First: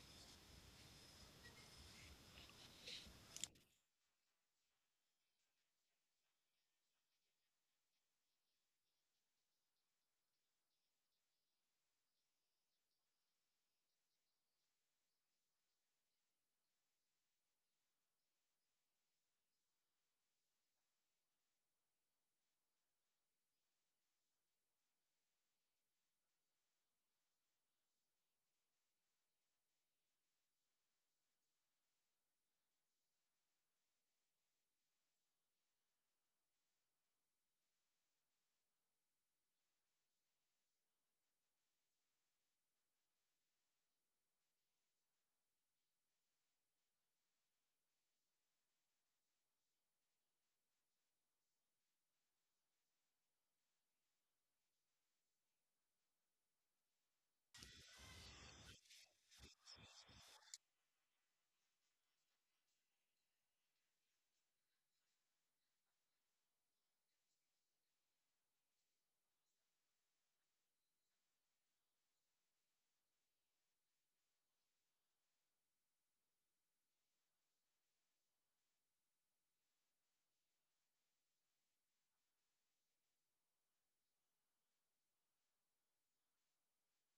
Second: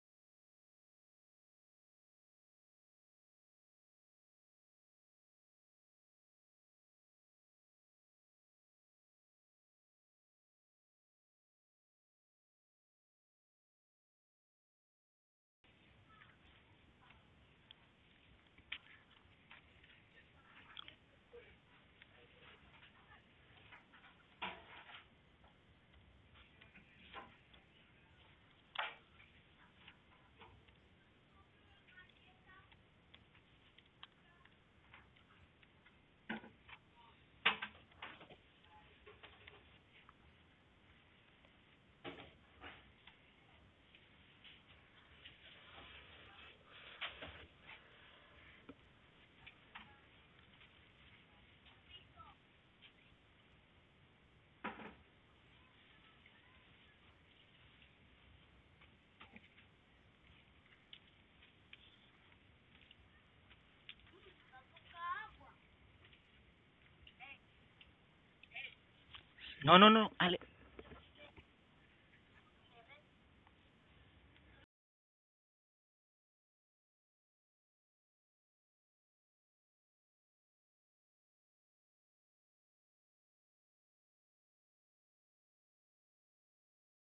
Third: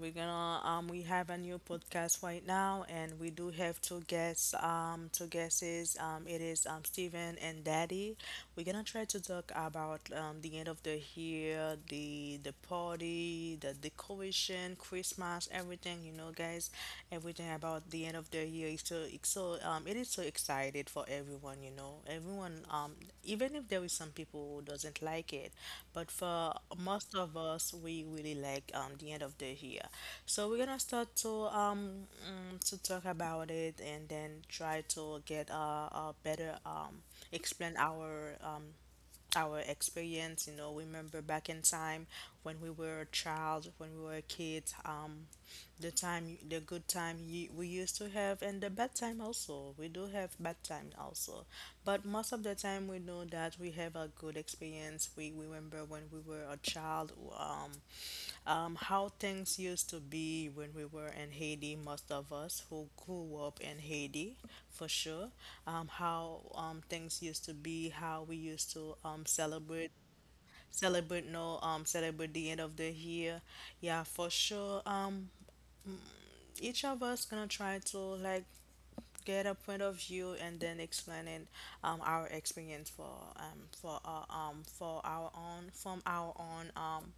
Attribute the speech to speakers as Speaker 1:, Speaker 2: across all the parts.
Speaker 1: We have a new podcast right now, and we do have two guests, two guesses. It is Steven and Daddy. We're gonna try to talk about the end of the year, the party, the decoration, Christmas, everything, you know guys, everything about the end of the year is so it's so it is so excited for everyone, you know. Everyone Even if there is some people who doesn't like it, but for most of us we really like the end of the year. So we're gonna start to to talk about it and then try to get a better explain our experience, remember back in time when we were a child, when we were a kid. The time, the good time we used to have, and the bad time also. We do have bad time also, but most of the time we know that we have a good experience. We remember when we were a child, how things used to be when we were in Haiti, most of us who grew up in Haiti, for sure. How things used to be, how we used to
Speaker 2: No, no,
Speaker 1: celebrate,
Speaker 2: no, Ale,
Speaker 1: no, celebrate the end of the year. Yeah, for sure. Each of us gonna try to like get a point of view and then explaining our experience for for our own from our own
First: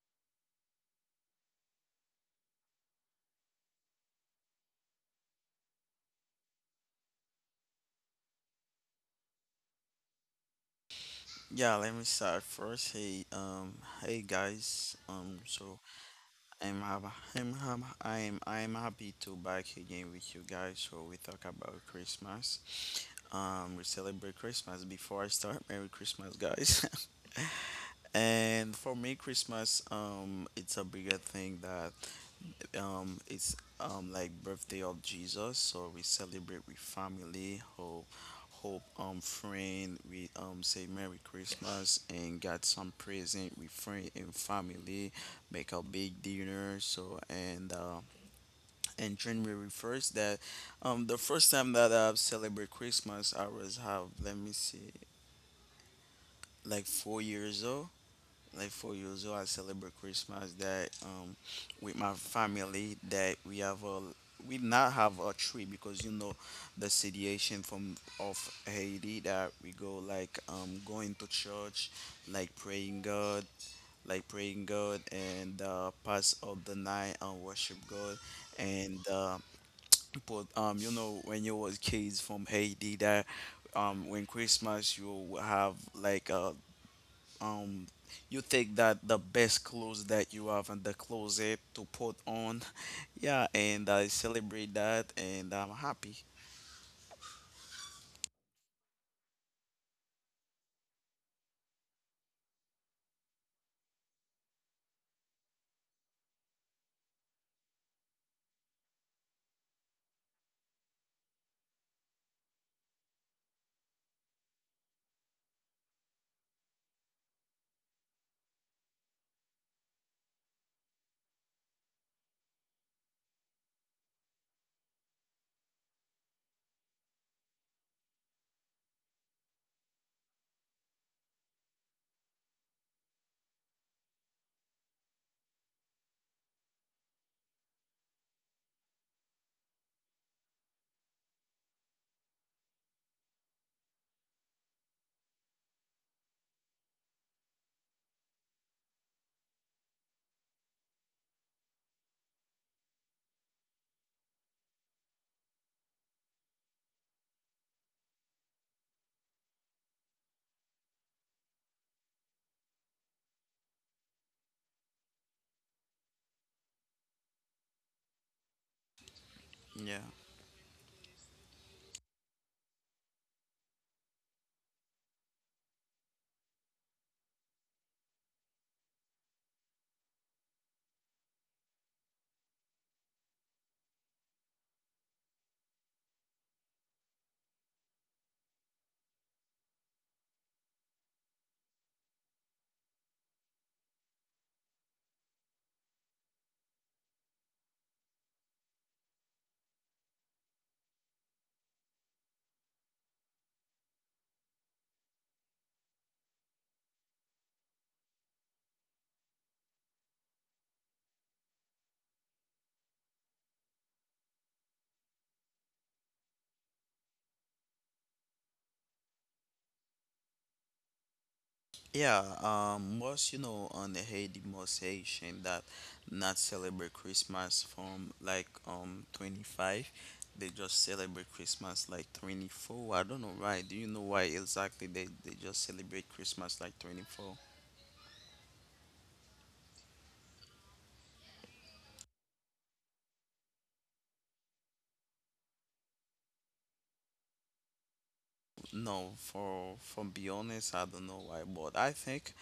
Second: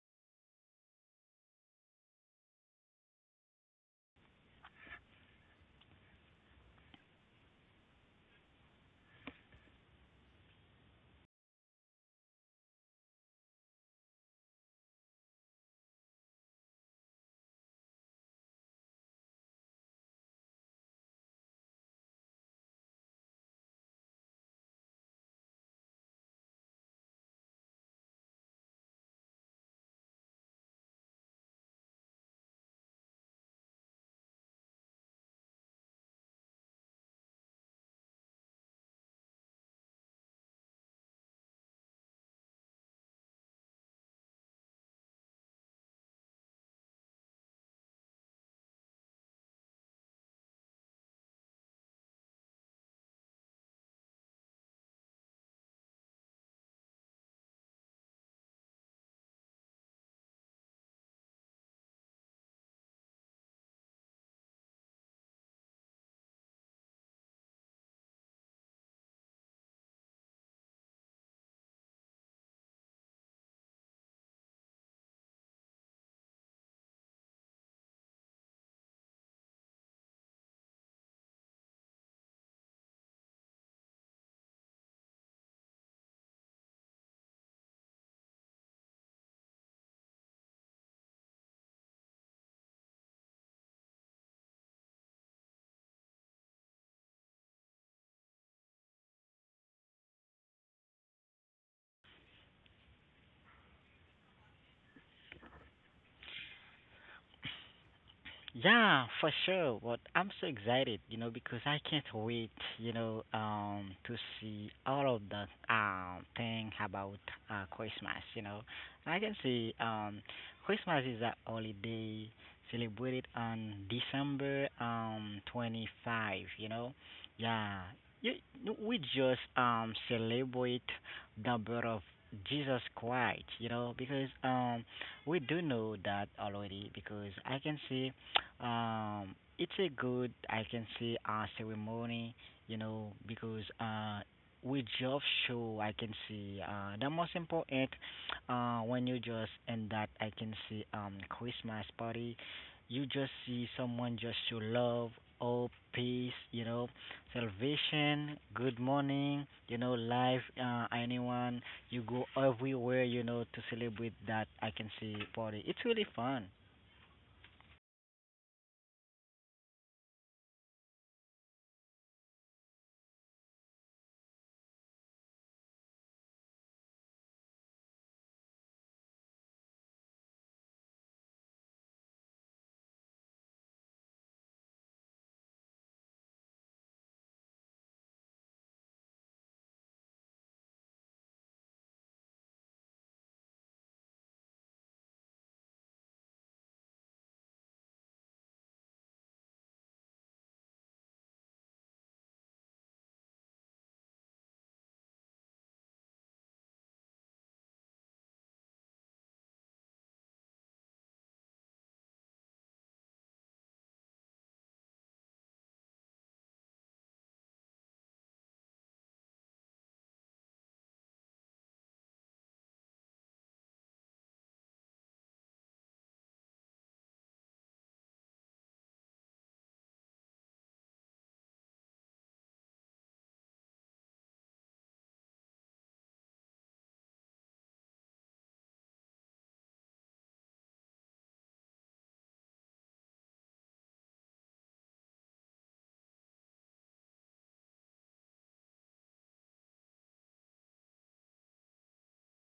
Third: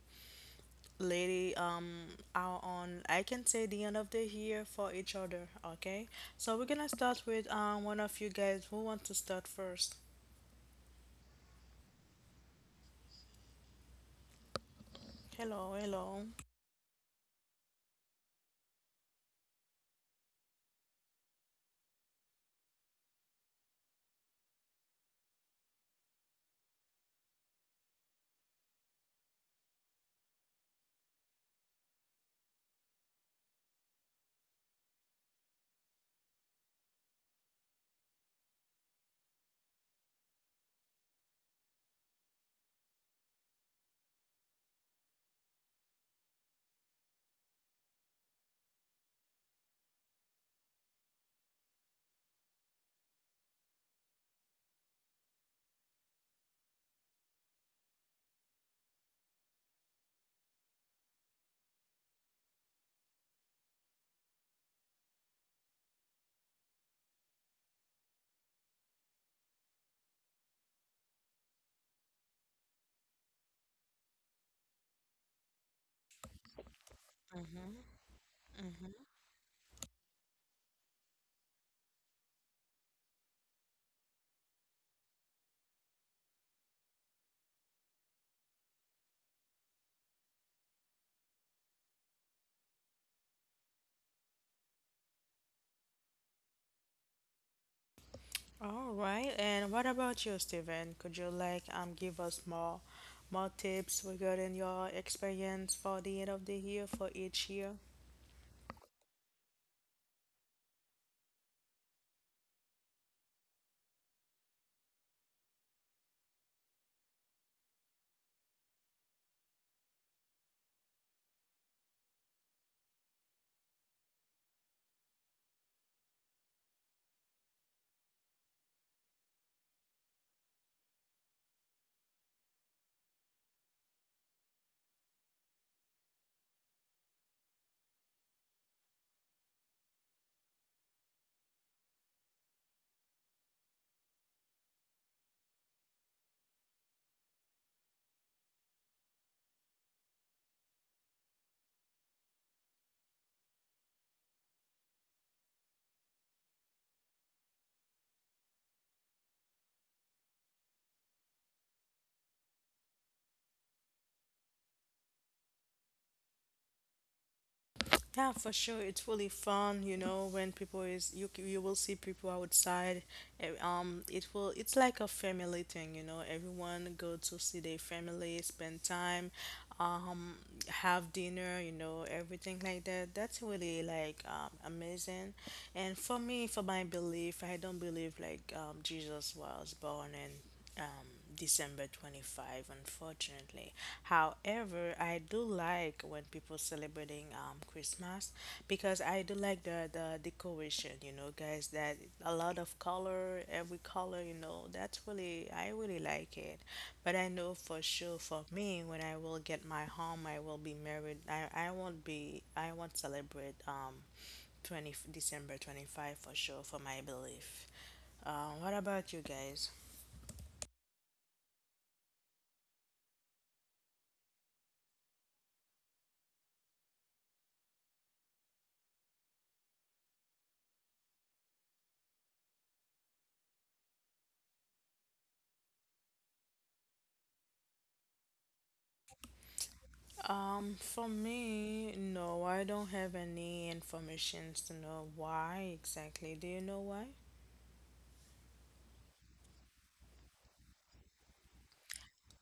Speaker 1: lady are on I can say the end of the year for each other, okay? So we're gonna start with one of you guys who want to start first.
Speaker 3: Yeah, let me start first. Hey, hey guys. Um,
Speaker 1: Hello,
Speaker 3: so
Speaker 1: hello.
Speaker 3: I'm hab- I'm hab- I'm happy to back again with you guys. So we talk about Christmas. We celebrate Christmas. Before I start, Merry Christmas, guys. And for me, Christmas, it's a bigger thing that it's like birthday of Jesus, so we celebrate with family, hope friend. We say Merry Christmas and got some present with friend and family, make a big dinner, so and January 1st, that the first time that I celebrate Christmas. I was have, let me see, like 4 years old, like for you. So I celebrate Christmas that with my family, that we have a we not have a tree because you know the situation from of Haiti, that we go like going to church, like praying God, like praying God, and pass of the night and worship
Speaker 1: Mm-hmm,
Speaker 3: God.
Speaker 1: mm-hmm.
Speaker 3: And but you know when you was kids from Haiti that when Christmas, you will have like um you take that the best clothes that you have in the closet to put on. Yeah, and I celebrate that, and I'm happy.
Speaker 1: All right, and what about you, Steven? Could you like give us more tips regarding your experience for the end of the year for each year?
Speaker 2: Yeah, for sure. But I'm so excited, you know, because I can't wait, you know, to see all of the thing about Christmas, you know. I can see Christmas is a holiday celebrated on December 25, you know. Yeah. You, we just celebrate the birth of Jesus Christ, you know, because we do know that already because I can see it's a good, I can say, ceremony, you know, because with job show, I can see the most important when you just end that, I can see Christmas party, you just see someone just show love, hope, peace, you know, salvation, good morning, you know, life, anyone, you go everywhere, you know, to celebrate that, I can see party. It's really fun.
Speaker 1: Yeah, for sure. It's really fun, you
Speaker 3: Yeah,
Speaker 1: know, when people is you will see people outside. It's like a family thing, you know. Everyone go to see their family, spend time, um, have dinner, you know, everything like that. That's really like amazing. And for me, for my belief, I don't believe like Jesus was born and um, December 25, unfortunately. However, I do like when people celebrating Christmas because I do like the decoration, you know, guys, that a lot of color, every color, you know, that's really, I really like it. But I know for sure for me, when I will get my home, I will be married, I won't celebrate 20, December 25 for sure, for my belief. What about you guys?
Speaker 3: yeah, most on the Haiti, most Haitian that not celebrate Christmas from like 25. They just celebrate Christmas like 24. I don't know why. Do you know why exactly? They just celebrate Christmas like 24.
Speaker 1: For me, no, I don't have any informations to know why exactly. Do you know why?
Speaker 3: No, for from be honest, I don't know why, but I think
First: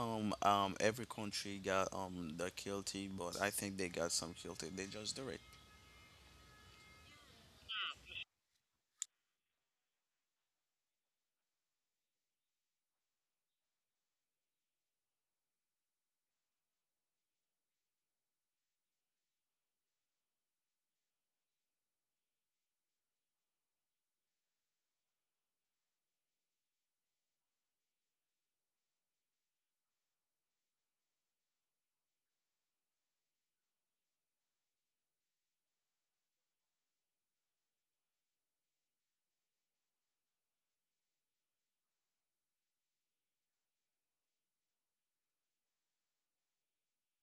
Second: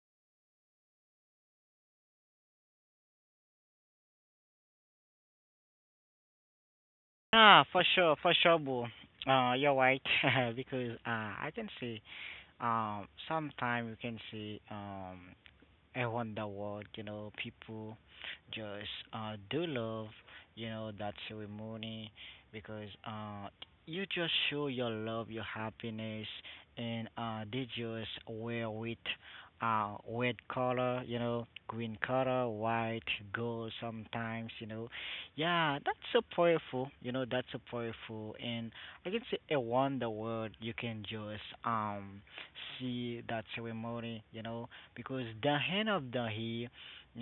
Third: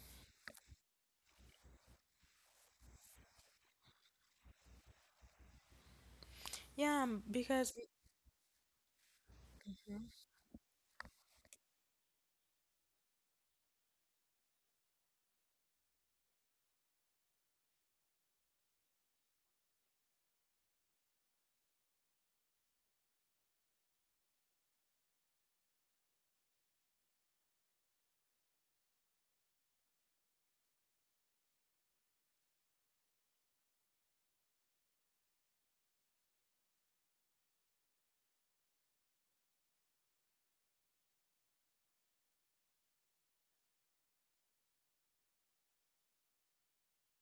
Speaker 3: every country got the guilty, but I think they got some guilty. They just do it.
Speaker 1: Yeah,
Speaker 2: Ah,
Speaker 1: because.
Speaker 2: for sure, boo. You're right
Speaker 1: Mhm.
Speaker 2: because I can see sometime you can see around the world, you know, people just do love, you know, that ceremony because you just show your love, your happiness, and they just wear with red color, you know, green color, white, gold sometimes, you know. Yeah, that's so powerful, you know, that's so powerful. And I can say around the world, you can just see that ceremony, you know because Dahen of Dahi,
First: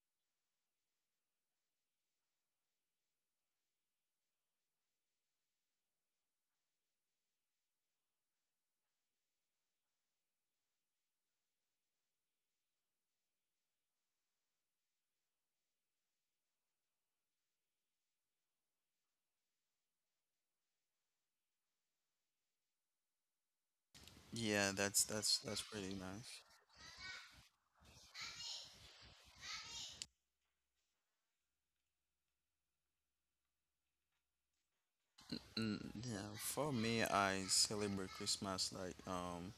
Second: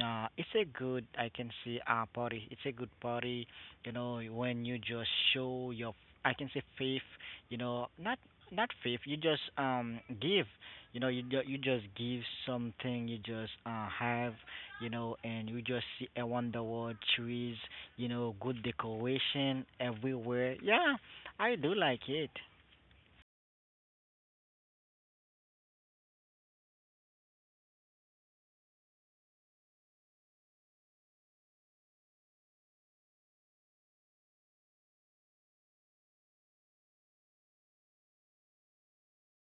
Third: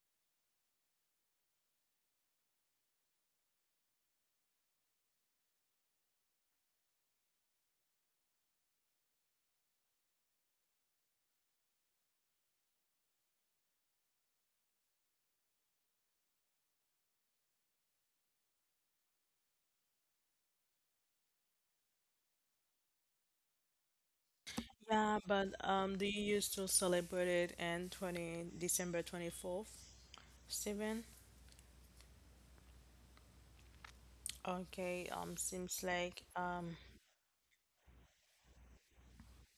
Speaker 2: it's a good I can say party. It's a good party, you know, when you just show your I can say faith, you know, not faith. You just give, you know, you just give something. You just have, you know, and you just see a wonder world trees, you know, good decoration everywhere. Yeah, I do like it.
Speaker 3: Yeah,
Speaker 1: Yeah, but
Speaker 3: that's pretty
Speaker 1: do you
Speaker 3: nice.
Speaker 1: used to celebrate it in 20 December 24th, Stephen? Okay,
Speaker 3: Mm,
Speaker 1: seems like
Speaker 3: yeah, for me, I celebrate Christmas like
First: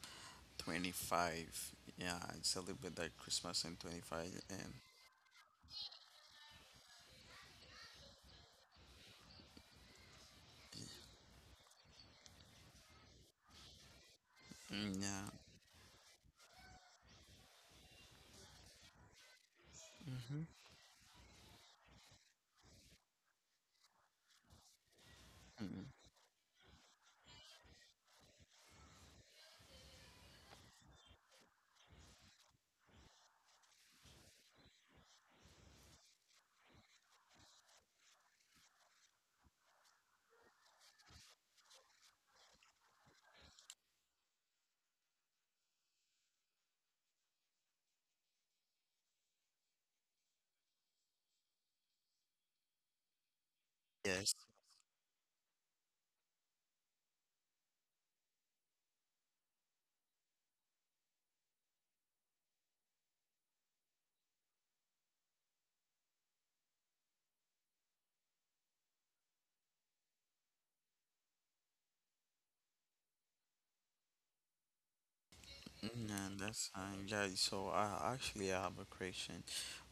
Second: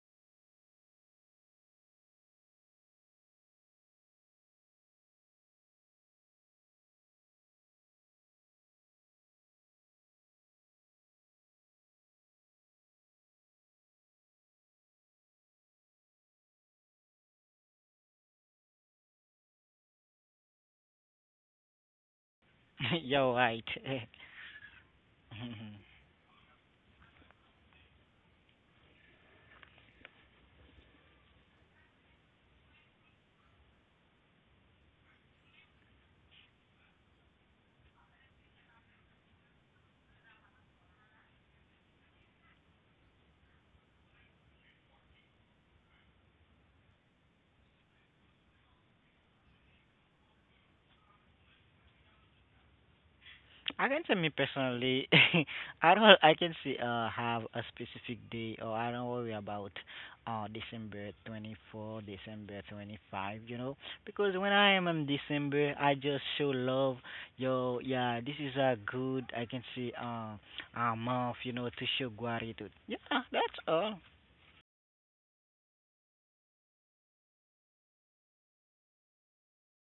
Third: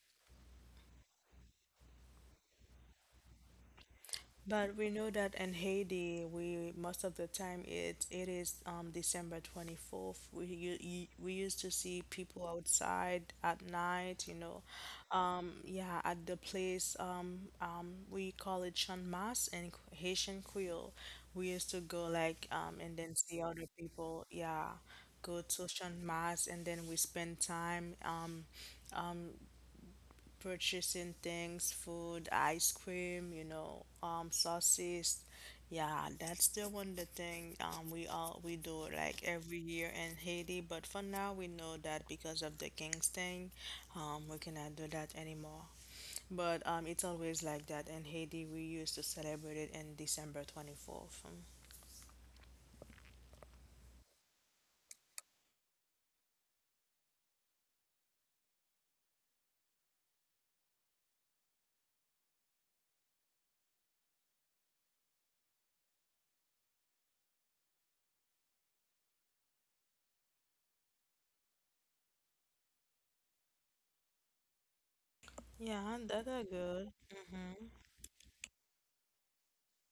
Speaker 3: 25. Yeah, I celebrate like Christmas in 25 and
Speaker 1: But we know that in Haiti, we most of the time it is December 24th. We used to see people outside at night, you know,
Speaker 3: mm, yeah,
Speaker 1: yeah, at the place we call it Chan Mas in Haitian Creole. We used to go like and then
Speaker 2: You're
Speaker 1: see
Speaker 2: right.
Speaker 1: other people, yeah, go to
Speaker 3: mm,
Speaker 1: Chan Mas and then we spend time. Purchasing things, food, ice cream, you know, sauces. Yeah, that's the thing we all we do like every year in Haiti. But for now, we know that because of the King's thing, we cannot do that anymore. But it's always like that in Haiti. We used to celebrate it in December 24th.
Speaker 2: I can say me
Speaker 3: yes.
Speaker 2: personally, I don't. I can see have a specific day, or I don't worry about December 24, December 25. You know, because when I am in December, I just show love. Yo, yeah, this is a good. I can see a month. You know, to show gratitude. Yeah, that's all.
Speaker 1: Yeah, that
Speaker 3: Yeah,
Speaker 1: are
Speaker 3: that's
Speaker 1: good.
Speaker 3: fine. Yeah, so I actually have a question.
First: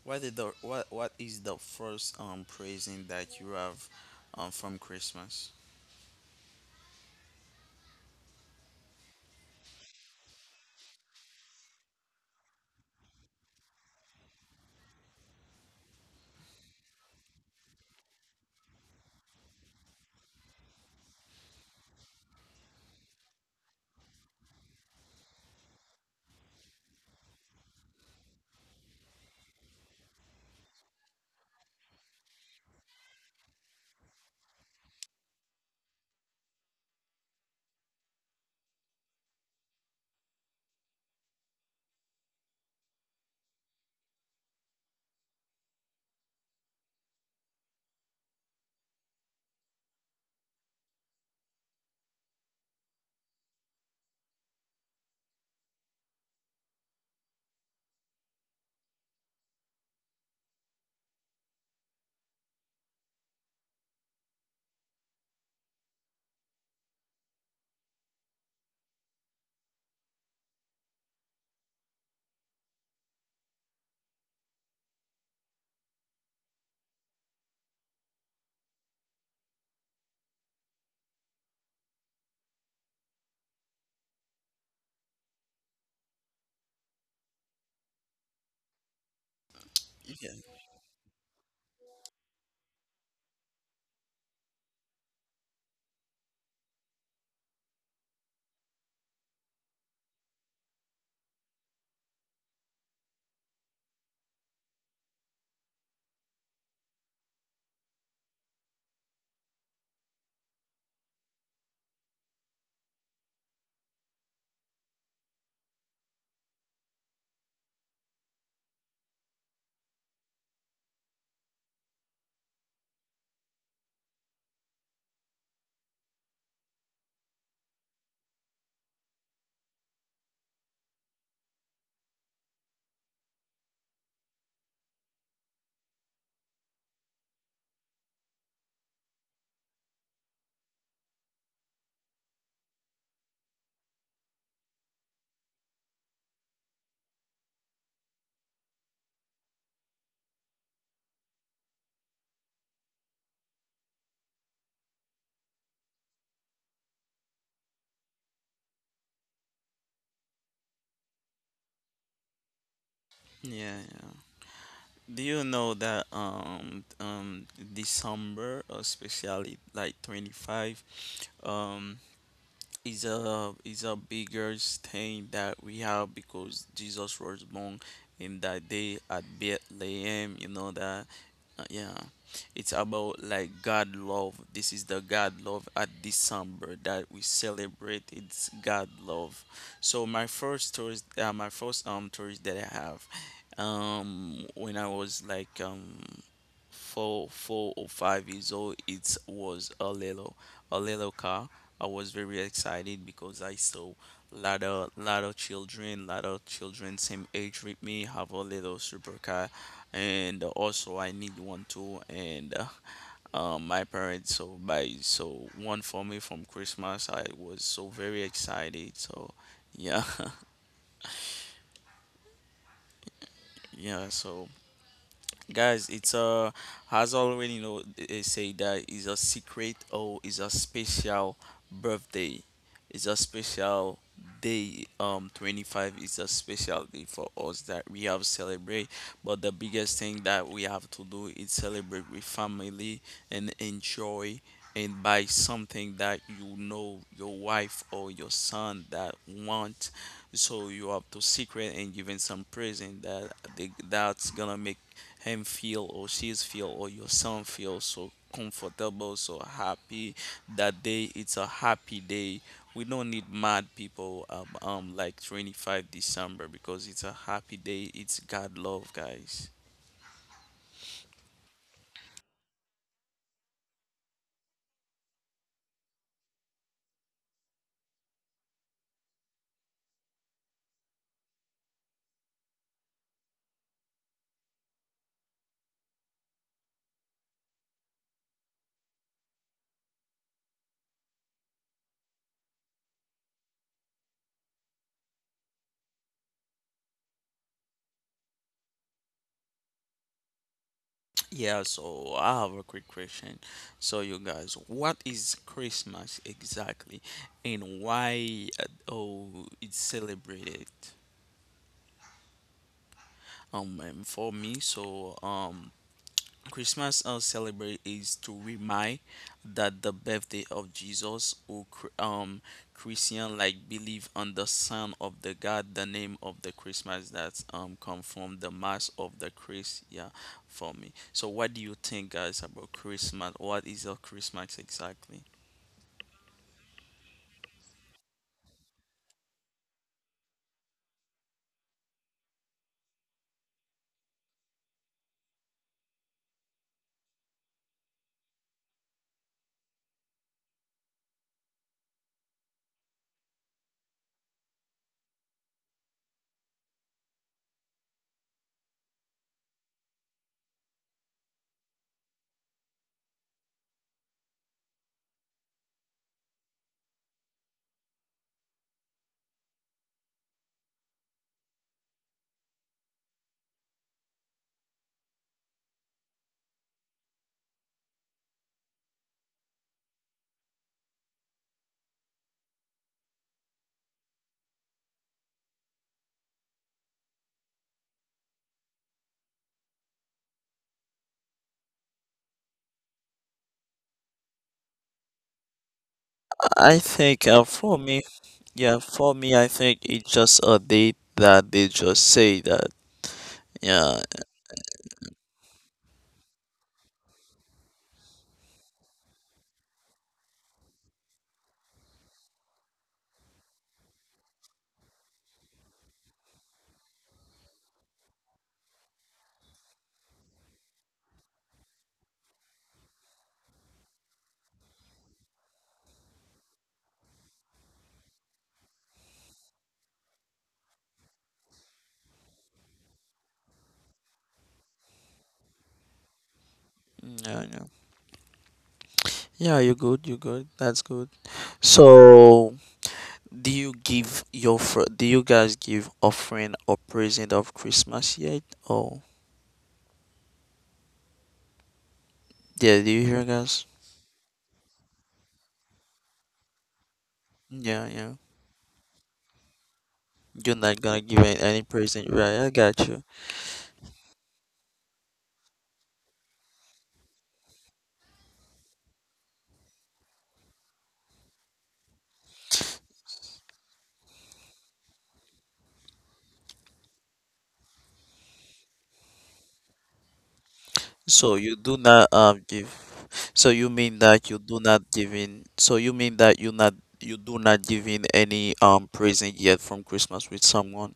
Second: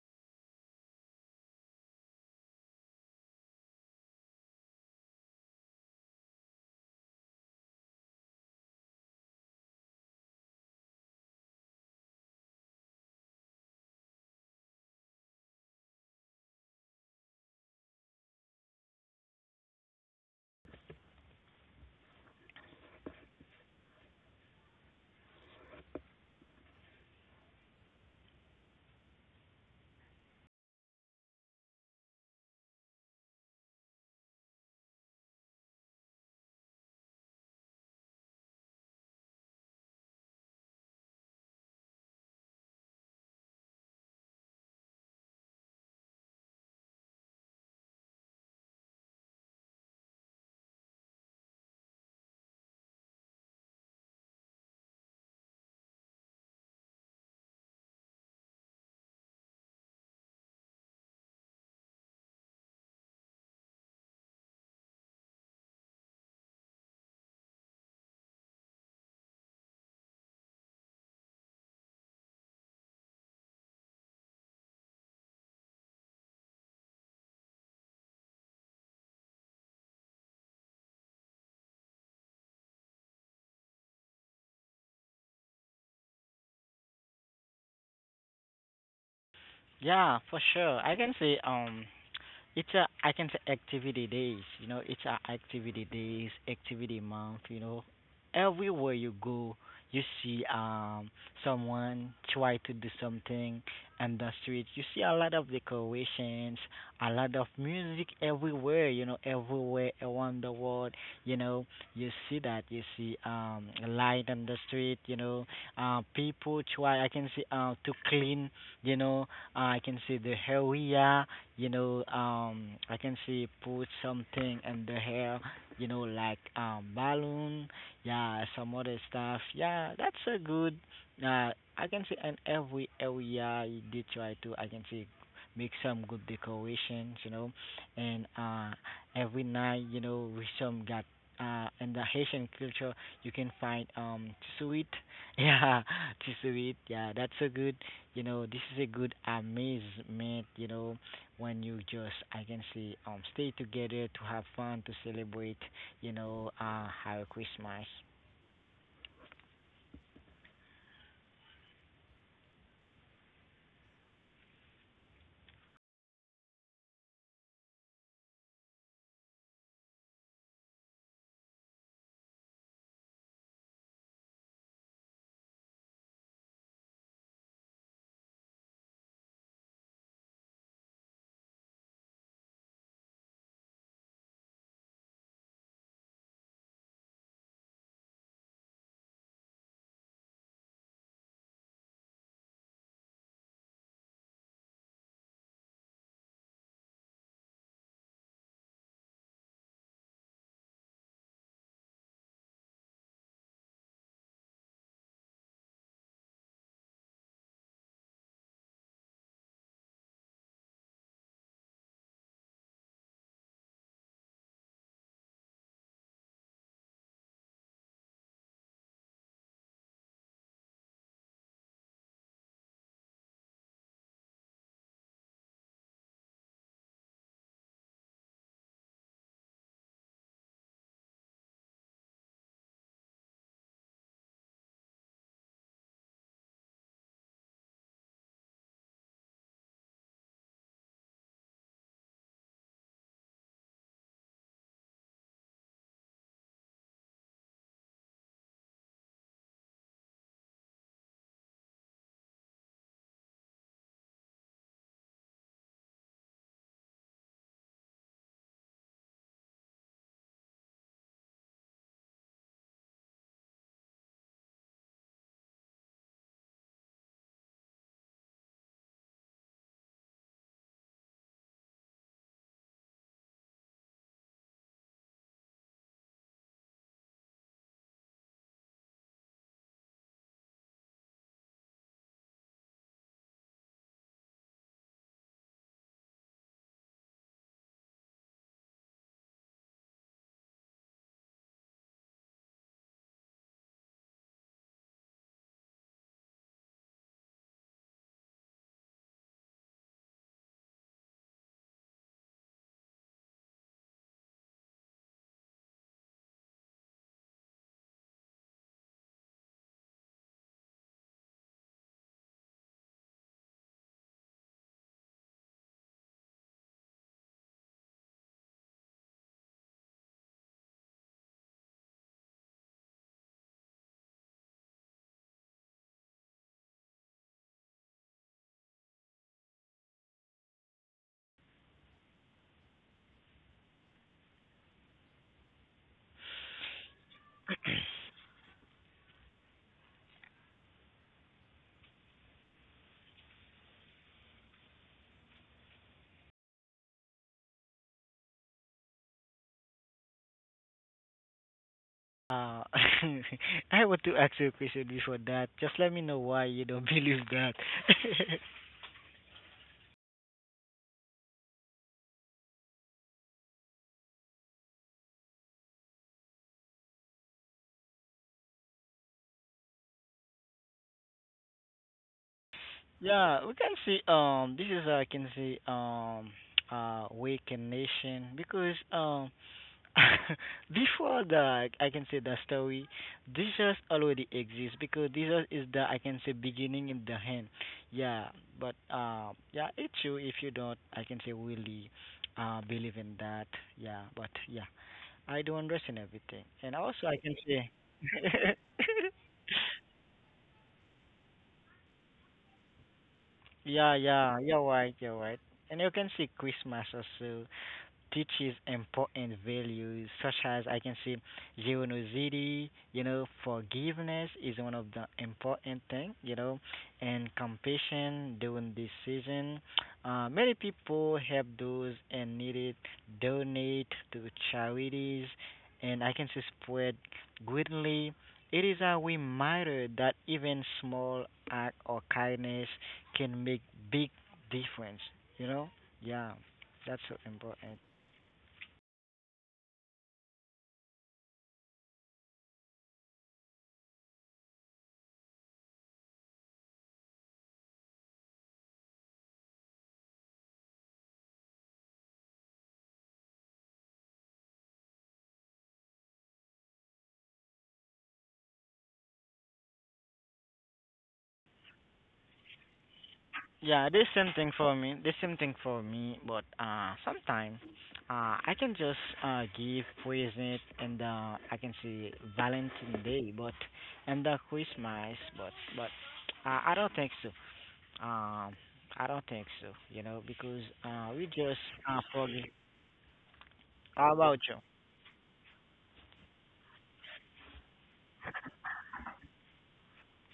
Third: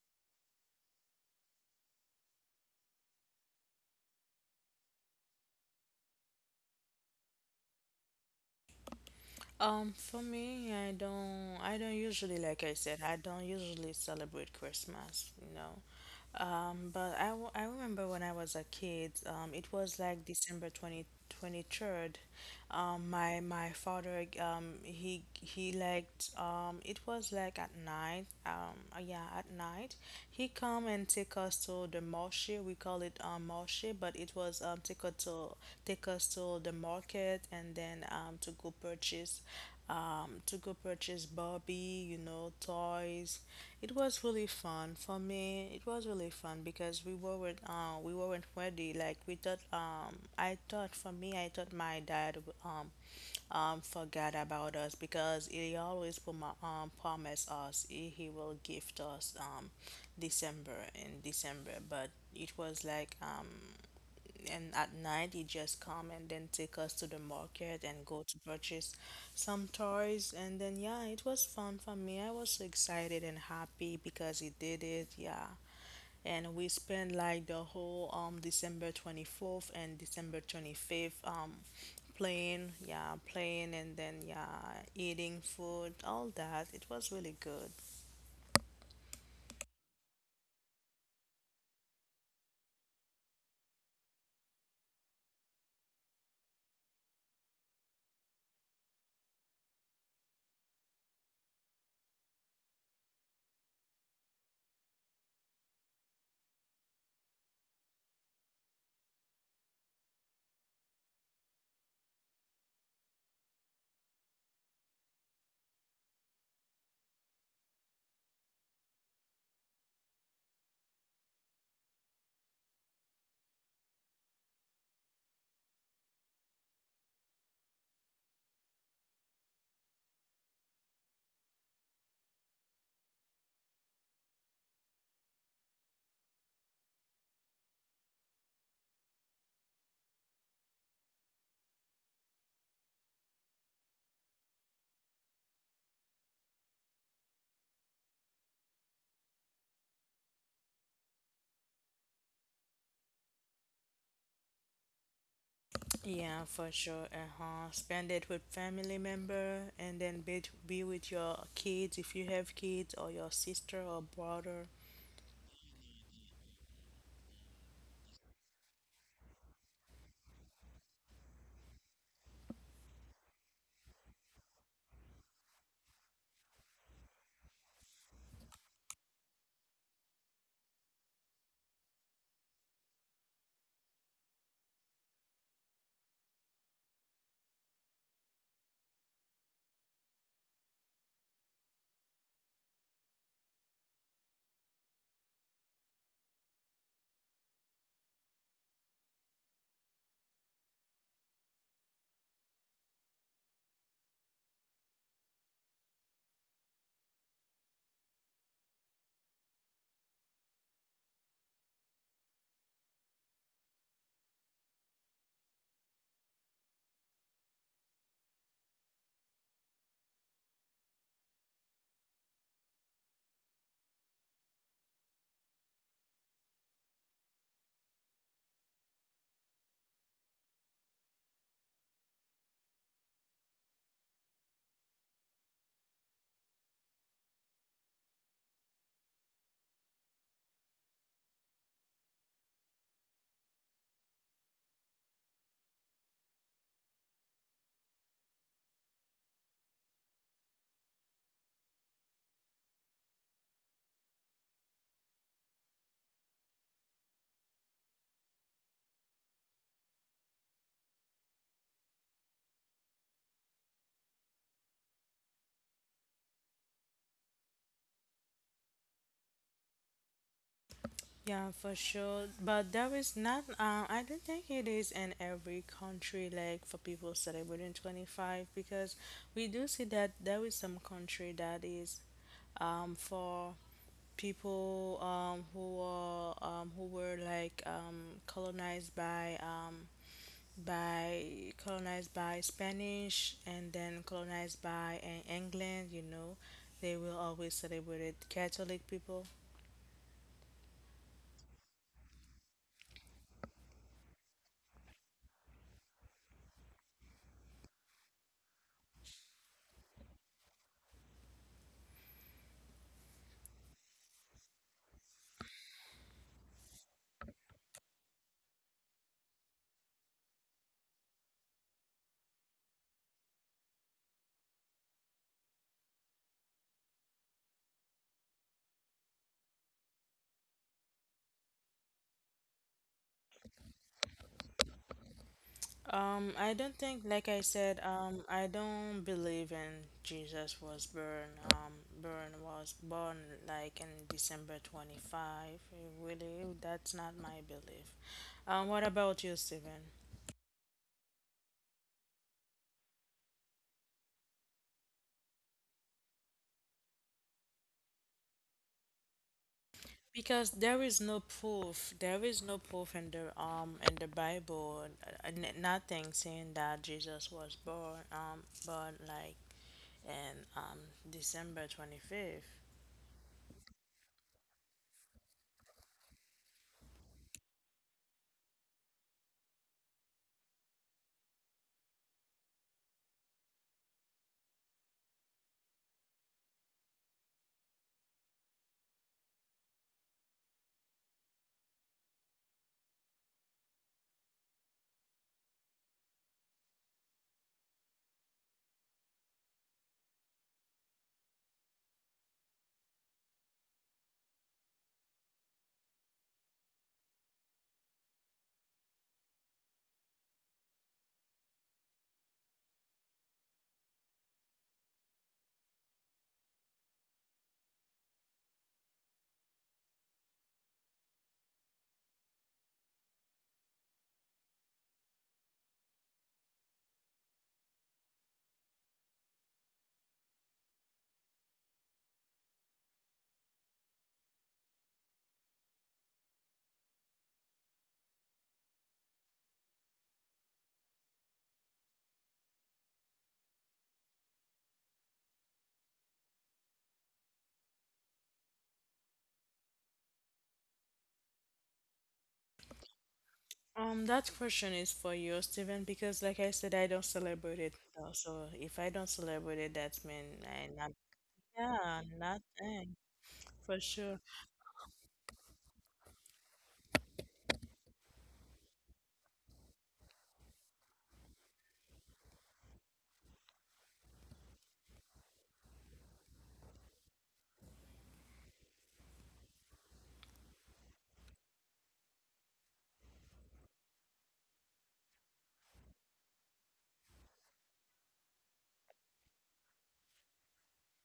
Speaker 3: What is the first present that you have from Christmas?
Speaker 1: For me, I don't usually, like I said, I don't usually celebrate Christmas, you know. But I remember when I was a kid, it was like December twenty twenty third. My father, he liked, it was like at night, yeah, at night. He come and take us to the marché. We call it, marché, but it was, take us to the market and then, to go purchase Barbie, you know, toys. It was really fun for me. It was really fun because we weren't ready. Like we thought, I thought for me, I thought my dad um, forgot about us because he always promised us he will gift us December in December, but it was like and at night, you just come and then take us to the market and go to purchase some toys. And then, yeah, it was fun for me. I was so excited and happy because he did it. Yeah, and we spent like the whole December 24th and December 25th playing. Yeah, playing and then, yeah, eating food, all that. It was really good.
Speaker 2: Yeah,
Speaker 3: Yeah.
Speaker 2: for sure. I can say it's a I can say activity days, you know, it's a activity days, activity month, you know. Everywhere you go, you see someone try to do something in the street. You see a lot of decorations, a lot of music everywhere, you know, everywhere around the world, you know. You see that, you see light on the street, you know. People try I can see to clean, you know, I can see the area, you know, I can see put something in the hair, you know, like balloon, yeah, some other stuff. Yeah, that's a good. Uh, I can see in every area you did try to. I can see make some good decorations, you know, and every night, you know, we some got. In the Haitian culture, you can find tsuit, yeah, tsuit, yeah, that's so good you know, this is a good amazement, you know, when you just, I can say, stay together to have fun, to celebrate, you
Speaker 1: Yeah,
Speaker 2: know,
Speaker 1: for sure.
Speaker 2: Happy
Speaker 1: Uh-huh.
Speaker 2: Christmas.
Speaker 1: Spend it with family member and then be with your kids if you have kids or your
Speaker 3: Yeah,
Speaker 1: sister or
Speaker 3: yeah.
Speaker 1: brother.
Speaker 3: Do you know that December, especially like 25, um is a bigger thing that we have because Jesus was born in that day at Bethlehem. You know that, yeah. It's about like God love. This is the God love at December that we celebrate. It's God love. So my first tourist, that I have, when I was like 4 or 5 years old, it was a little car. I was very excited because I saw lot of children same age with me have a little supercar, and also I need one too, and my parents so buy so one for me from Christmas. I was so very excited, so yeah. Yeah, so guys, it's has already know, they say that is a secret or is a special birthday. It's a special day. 25 is a special day for us that we have celebrate, but the biggest thing that we have to do is celebrate with family and enjoy, and buy something that you know your wife or your son that want, so you have to secret and giving some present that that's gonna make him feel or she's feel or your son feel so comfortable, so happy. That day, it's a happy day. We don't need mad people like 25 December because it's a happy day. It's God love, guys.
Speaker 1: Yeah, for sure. But there is not, I don't think it is in every country like for people celebrating 25 because we do see that there is some country that is for people who are who were like colonized by colonized by Spanish and then colonized by England, you know, they will always celebrate Catholic people.
Speaker 3: Yeah, so I have a quick question. So you guys, what is Christmas exactly, and why oh it's celebrated? And for me, so Christmas, celebrate is to remind that the birthday of Jesus, who Christian like believe on the Son of the God, the name of the Christmas that come from the mass of the Christ. Yeah, for me. So what do you think, guys, about Christmas? What is a Christmas exactly?
Speaker 1: I don't think, like I said, I don't believe in Jesus was born. Um, Born was born like in December 25. Really, that's not my belief. What about you, Stephen?
Speaker 2: Uh, I want to ask you a question before that. Just let me know why you don't believe that.
Speaker 1: Because there is no proof, there is no proof in the Bible, nothing saying that Jesus was born like in December 25th.
Speaker 2: Yeah, we can see this is I can see weakened nation because Before the, I can say the story, Jesus already exists because Jesus is the, I can say, beginning in the end. Yeah, but yeah, it's true if you don't, I can say, really believe in that. Yeah, but yeah, I do understand
Speaker 3: I
Speaker 2: everything. And
Speaker 3: think,
Speaker 2: also, I can
Speaker 3: for me,
Speaker 2: say,
Speaker 3: yeah, for me, I think it's just a date that they just say that. Yeah,
Speaker 2: yeah, you're right, you're right. And you can see Christmas also. Teaches important values such as I can say generosity, you know, forgiveness is one of the important thing, you know, and compassion during this season. Many people help those and need it, donate to charities, and I can say spread greatly. It is a reminder that even small act or kindness can make big difference, you know? Yeah, that's so
Speaker 3: yeah.
Speaker 2: important.
Speaker 3: Yeah, you're good. You're good. That's good. So, do you guys give offering or present of Christmas yet? Oh, yeah, do you hear guys?
Speaker 1: That question is for you, Stephen, because like I said, I don't celebrate it,
Speaker 3: Yeah,
Speaker 1: though.
Speaker 3: yeah.
Speaker 1: So if I don't celebrate it, that means
Speaker 3: You're
Speaker 1: I
Speaker 3: not
Speaker 1: not,
Speaker 3: gonna give any
Speaker 1: yeah,
Speaker 3: present, right? I got
Speaker 1: nothing
Speaker 3: you.
Speaker 1: for sure.
Speaker 2: Yeah, it is same thing for me. The same thing for me, but sometimes I can just give present and I can say Valentine Day, but and Christmas, but I don't think so. Um, I don't think so. You know, because
Speaker 3: So you do
Speaker 2: uh, we
Speaker 3: not
Speaker 2: just
Speaker 3: give.
Speaker 2: forget.
Speaker 3: So you mean that you do
Speaker 2: How
Speaker 3: not
Speaker 2: about you?
Speaker 3: giving. So you mean that you not you do not giving any present yet from Christmas with someone.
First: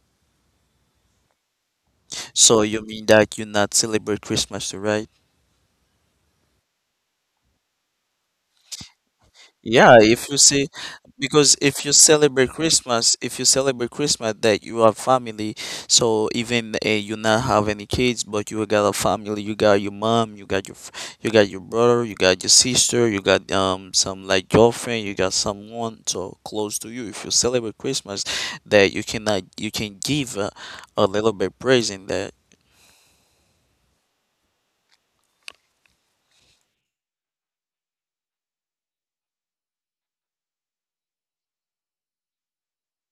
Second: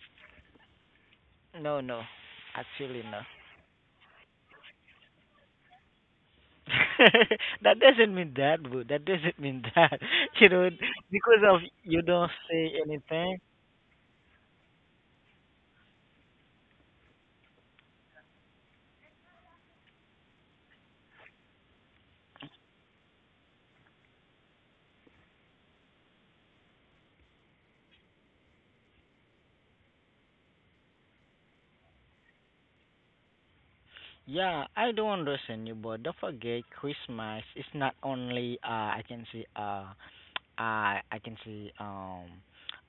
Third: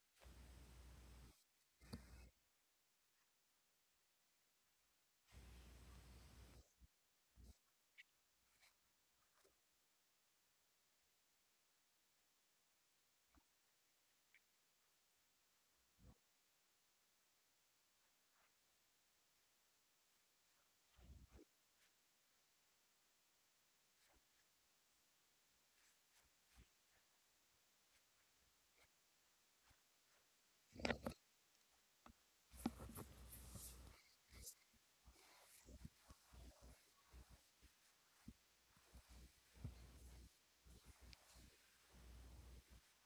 Speaker 2: No, no,
Speaker 3: So you
Speaker 2: actually
Speaker 3: mean
Speaker 2: no.
Speaker 3: that you not celebrate Christmas, right?
Speaker 2: That doesn't mean that, bro. That doesn't mean
Speaker 3: Yeah,
Speaker 2: that.
Speaker 3: if you
Speaker 2: You
Speaker 3: see,
Speaker 2: know, because
Speaker 3: because
Speaker 2: of
Speaker 3: if you
Speaker 2: you don't
Speaker 3: celebrate
Speaker 2: say
Speaker 3: Christmas,
Speaker 2: anything.
Speaker 3: that you have family, so even you not have any kids, but you got a family, you got your mom, you got your brother, you got your sister, you got some like girlfriend, you got someone so close to you. If you celebrate Christmas, that you cannot, you can give a little bit praise in that.
Speaker 2: Yeah, I do understand you, but don't forget Christmas is not only I can say I can see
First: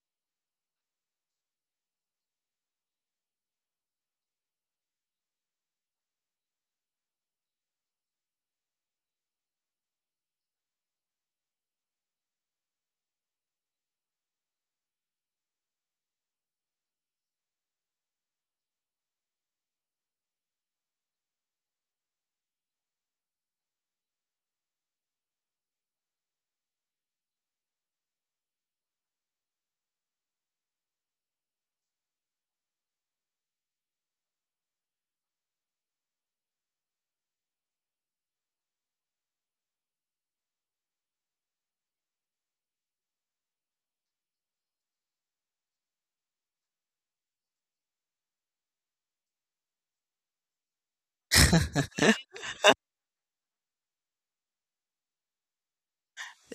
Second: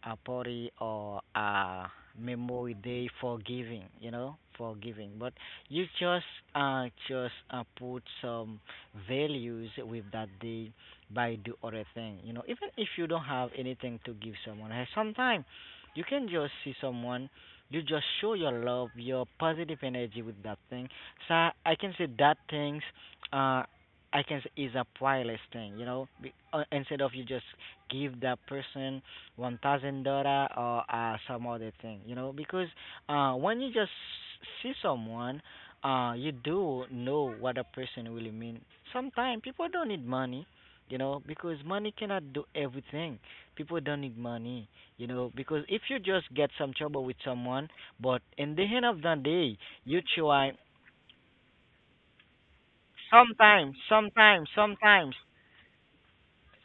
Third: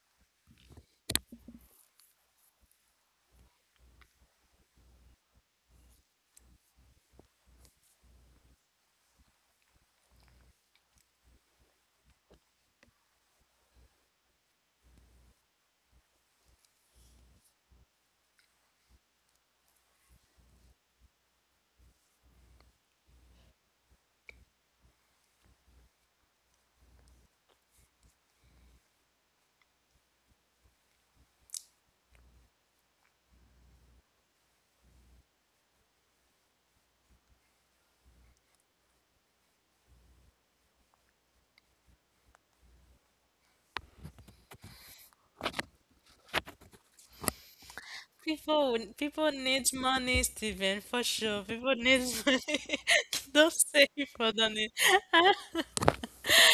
Speaker 2: a party or a memory day for giving, you know, for giving. But you just put some values with that day by do other thing, you know. Even if you don't have anything to give someone, eh, sometimes you can just see someone. You just show your love, your positive energy with that thing. So I can say that things. Uh, I can say is a wireless thing, you know. Instead of you just give that person $1,000 or some other thing, you know, because when you just see someone, you do know what a person really mean. Sometimes people don't need money, you know, because money cannot do everything. People don't need money, you know, because if you just get some trouble with someone, but in
Speaker 1: People,
Speaker 2: the end of
Speaker 1: people
Speaker 2: the
Speaker 1: need
Speaker 2: day, you
Speaker 1: money,
Speaker 2: try
Speaker 1: Stephen, for sure. People need money. Don't say people don't need.
Speaker 2: sometimes,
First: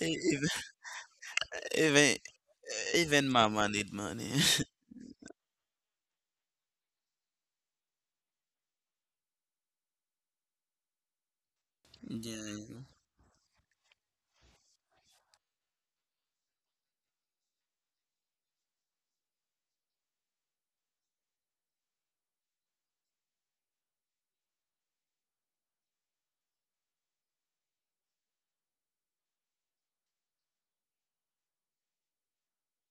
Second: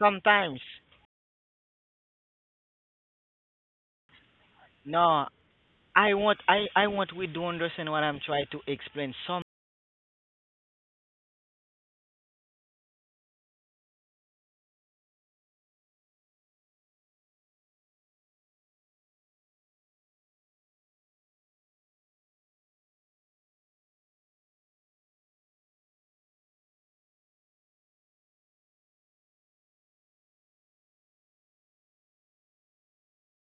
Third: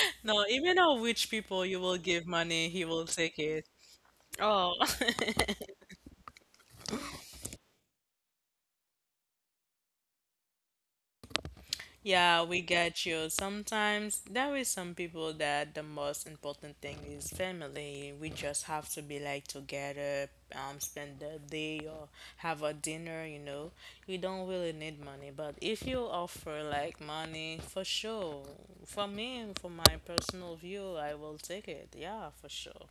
Speaker 3: E-
Speaker 1: No,
Speaker 3: Even
Speaker 1: even a rich people, you will
Speaker 3: even
Speaker 1: give money, he will
Speaker 3: even
Speaker 1: take it.
Speaker 3: mama need money.
Speaker 1: Oh,
Speaker 2: no, I want, I want we do understand what I'm trying to explain. Some,
Speaker 1: yeah, we
Speaker 3: Yeah.
Speaker 1: get you. Sometimes there is some people that the most important thing is family. We just have to be like together, spend the day or have a dinner, you know. You don't really need money, but if you offer like money, for sure. For me, for my personal view, I will take it. Yeah, for sure.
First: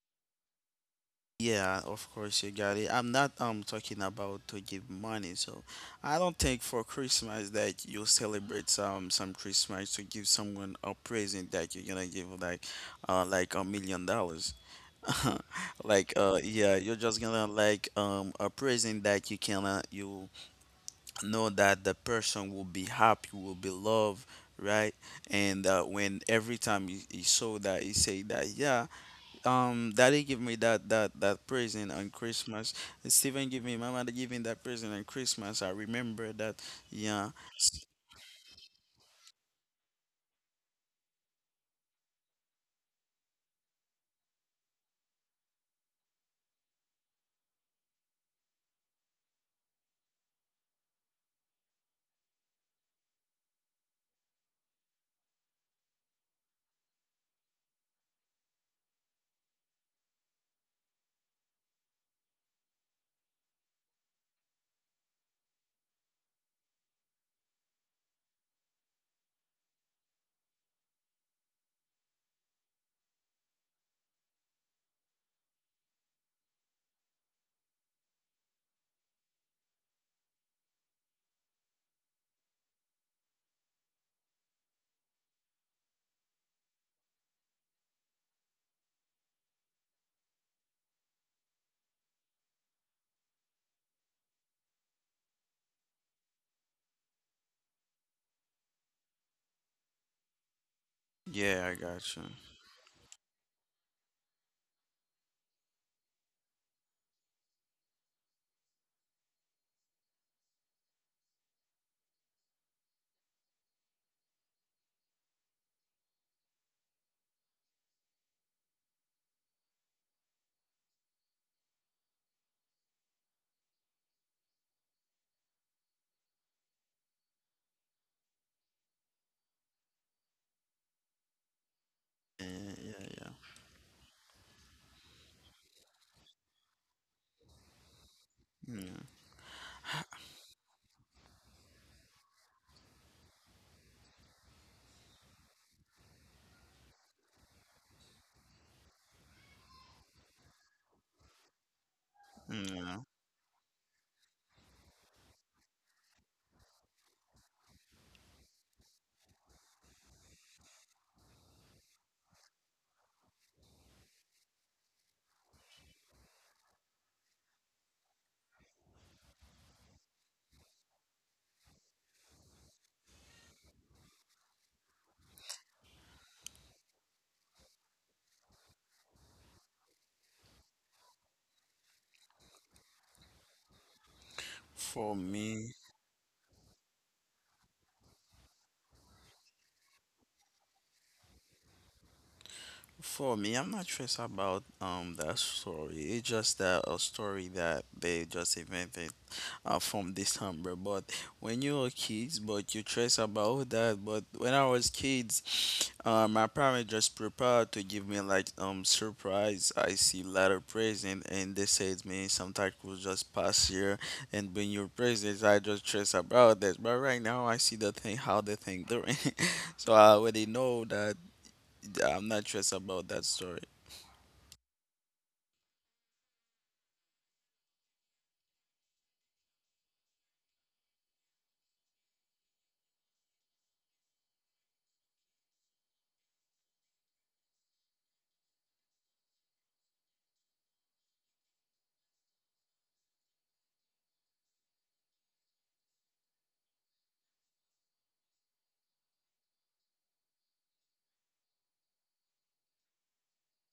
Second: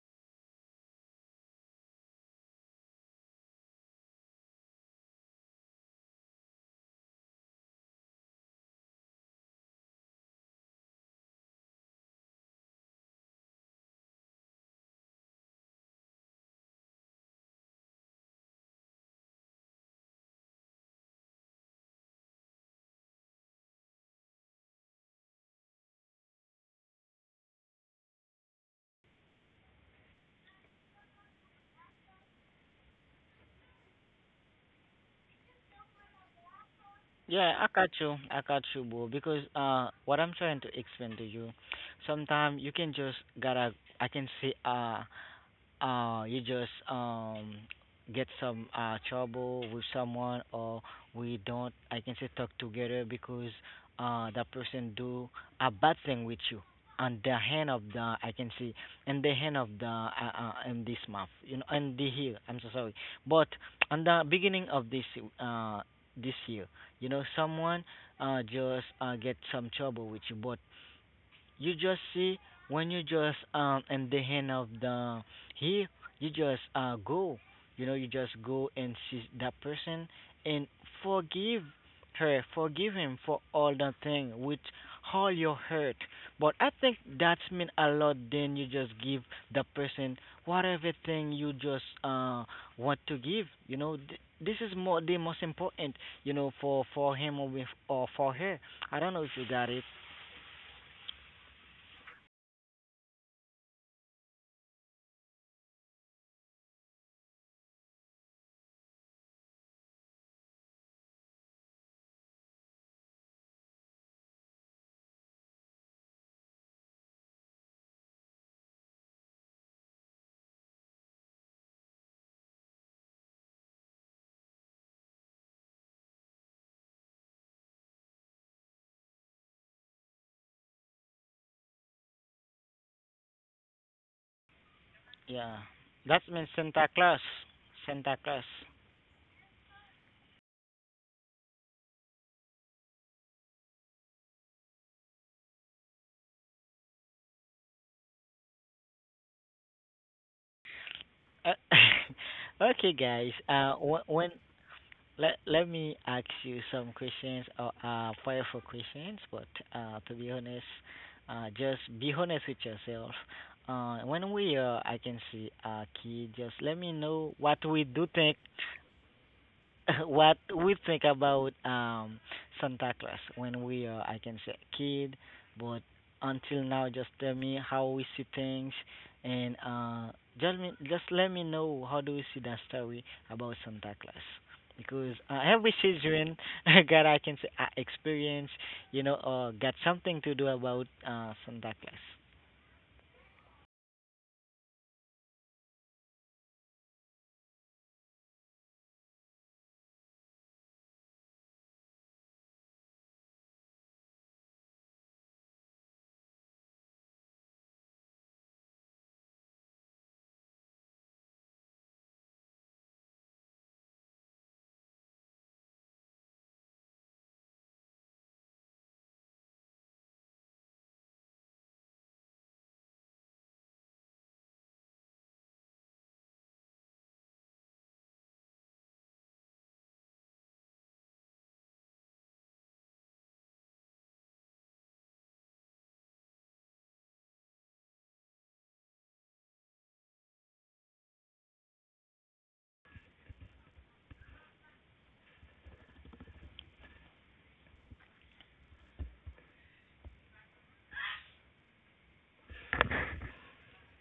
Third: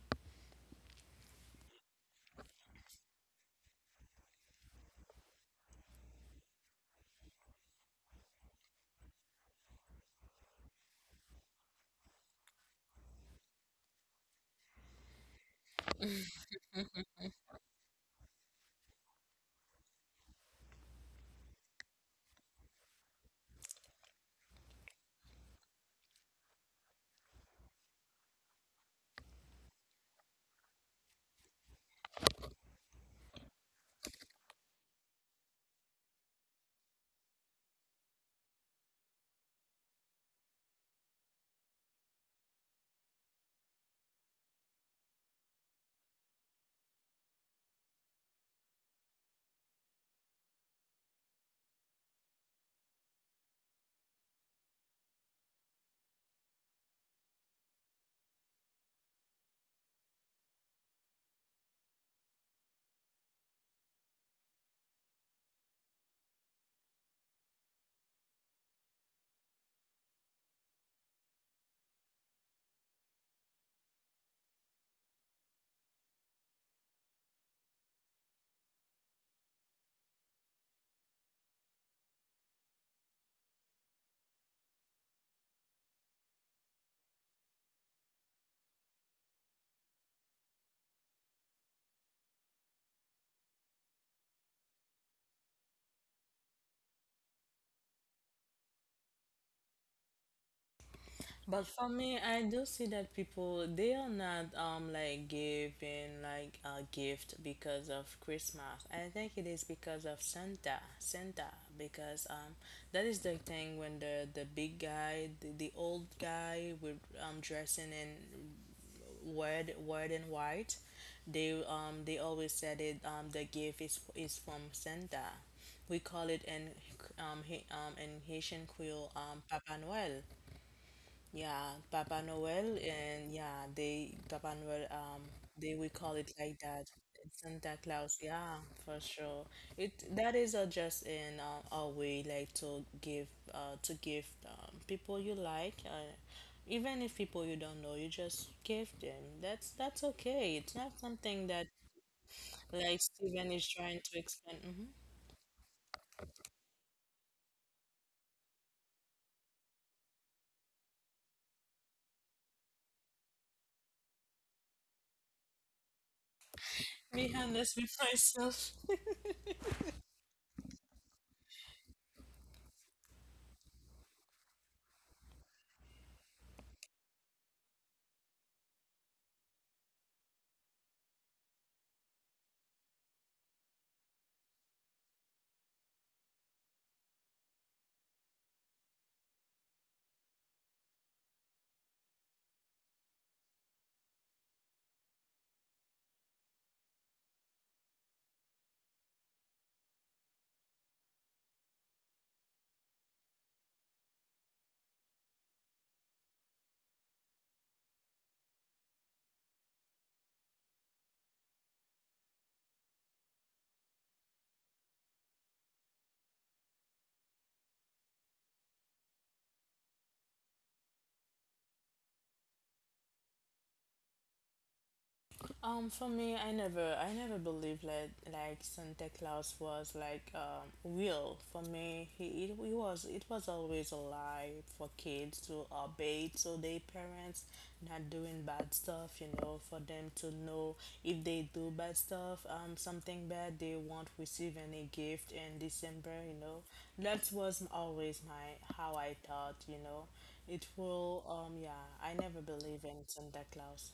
Speaker 3: Yeah, of course you got it. I'm not talking about to give money, so I don't think for Christmas that you celebrate some Christmas to give someone a present that you're gonna give like $1 million. Like yeah, you're just gonna like a present that you can you know that the person will be happy, will be loved, right? And when every time he saw that, he say that, yeah, Daddy give me that present on Christmas. Steven give me, Mama give me that present on Christmas. I remember that. Yeah,
Speaker 2: yeah, I got you, bro. Because what I'm trying to explain to you, sometimes you can just gotta, I can say you just get some trouble with someone or we don't I can say talk together because that person do a bad thing with you on the hand of the I can see in the hand of the in this month, you know, in the year. I'm so sorry, but on the beginning of this uh this year, you know, someone just get some trouble with you, but you just see when you just in the hand of the he, you just go, you know, you just go and see that person and forgive her, forgive him for all the thing with all your hurt, but I think that's mean a lot. Then you just give the person whatever thing you just want to give, you know. This is more the most important, you know, for him or with or for her. I don't know if you got it.
Speaker 1: But
Speaker 3: yeah, I
Speaker 1: for me,
Speaker 3: got you.
Speaker 1: I do see that people they are not like giving like a gift because of Christmas. I think it is because of Santa, because that is the thing when the big guy, the old guy with dressing in red and white, they always said it the gift is from Santa. We call it in in Haitian Creole Papa Noel. Yeah, Papa
Speaker 3: Yeah,
Speaker 1: Noel and
Speaker 3: yeah,
Speaker 1: yeah, they Papa Noel
Speaker 2: Yeah,
Speaker 1: they we call
Speaker 2: that
Speaker 1: it
Speaker 2: means
Speaker 1: like
Speaker 2: Santa
Speaker 1: that.
Speaker 2: Claus.
Speaker 1: Santa
Speaker 2: Santa
Speaker 1: Claus,
Speaker 2: Claus.
Speaker 1: yeah, for
Speaker 3: yeah.
Speaker 1: sure. It that is just in a way like to give people you like, even if people you don't know, you just give them. That's okay. It's not something
Speaker 2: Uh,
Speaker 1: that
Speaker 2: okay,
Speaker 1: like
Speaker 3: Yeah.
Speaker 2: guys.
Speaker 1: Steven is trying
Speaker 2: Wh-
Speaker 1: to
Speaker 2: when
Speaker 1: explain. Mm-hmm.
Speaker 2: let let me ask you some questions or powerful questions, but to be honest, just be honest with yourself. When we are, I can see a kid. Just let me know
Speaker 1: Me,
Speaker 2: what
Speaker 1: honest
Speaker 2: we
Speaker 1: with
Speaker 2: do think
Speaker 1: myself.
Speaker 2: what we think about Santa Claus when we are I can say kid, but until now just tell me how we see things and just me just let me know how do we see that story about Santa Claus because
Speaker 3: For
Speaker 2: every
Speaker 3: me.
Speaker 2: children got I can say experience, you know, got something to do about Santa Claus.
Speaker 3: For me, I'm not sure it's about that story. It's just that a story that they just invented, from December. But when you were kids, but you trace about that. But when I was kids, my parents just prepared to give me like surprise. I see letter present, and they said me sometimes will just pass here and bring your presents. I just trace about that. But right now, I see the thing how the thing doing, so I already know that. Yeah, I'm not sure about that story.
Speaker 1: For me, I never believed that like Santa Claus was like real. For me, he it, he was it was always a lie for kids to obey to their parents, not doing bad stuff. You know, for them to know if they do bad stuff, something bad, they won't receive any gift in December. You know, that was always my how I thought. You know, it will. Yeah, I never believe in Santa Claus.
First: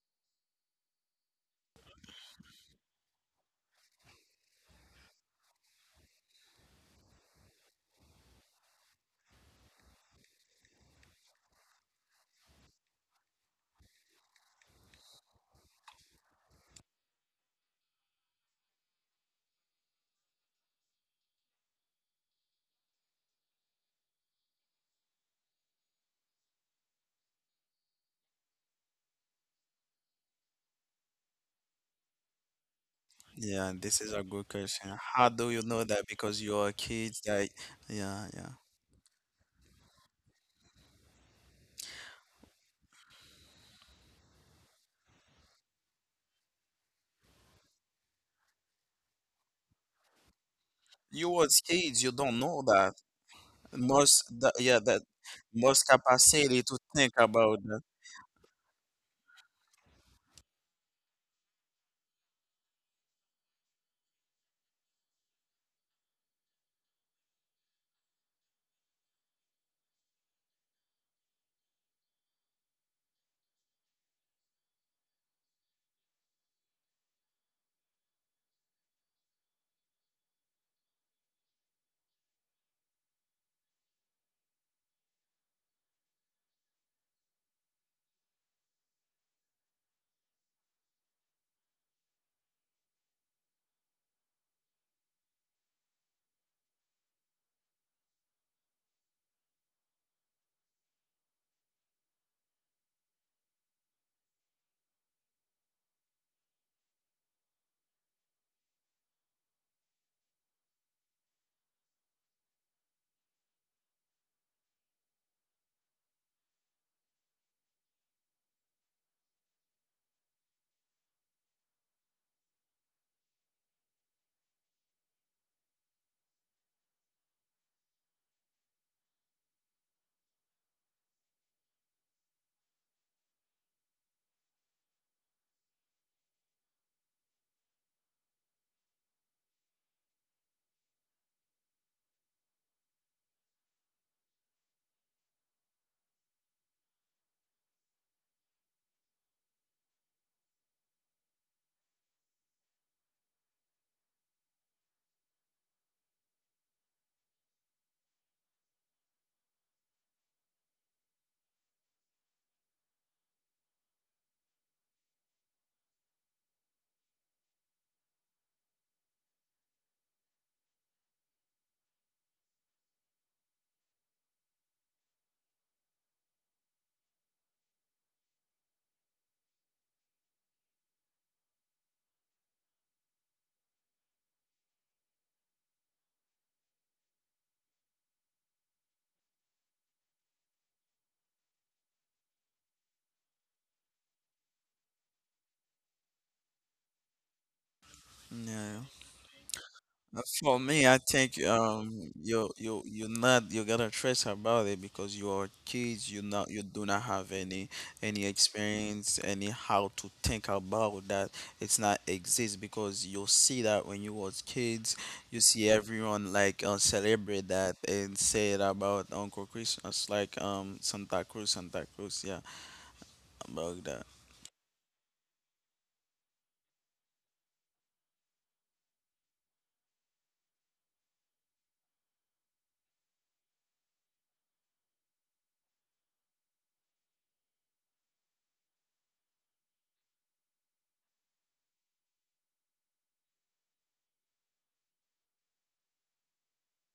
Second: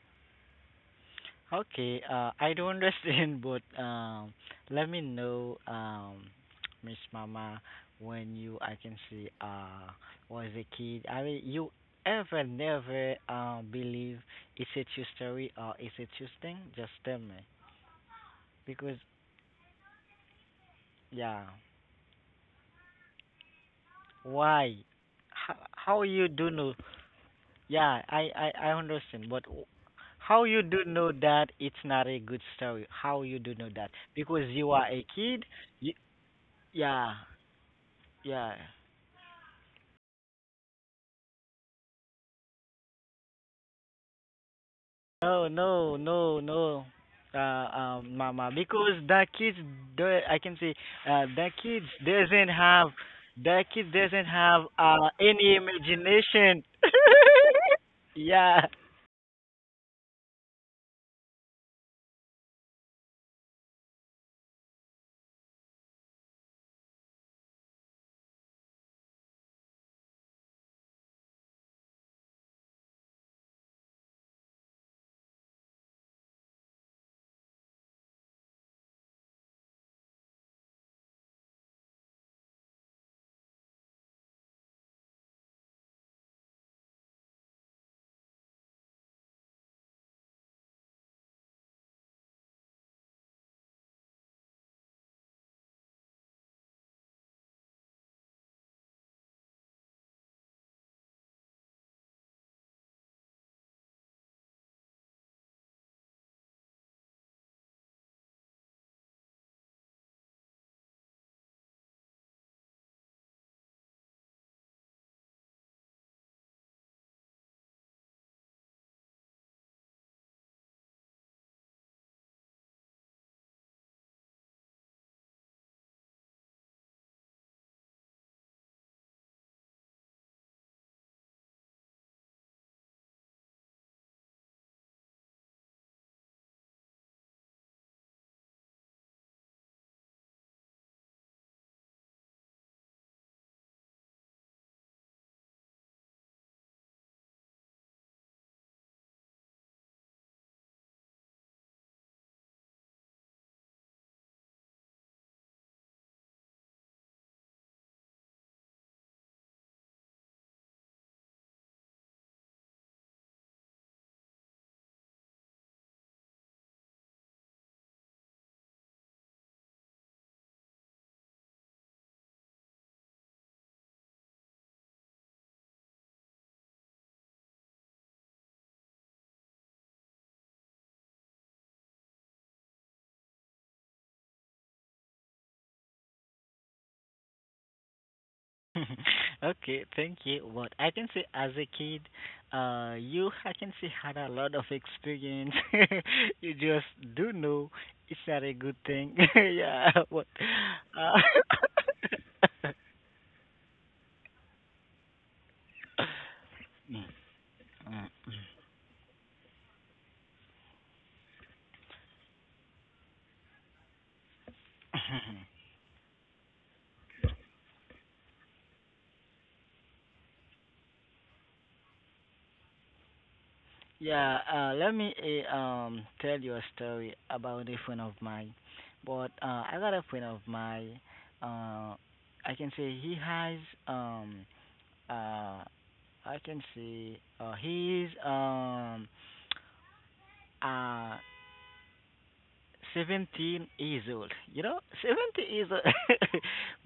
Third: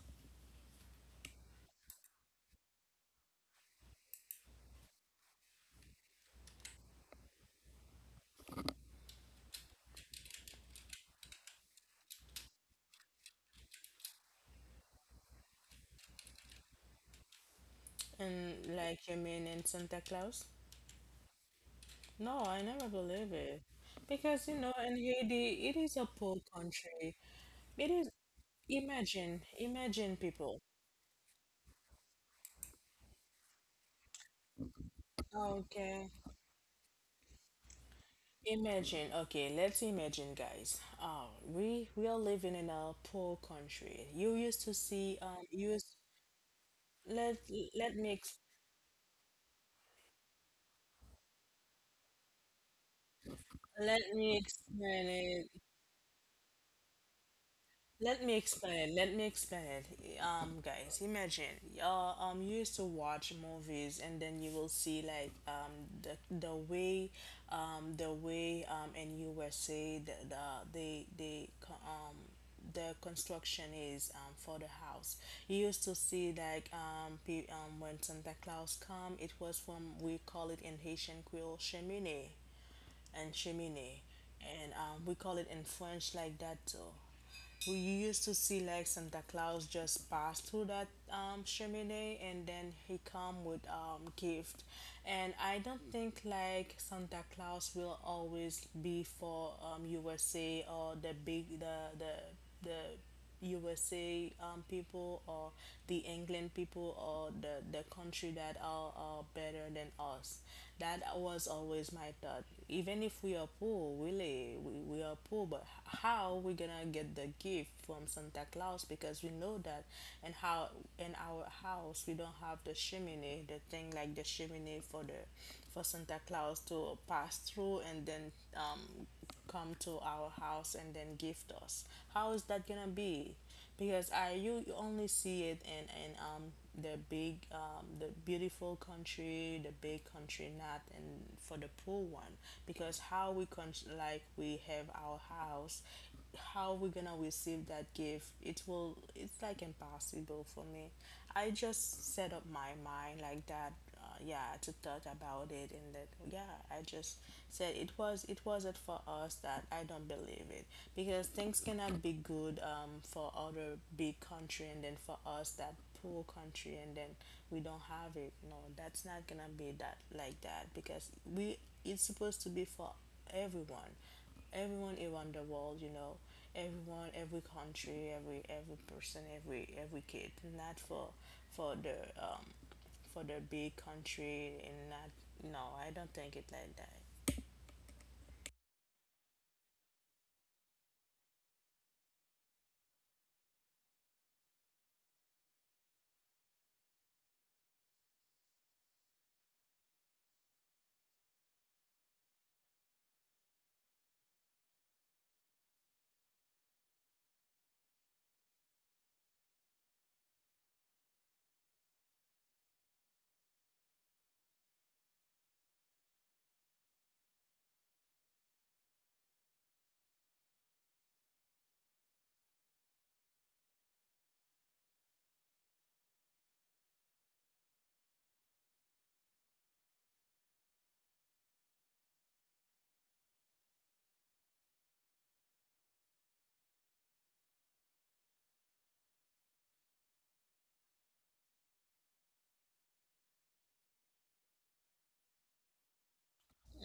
Speaker 2: Okay, I do understand, but let me know, Miss Mama, when you, I can see, was a kid. I mean, you ever never believe it's a true story or it's a true thing? Just tell me,
Speaker 1: And
Speaker 2: because
Speaker 1: like you mean in Santa Claus?
Speaker 2: yeah,
Speaker 1: No, I never believe it. Because you know,
Speaker 2: why?
Speaker 1: in Haiti, it is
Speaker 2: How
Speaker 1: a
Speaker 2: you
Speaker 1: poor
Speaker 2: do know?
Speaker 1: country. It
Speaker 2: Yeah,
Speaker 1: is
Speaker 2: I understand, but
Speaker 1: Imagine,
Speaker 2: how you
Speaker 1: people.
Speaker 2: do know that it's not a good story? How you do know
Speaker 3: Yeah,
Speaker 2: that?
Speaker 3: this is a
Speaker 2: Because
Speaker 3: good
Speaker 2: you are
Speaker 3: question.
Speaker 2: a
Speaker 3: How
Speaker 2: kid.
Speaker 3: do you know
Speaker 2: You,
Speaker 3: that?
Speaker 1: Okay.
Speaker 3: Because you are
Speaker 2: yeah.
Speaker 3: kids that yeah, yeah.
Speaker 2: Yeah.
Speaker 1: Imagine, okay, let's imagine guys. We are living in a poor country. You used to see
Speaker 2: No,
Speaker 1: you
Speaker 2: no,
Speaker 1: used,
Speaker 2: no, no.
Speaker 1: let let me ex
Speaker 2: Mama, because the kids, the I can say,
Speaker 3: You
Speaker 2: the
Speaker 3: was
Speaker 2: kids
Speaker 3: kids, you don't
Speaker 2: doesn't
Speaker 3: know
Speaker 2: have,
Speaker 3: that.
Speaker 2: the kids
Speaker 1: let
Speaker 2: doesn't
Speaker 3: Most
Speaker 1: me
Speaker 3: the,
Speaker 2: have
Speaker 3: yeah, that
Speaker 1: explain
Speaker 2: uh
Speaker 1: it.
Speaker 2: any
Speaker 3: most capacity
Speaker 2: imagination.
Speaker 3: to think about that.
Speaker 1: Let me
Speaker 2: yeah.
Speaker 1: explain. Let me explain. Guys, imagine you're you used to watch movies, and then you will see like the way, in USA they they co- um the construction is for the house. You used to see like when Santa Claus come, it was from we call it in Haitian Creole cheminée and cheminée, and we call it in French like that too. We used to see like Santa Claus just pass through that chimney and then he come with gift. And I don't think like Santa Claus will always be for USA or the USA people or the England people or the country that are better than us. That was always my thought. Even if we are poor, really, we are poor, but how are we gonna get the gift from Santa Claus, because we know that. And how in our house we don't have the chimney, the thing like the chimney for the for Santa Claus to pass through and then come to our house and then gift us. How is that gonna be? Because I you, you only see it in the big the beautiful country, the big country, not and for the poor one. Because how like we have our house, how we're gonna receive that gift. It's like impossible for me. I just set up my mind like that. Yeah, to thought about it. And that, yeah, I just said it wasn't for us, that I don't believe it, because things cannot be good for other big country and then for us that poor country. And then we don't have it. No, that's not gonna be that like that. Because we it's supposed to be for everyone, everyone around the world, everyone, every country, every person, every kid. Not for for the um for the big country in that. No, I don't think it like that.
Speaker 2: Okay, thank you. But I can say as a kid, you I can say had a lot of experience. You just do know it's not
Speaker 3: Yeah.
Speaker 2: a
Speaker 3: Yeah.
Speaker 2: good thing. yeah, but
Speaker 3: For me, I think you
Speaker 2: uh,
Speaker 3: you you not you gotta trust about it because you are kids. You do not
Speaker 2: Mm,
Speaker 3: have any experience, any how to think about that. It's not exist because you see that when you was kids, you
Speaker 2: mm.
Speaker 3: see everyone like celebrate that and say it about Uncle Christmas, like Santa Cruz, Santa Cruz, yeah, about that.
Speaker 2: Yeah, let me tell you a story about a friend of mine. But I got a friend of mine. Uh, I can say he has um uh I can say he is uh 17 years old. You know, 17 years old.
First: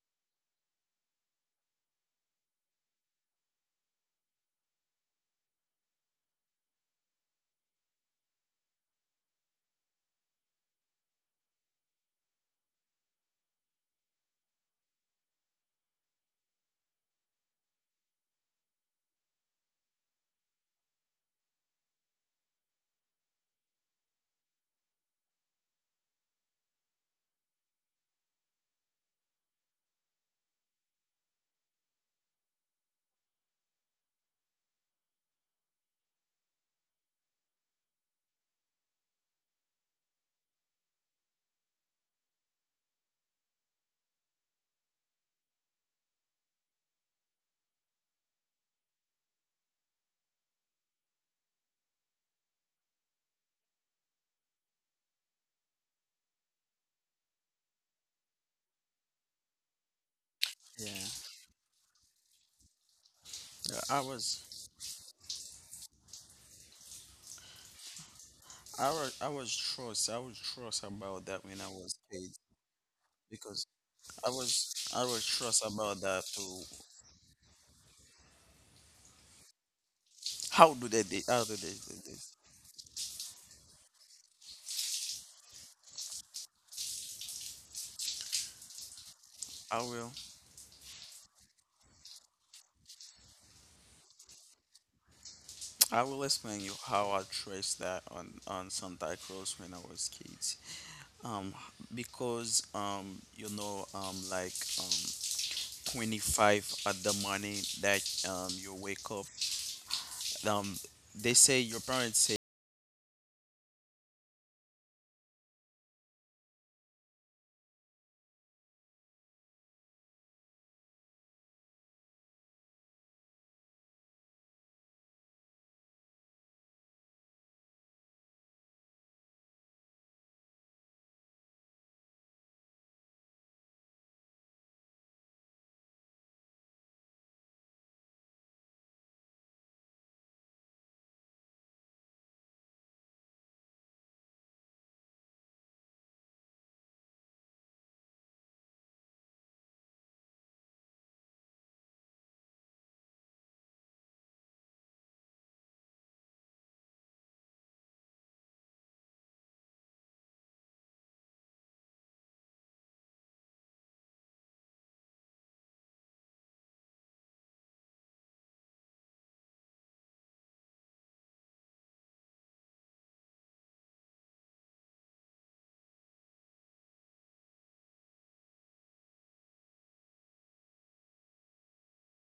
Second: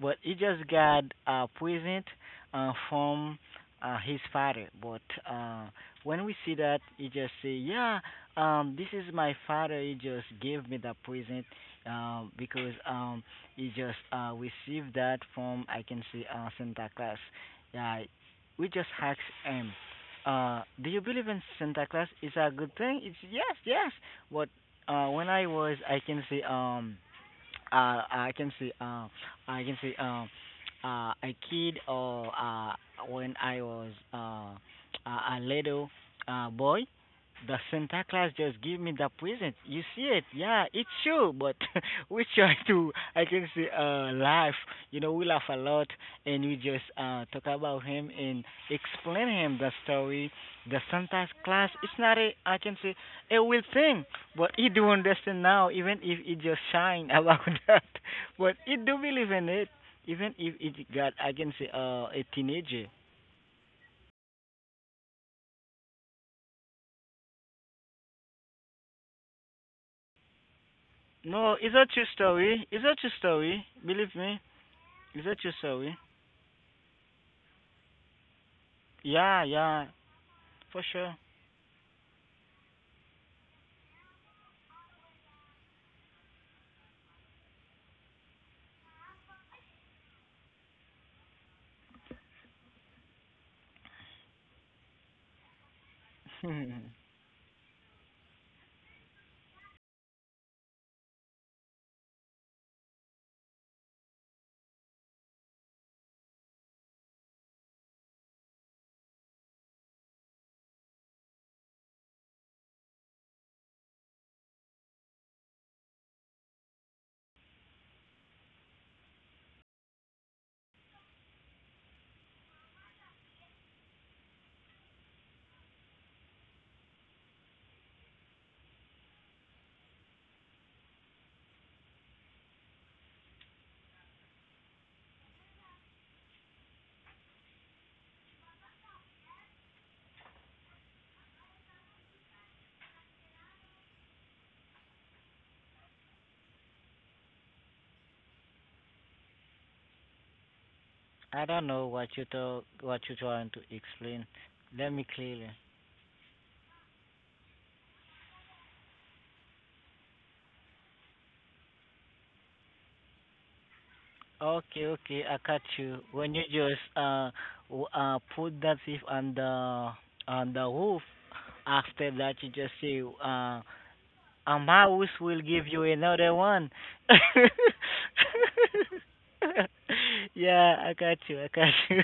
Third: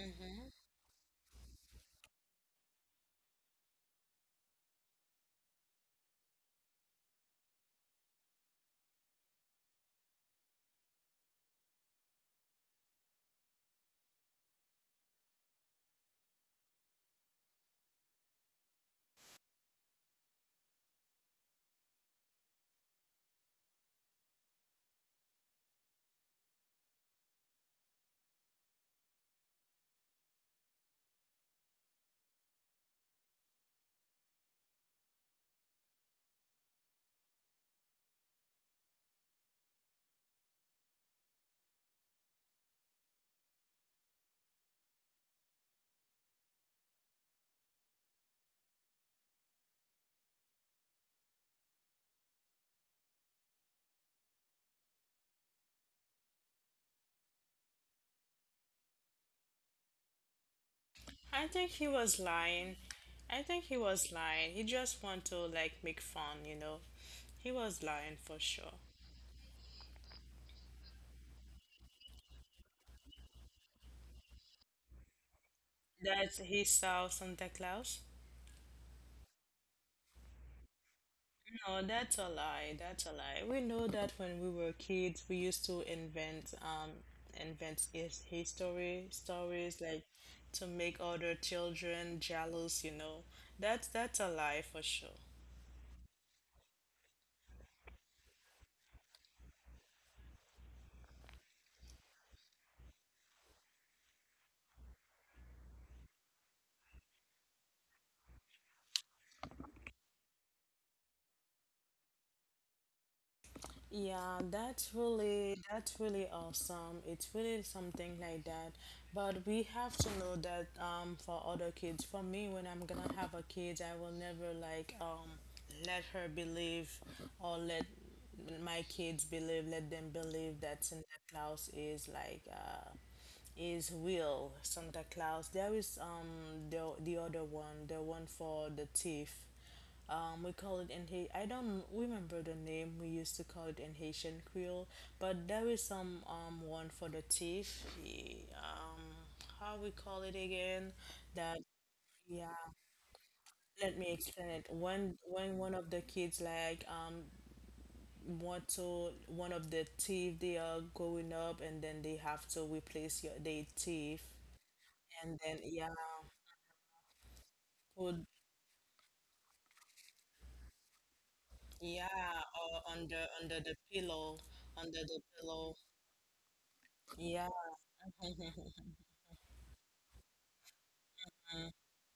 Speaker 2: But he just got a present from his father. But uh, when we see that, he just say, "Yeah, this is my father. He just gave me the present because he just received that from I can say Santa Claus." Yeah, we just asked him. Do you believe in Santa Claus? Is a good thing? It's yes, yes. But when I was, I can say, I can say, I can say, a kid or when I was a little boy, the Santa Claus just give me the present. You see it? Yeah, it's true. But we try to, laugh. You know, we laugh a lot, and we just talk about him and explain him the story. The Santa Claus. It's not a, a real thing. But you do understand now, even if it just shine about that, but it do believe in it. Even if it
Speaker 3: Yeah,
Speaker 2: got,
Speaker 1: I think he
Speaker 2: a
Speaker 1: was lying.
Speaker 2: teenager.
Speaker 1: I think
Speaker 3: yeah,
Speaker 1: he was lying, he just want to like make fun, he was lying for sure,
Speaker 3: I was trust, I was trust about that
Speaker 2: No,
Speaker 3: when I
Speaker 2: it's a
Speaker 3: was
Speaker 2: true
Speaker 3: kids.
Speaker 2: story. It's a true
Speaker 3: Because.
Speaker 2: story. Believe me,
Speaker 3: I was
Speaker 2: it's a true
Speaker 3: trust
Speaker 2: story.
Speaker 3: about that
Speaker 1: that
Speaker 3: too.
Speaker 1: he saw Santa Claus.
Speaker 2: Yeah, yeah, for sure.
Speaker 3: How do they
Speaker 1: No,
Speaker 3: do
Speaker 1: that's
Speaker 3: this?
Speaker 1: a lie. That's a lie, we know that when we were kids we used to invent his history
Speaker 3: I
Speaker 1: stories
Speaker 3: will
Speaker 1: like to make other children jealous. That's a lie for sure.
Speaker 3: I will explain you how I traced that on Santa Cruz when I was kids. Um, because like um 25 at the morning that you wake up, um they say your parents say.
Speaker 1: Yeah, that's really awesome. It's really something like that. But we have to know that for other kids. For me, when I'm gonna have a kid, I will never like let her believe, or let my kids believe, let them believe that Santa Claus is is real Santa Claus. There is the other one, the one for the thief. We call it in Haiti. I don't remember the name. We used to call it in Haitian Creole, but there is some one for the teeth. Eh, how we call it again?
Speaker 2: I
Speaker 1: That
Speaker 2: don't know what you
Speaker 1: yeah.
Speaker 2: talk, what you trying to
Speaker 1: Let me
Speaker 2: explain.
Speaker 1: explain it.
Speaker 2: Let me
Speaker 1: When
Speaker 2: clearly.
Speaker 1: one of the kids like want to one of the teeth they are growing up and then they have to replace your their teeth,
Speaker 2: Okay, okay,
Speaker 1: and
Speaker 2: I
Speaker 1: then
Speaker 2: got
Speaker 1: yeah,
Speaker 2: you. When you just
Speaker 1: put
Speaker 2: put that thief on the roof, after
Speaker 1: yeah,
Speaker 2: that you
Speaker 1: or
Speaker 2: just say
Speaker 1: under the pillow,
Speaker 2: a
Speaker 1: under the
Speaker 2: mouse will
Speaker 1: pillow,
Speaker 2: give you another one.
Speaker 1: yeah.
Speaker 2: Yeah, I got you. I
Speaker 1: Mm-hmm.
Speaker 2: got you.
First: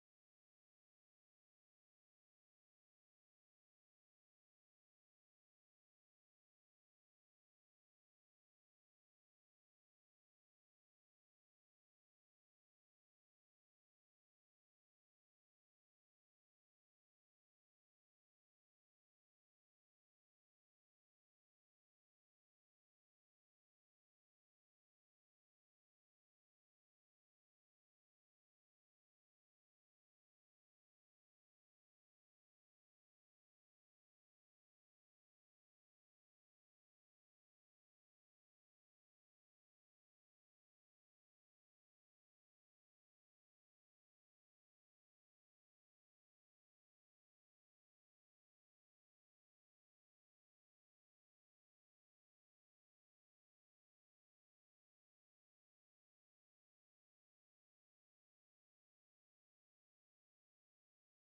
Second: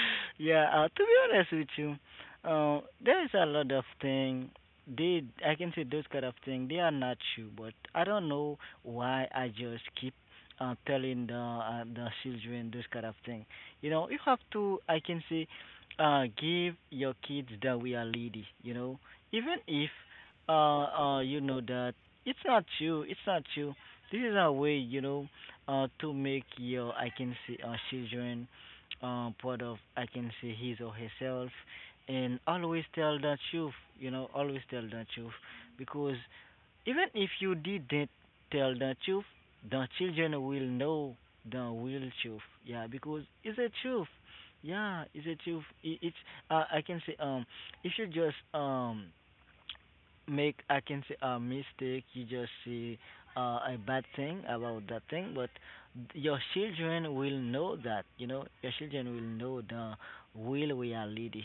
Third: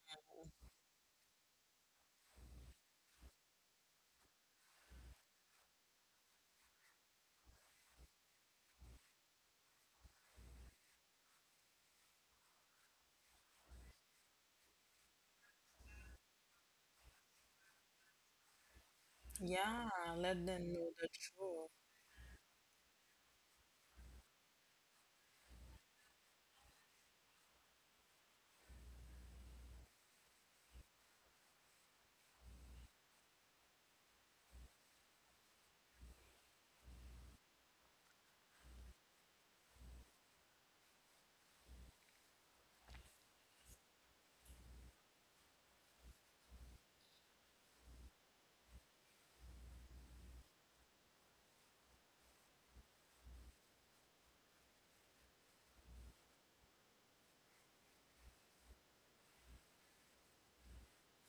Speaker 2: Yeah, to be honest with you, there's a lot of thing. They, I can say those kind of thing. They are not true, but I don't know why I just keep telling the children those kind of thing. You know, you have to. Give your kids the reality. You know, even if
Speaker 1: Yeah, let
Speaker 2: uh,
Speaker 1: them know the
Speaker 2: you know
Speaker 1: truth.
Speaker 2: that it's not you. It's not you. This is a way, you know, to make your I can see children, part of I can see his or herself, and always tell the truth. You know, always tell the truth, because even if you didn't tell the truth, the children will know the real truth. Yeah, because it's a truth. Yeah, it's a truth. It's I can say if you just make I can say a mistake, you just see a bad thing about that thing, but your children will know that, you know, your children will know the real reality.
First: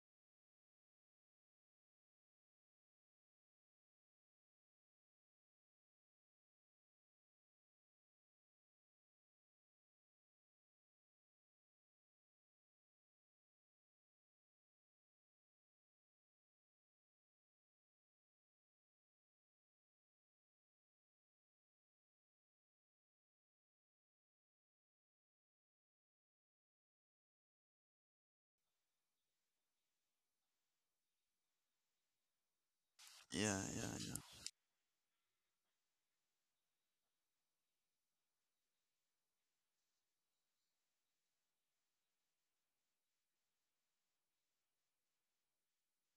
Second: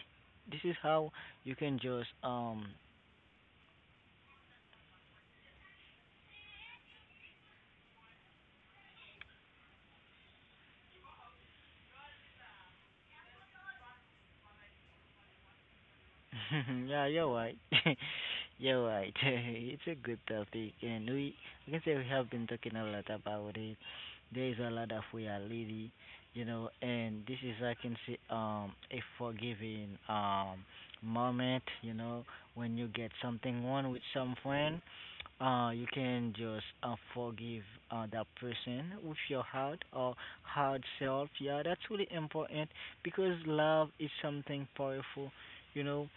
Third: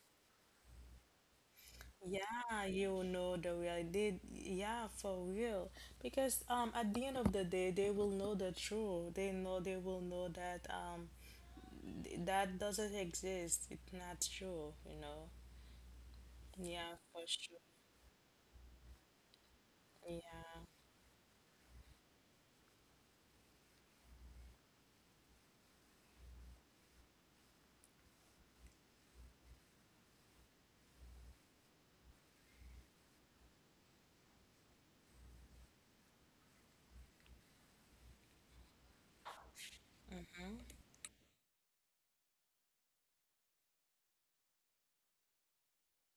Speaker 2: This is how you can just
Speaker 1: Yeah, you know the real did. Yeah, for real. Because at the end of the day, they will know the truth. They will know that that doesn't exist. It's not true. You know. Yeah,
Speaker 2: yeah,
Speaker 1: for
Speaker 2: you're right.
Speaker 1: sure.
Speaker 2: You're right. It's a good
Speaker 1: Yeah.
Speaker 2: topic, and we I can say we have been talking a lot about it. There is a lot of reality, you know, and this is I can say a forgiving moment, you know, when you get
Speaker 3: Yeah,
Speaker 2: something wrong
Speaker 3: yeah.
Speaker 2: with some friend, you can just forgive that person with your heart or
Speaker 1: Mm-hmm.
Speaker 2: hard self. Yeah, that's really important because love is something powerful, you know,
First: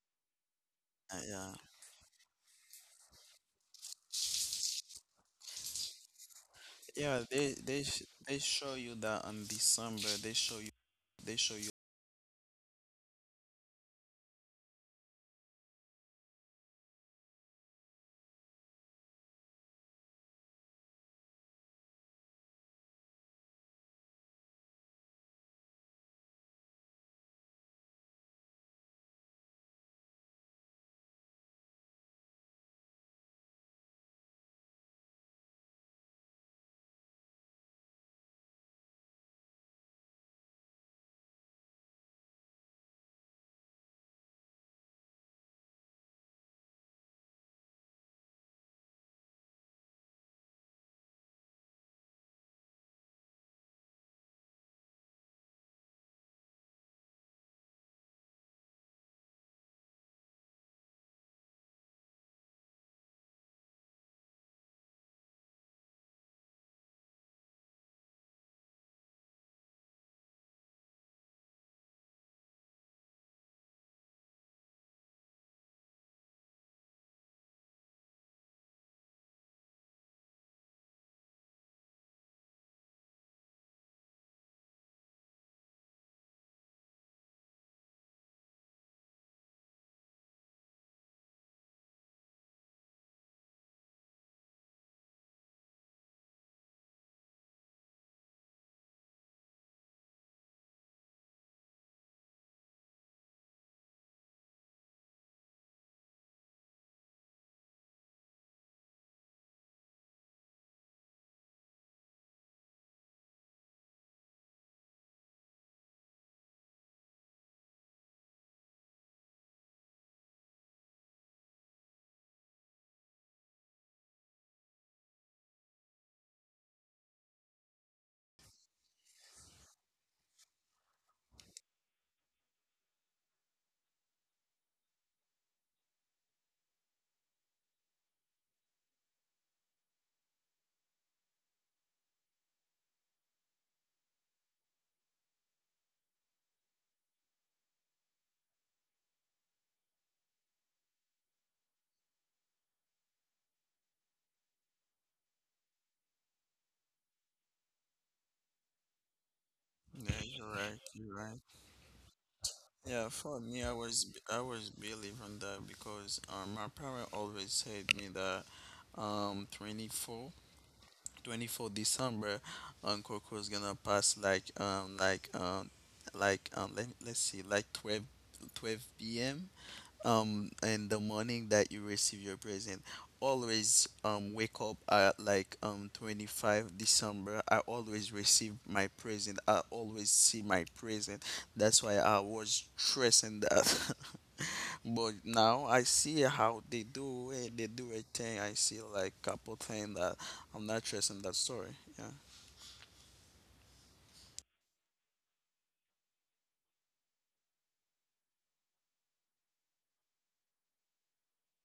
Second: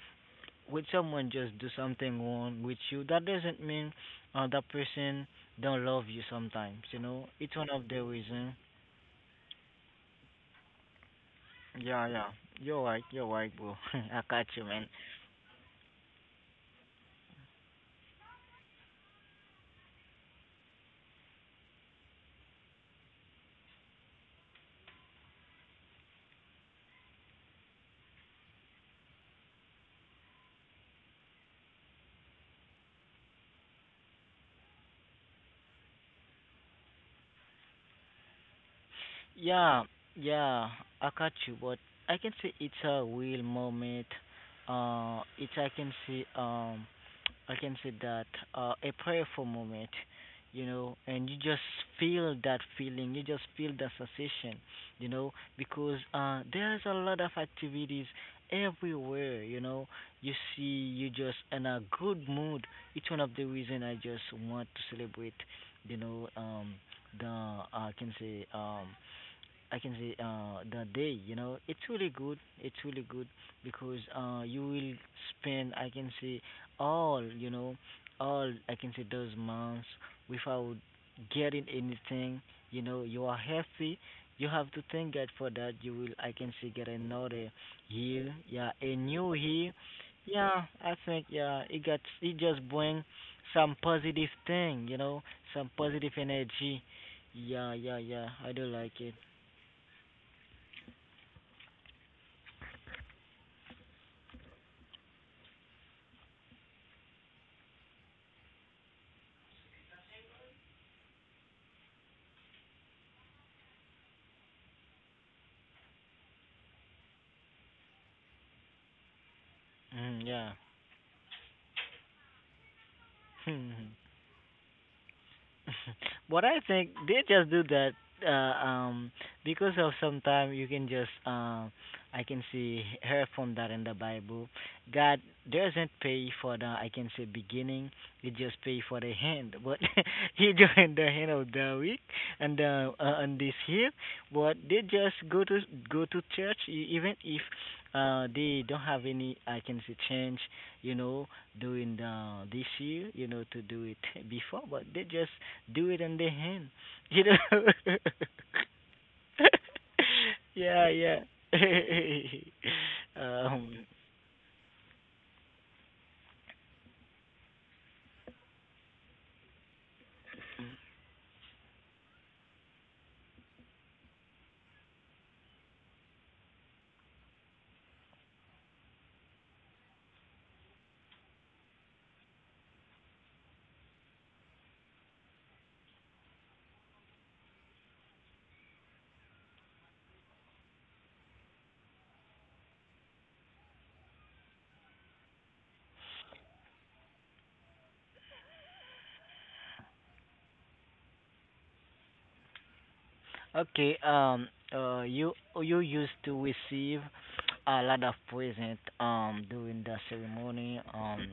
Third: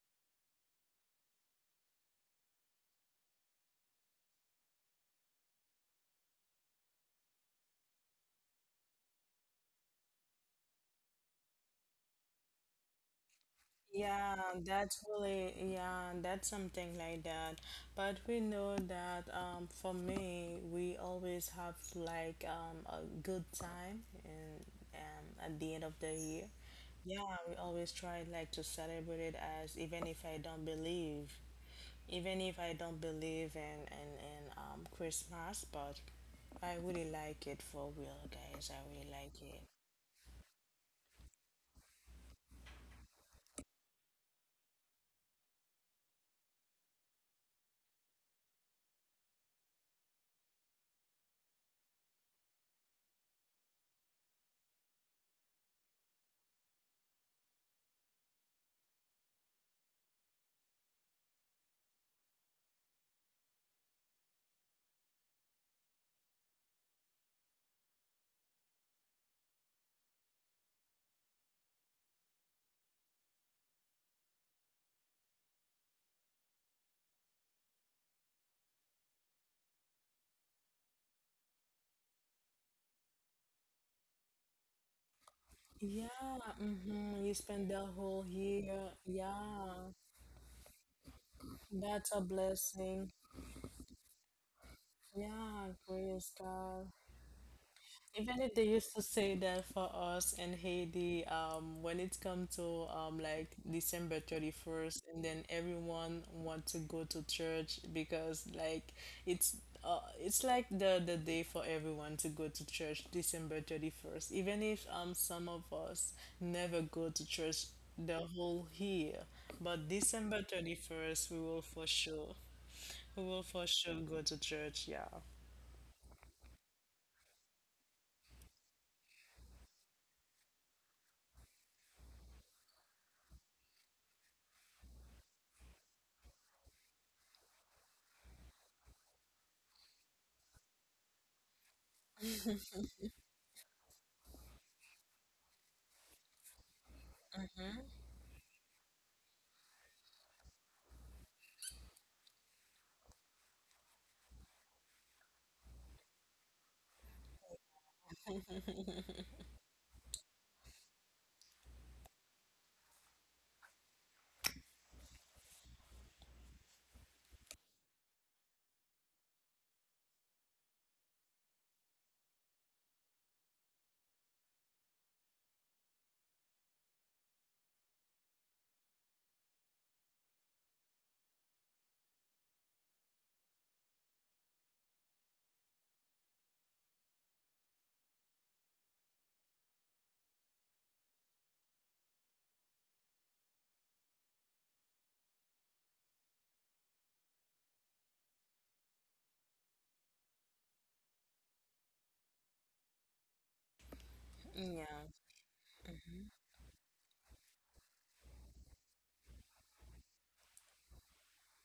Speaker 2: when
Speaker 3: Yeah,
Speaker 2: someone
Speaker 3: yeah.
Speaker 2: just do something wrong with you, that doesn't mean that person don't love you sometimes, you
Speaker 3: Yeah,
Speaker 2: know? It's one of the
Speaker 3: they
Speaker 2: reason.
Speaker 3: show you that on December, they show you.
Speaker 2: Yeah, yeah. You're right, bro. I
Speaker 1: Yeah,
Speaker 2: got you, man.
Speaker 1: that's really, yeah, that's something like that. But we know that for me, we always have like a good time, and at the end of the year. Yeah, we always try like to celebrate it as. Even if I don't believe in Christmas, but I really like it for real, guys. I really like it.
Speaker 2: Yeah, yeah, I got you, but I can say it's a real moment. It's I can say that a prayerful moment, you know, and you just feel that feeling, you just feel that sensation, you know, because there's a lot of activities everywhere, you know. You see, you just in a good mood. It's one of the reason I just want to celebrate, you know, the I can say the day. You know, it's really good. It's really good because you will spend. I can say all. You know, all. I can say those months without getting anything. You know, you are happy. You have to thank God for that. You will. I
Speaker 1: Yeah,
Speaker 2: can say get
Speaker 1: mm-hmm. You
Speaker 2: another
Speaker 1: spend the whole
Speaker 2: year. Yeah,
Speaker 1: year.
Speaker 2: a new year.
Speaker 1: Yeah,
Speaker 2: Yeah, I think yeah, it got
Speaker 1: that's a
Speaker 2: it just bring
Speaker 1: blessing.
Speaker 2: some positive thing. You know, some
Speaker 1: Yeah,
Speaker 2: positive
Speaker 1: praise
Speaker 2: energy.
Speaker 1: God.
Speaker 2: Yeah, yeah, yeah.
Speaker 1: Even
Speaker 2: I
Speaker 1: if they
Speaker 2: do
Speaker 1: used
Speaker 2: like
Speaker 1: to
Speaker 2: it.
Speaker 1: say that for us in Haiti, when it comes to like December 31st, and then everyone want to go to church, because it's it's like the day for everyone to go to church, December 31st. Even if some of us never go to church the whole year, but
Speaker 2: Mm,
Speaker 1: December
Speaker 2: yeah.
Speaker 1: 31st we will for sure, go to church. Yeah.
Speaker 2: What I think they just do that uh, um because of sometime you can just I can see her from that in the Bible. God doesn't pay for the I can say beginning, he just pay for the hand. But he joined the hand of the week and on this here. But they just go to church even if they don't have any I can say change, you know, doing the this year, you know, to do it before, but they just do it on the hand. You know?
Speaker 3: Yeah, you're right,
Speaker 2: Yeah,
Speaker 3: you're right.
Speaker 2: yeah.
Speaker 3: Yeah, for me,
Speaker 2: Um,
Speaker 3: I was believe on that because my parent always said me that um 24 24 December, Uncle Coco's gonna pass like let's see like 12 p.m in the morning that you receive your present. Always wake up at like 25 December, I always receive my present. I always see my present. That's why I was stressing that. But now I see how they do it. They do a thing. I see like couple thing that I'm not stressing that story. Yeah.
Speaker 2: okay.
Speaker 1: Yeah.
Speaker 2: Uh. You you used to receive a lot of present. During the ceremony.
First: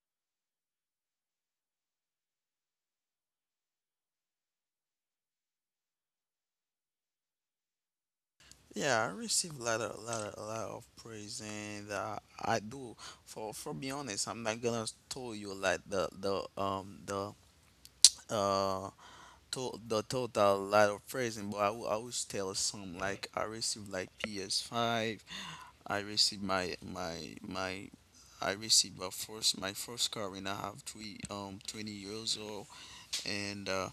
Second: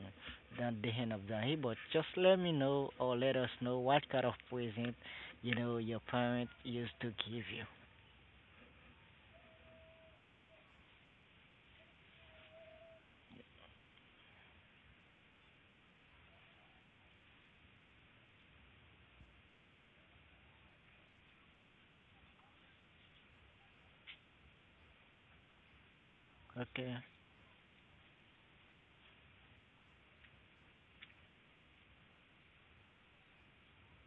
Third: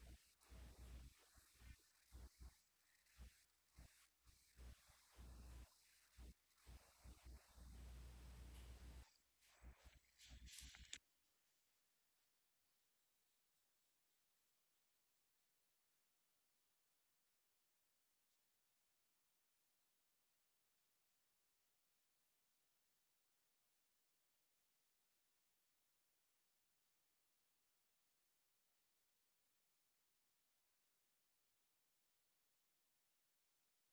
Speaker 2: At the end of the day, but just let me know or let us know what kind of present you know your parent used to give you.
Speaker 3: Yeah, I receive a lot a lot of praise, and I do. For be honest, I'm not gonna tell you like uh the total lot of praising, but I will always tell some, like I received like PS5. I received my
Speaker 2: Okay.
Speaker 3: my my I received my first car when I have three 20 years old, and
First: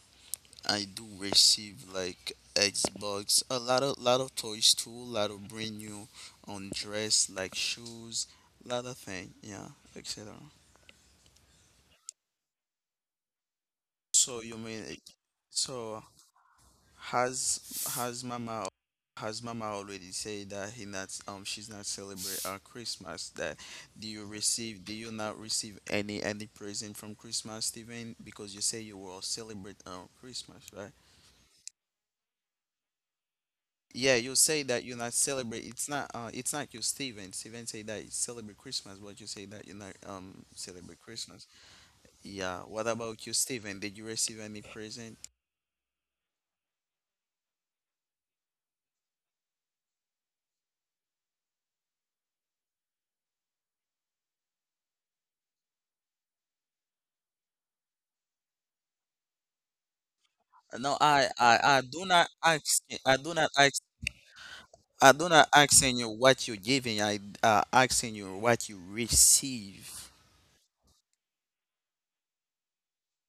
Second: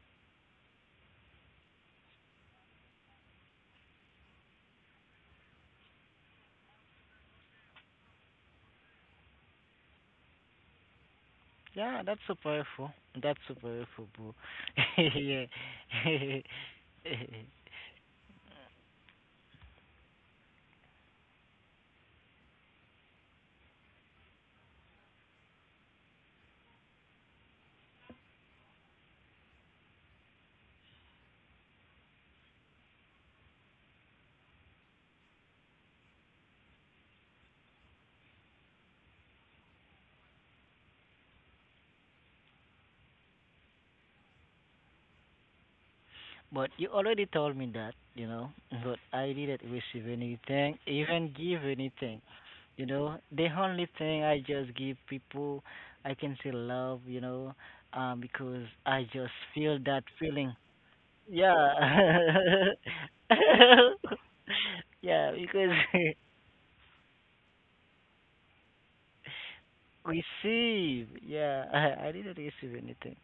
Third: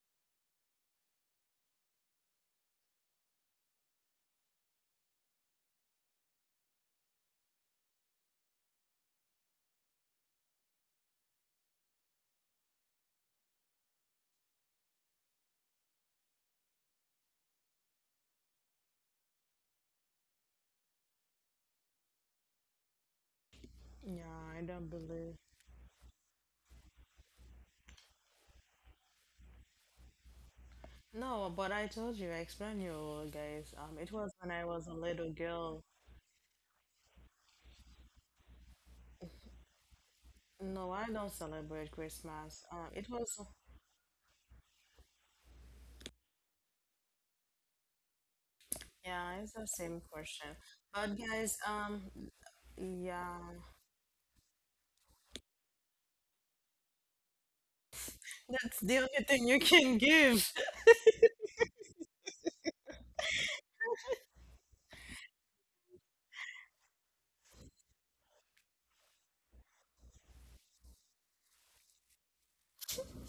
Speaker 3: I do receive like Xbox, a lot of toys too, a lot of brand new on dress like shoes, lot of thing, yeah, etc.
Speaker 2: Yeah, that's super helpful. That's super helpful,
Speaker 3: So you mean
Speaker 2: bro.
Speaker 3: it-
Speaker 2: Yeah.
Speaker 3: so has has mama has mama already said that he not she's not celebrate Christmas that
Speaker 1: Yeah, I don't
Speaker 3: do you
Speaker 1: believe.
Speaker 3: not receive any present from Christmas, Stephen, because you say you will celebrate Christmas, right?
Speaker 1: No, but I told you, I explained you guys. It
Speaker 3: Yeah,
Speaker 1: was
Speaker 3: you
Speaker 1: when
Speaker 3: say
Speaker 1: I
Speaker 3: that
Speaker 1: was a
Speaker 3: you not
Speaker 1: little
Speaker 3: celebrate.
Speaker 1: girl.
Speaker 3: It's not. It's not you, Steven. Steven say that you celebrate Christmas, but you say that you not
Speaker 1: No,
Speaker 3: celebrate
Speaker 1: I don't
Speaker 3: Christmas.
Speaker 1: celebrate
Speaker 3: Yeah.
Speaker 1: Christmas.
Speaker 3: What about you, Steven? Did you receive any present?
Speaker 2: But you already told me that, you know, but I
Speaker 1: Yeah, it's
Speaker 2: didn't
Speaker 1: the
Speaker 2: receive
Speaker 1: same question.
Speaker 2: anything,
Speaker 1: But
Speaker 2: even give
Speaker 1: guys,
Speaker 2: anything. You know,
Speaker 1: yeah,
Speaker 2: the only thing I just give people, I can say love, you know, because
Speaker 1: that's
Speaker 2: I
Speaker 1: the only
Speaker 2: just
Speaker 1: thing you
Speaker 2: feel that
Speaker 1: can
Speaker 2: feeling.
Speaker 1: give.
Speaker 3: Uh, No, I,
Speaker 2: Yeah.
Speaker 3: I, I do not ask. I do not ask. I
Speaker 2: Yeah,
Speaker 3: do not
Speaker 2: because
Speaker 3: asking you what you giving. I asking you what you receive.
Speaker 2: receive. Yeah, I didn't receive anything.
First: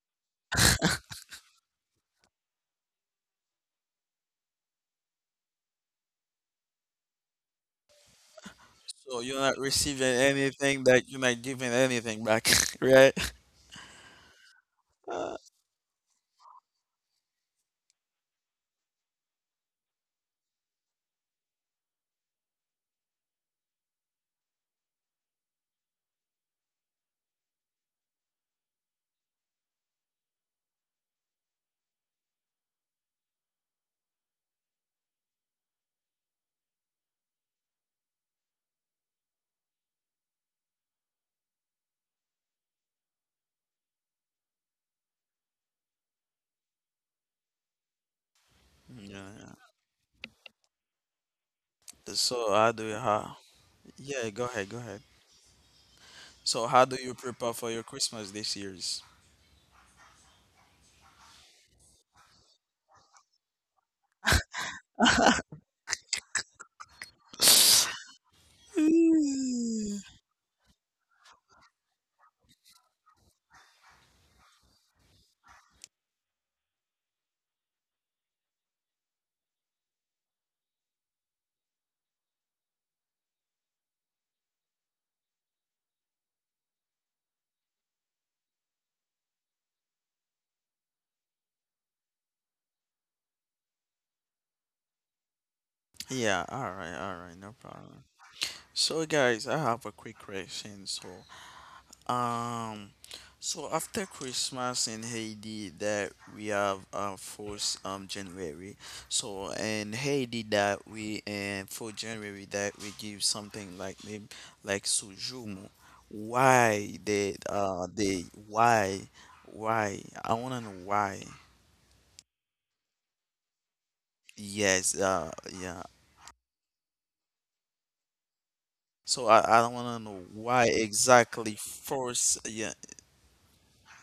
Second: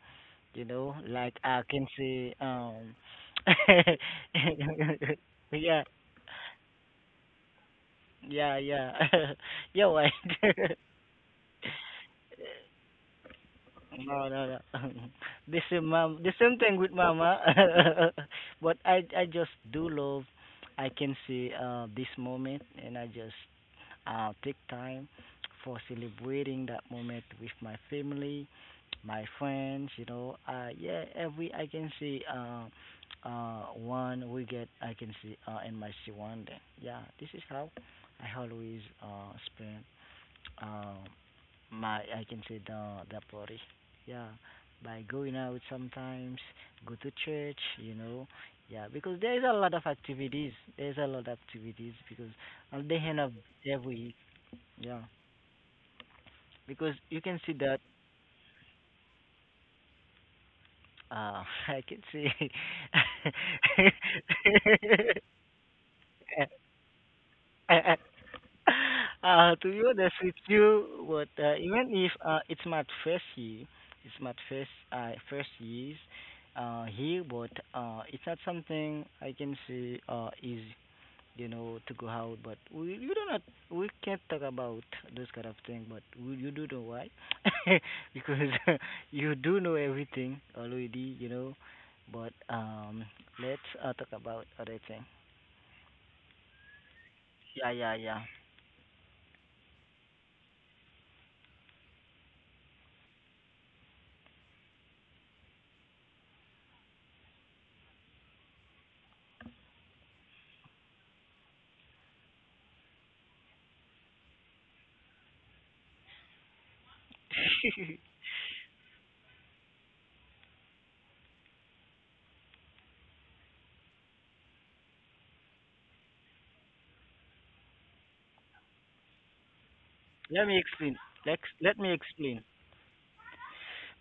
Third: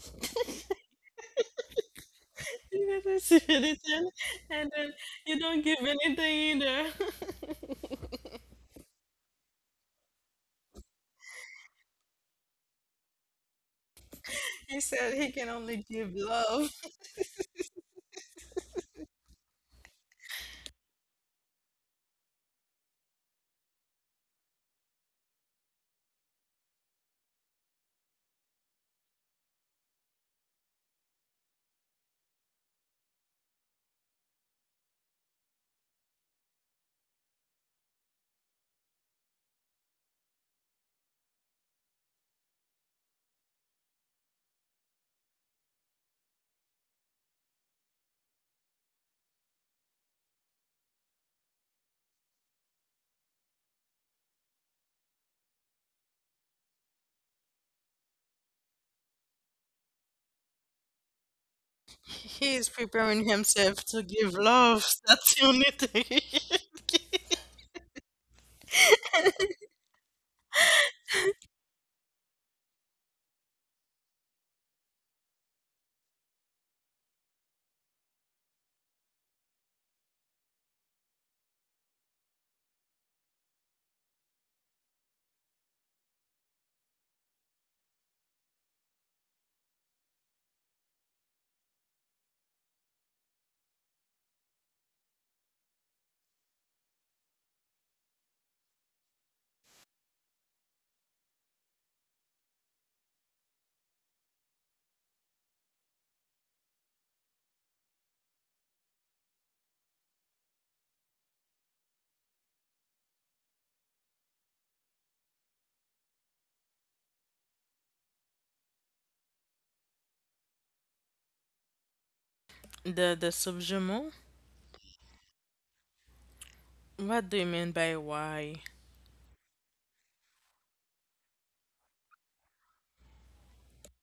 Speaker 2: You know, like
Speaker 1: You guys receive anything, and then you don't give
Speaker 2: yeah,
Speaker 1: anything either.
Speaker 2: yeah, yeah.
Speaker 3: So you're not
Speaker 2: You're
Speaker 3: receiving
Speaker 2: right.
Speaker 3: anything that you're not giving anything back, right?
Speaker 2: No, no, no.
Speaker 1: He said he
Speaker 3: Uh,
Speaker 1: can
Speaker 2: The
Speaker 1: only
Speaker 2: same,
Speaker 1: give
Speaker 2: mom. The same
Speaker 1: love.
Speaker 2: thing with mama. But I just do love. I can see this moment, and I just take time for celebrating that moment with my family, my friends. You know, yeah. Every I can see one we get. I can see in my see one day. Yeah, this is how I always spend. Um, My, I can say the Pori. Yeah, by going out sometimes, go to church, you know. Yeah, because there is
Speaker 3: yeah.
Speaker 2: a lot of activities. There's a lot of activities
Speaker 3: Yeah.
Speaker 2: because
Speaker 3: So I do.
Speaker 2: on the end of every
Speaker 3: Yeah. Go ahead. Go ahead.
Speaker 2: yeah,
Speaker 3: So how do
Speaker 2: because
Speaker 3: you
Speaker 2: you can
Speaker 3: prepare
Speaker 2: see
Speaker 3: for your
Speaker 2: that.
Speaker 3: Christmas this year's?
Speaker 2: I can see.
Speaker 1: He is preparing himself to give love. That's the only thing.
Speaker 2: To be
Speaker 3: Mm.
Speaker 2: honest with you, what even if it's my first year, it's my first years here, but it's not something I can say easy, you know, to go out. But we you do not we can't talk about those kind of thing. But we, you do know why, because you do know everything already, you know. But let's talk about other thing.
Speaker 3: Yeah, all right, no
Speaker 2: Yeah, yeah,
Speaker 3: problem.
Speaker 2: yeah.
Speaker 3: So guys, I have a quick question. Um, so, after Christmas in Haiti, that we have first January. So in Haiti, that we and for January that we give something like name, like sujumu. Why they why, I wanna know why.
Speaker 1: The subjument.
Speaker 3: Yes, yeah.
Speaker 1: What do you mean by why?
Speaker 3: So I don't want to know
Speaker 2: Let me
Speaker 3: why
Speaker 2: explain.
Speaker 3: exactly
Speaker 2: Let me
Speaker 3: force.
Speaker 2: explain.
Speaker 3: Yeah,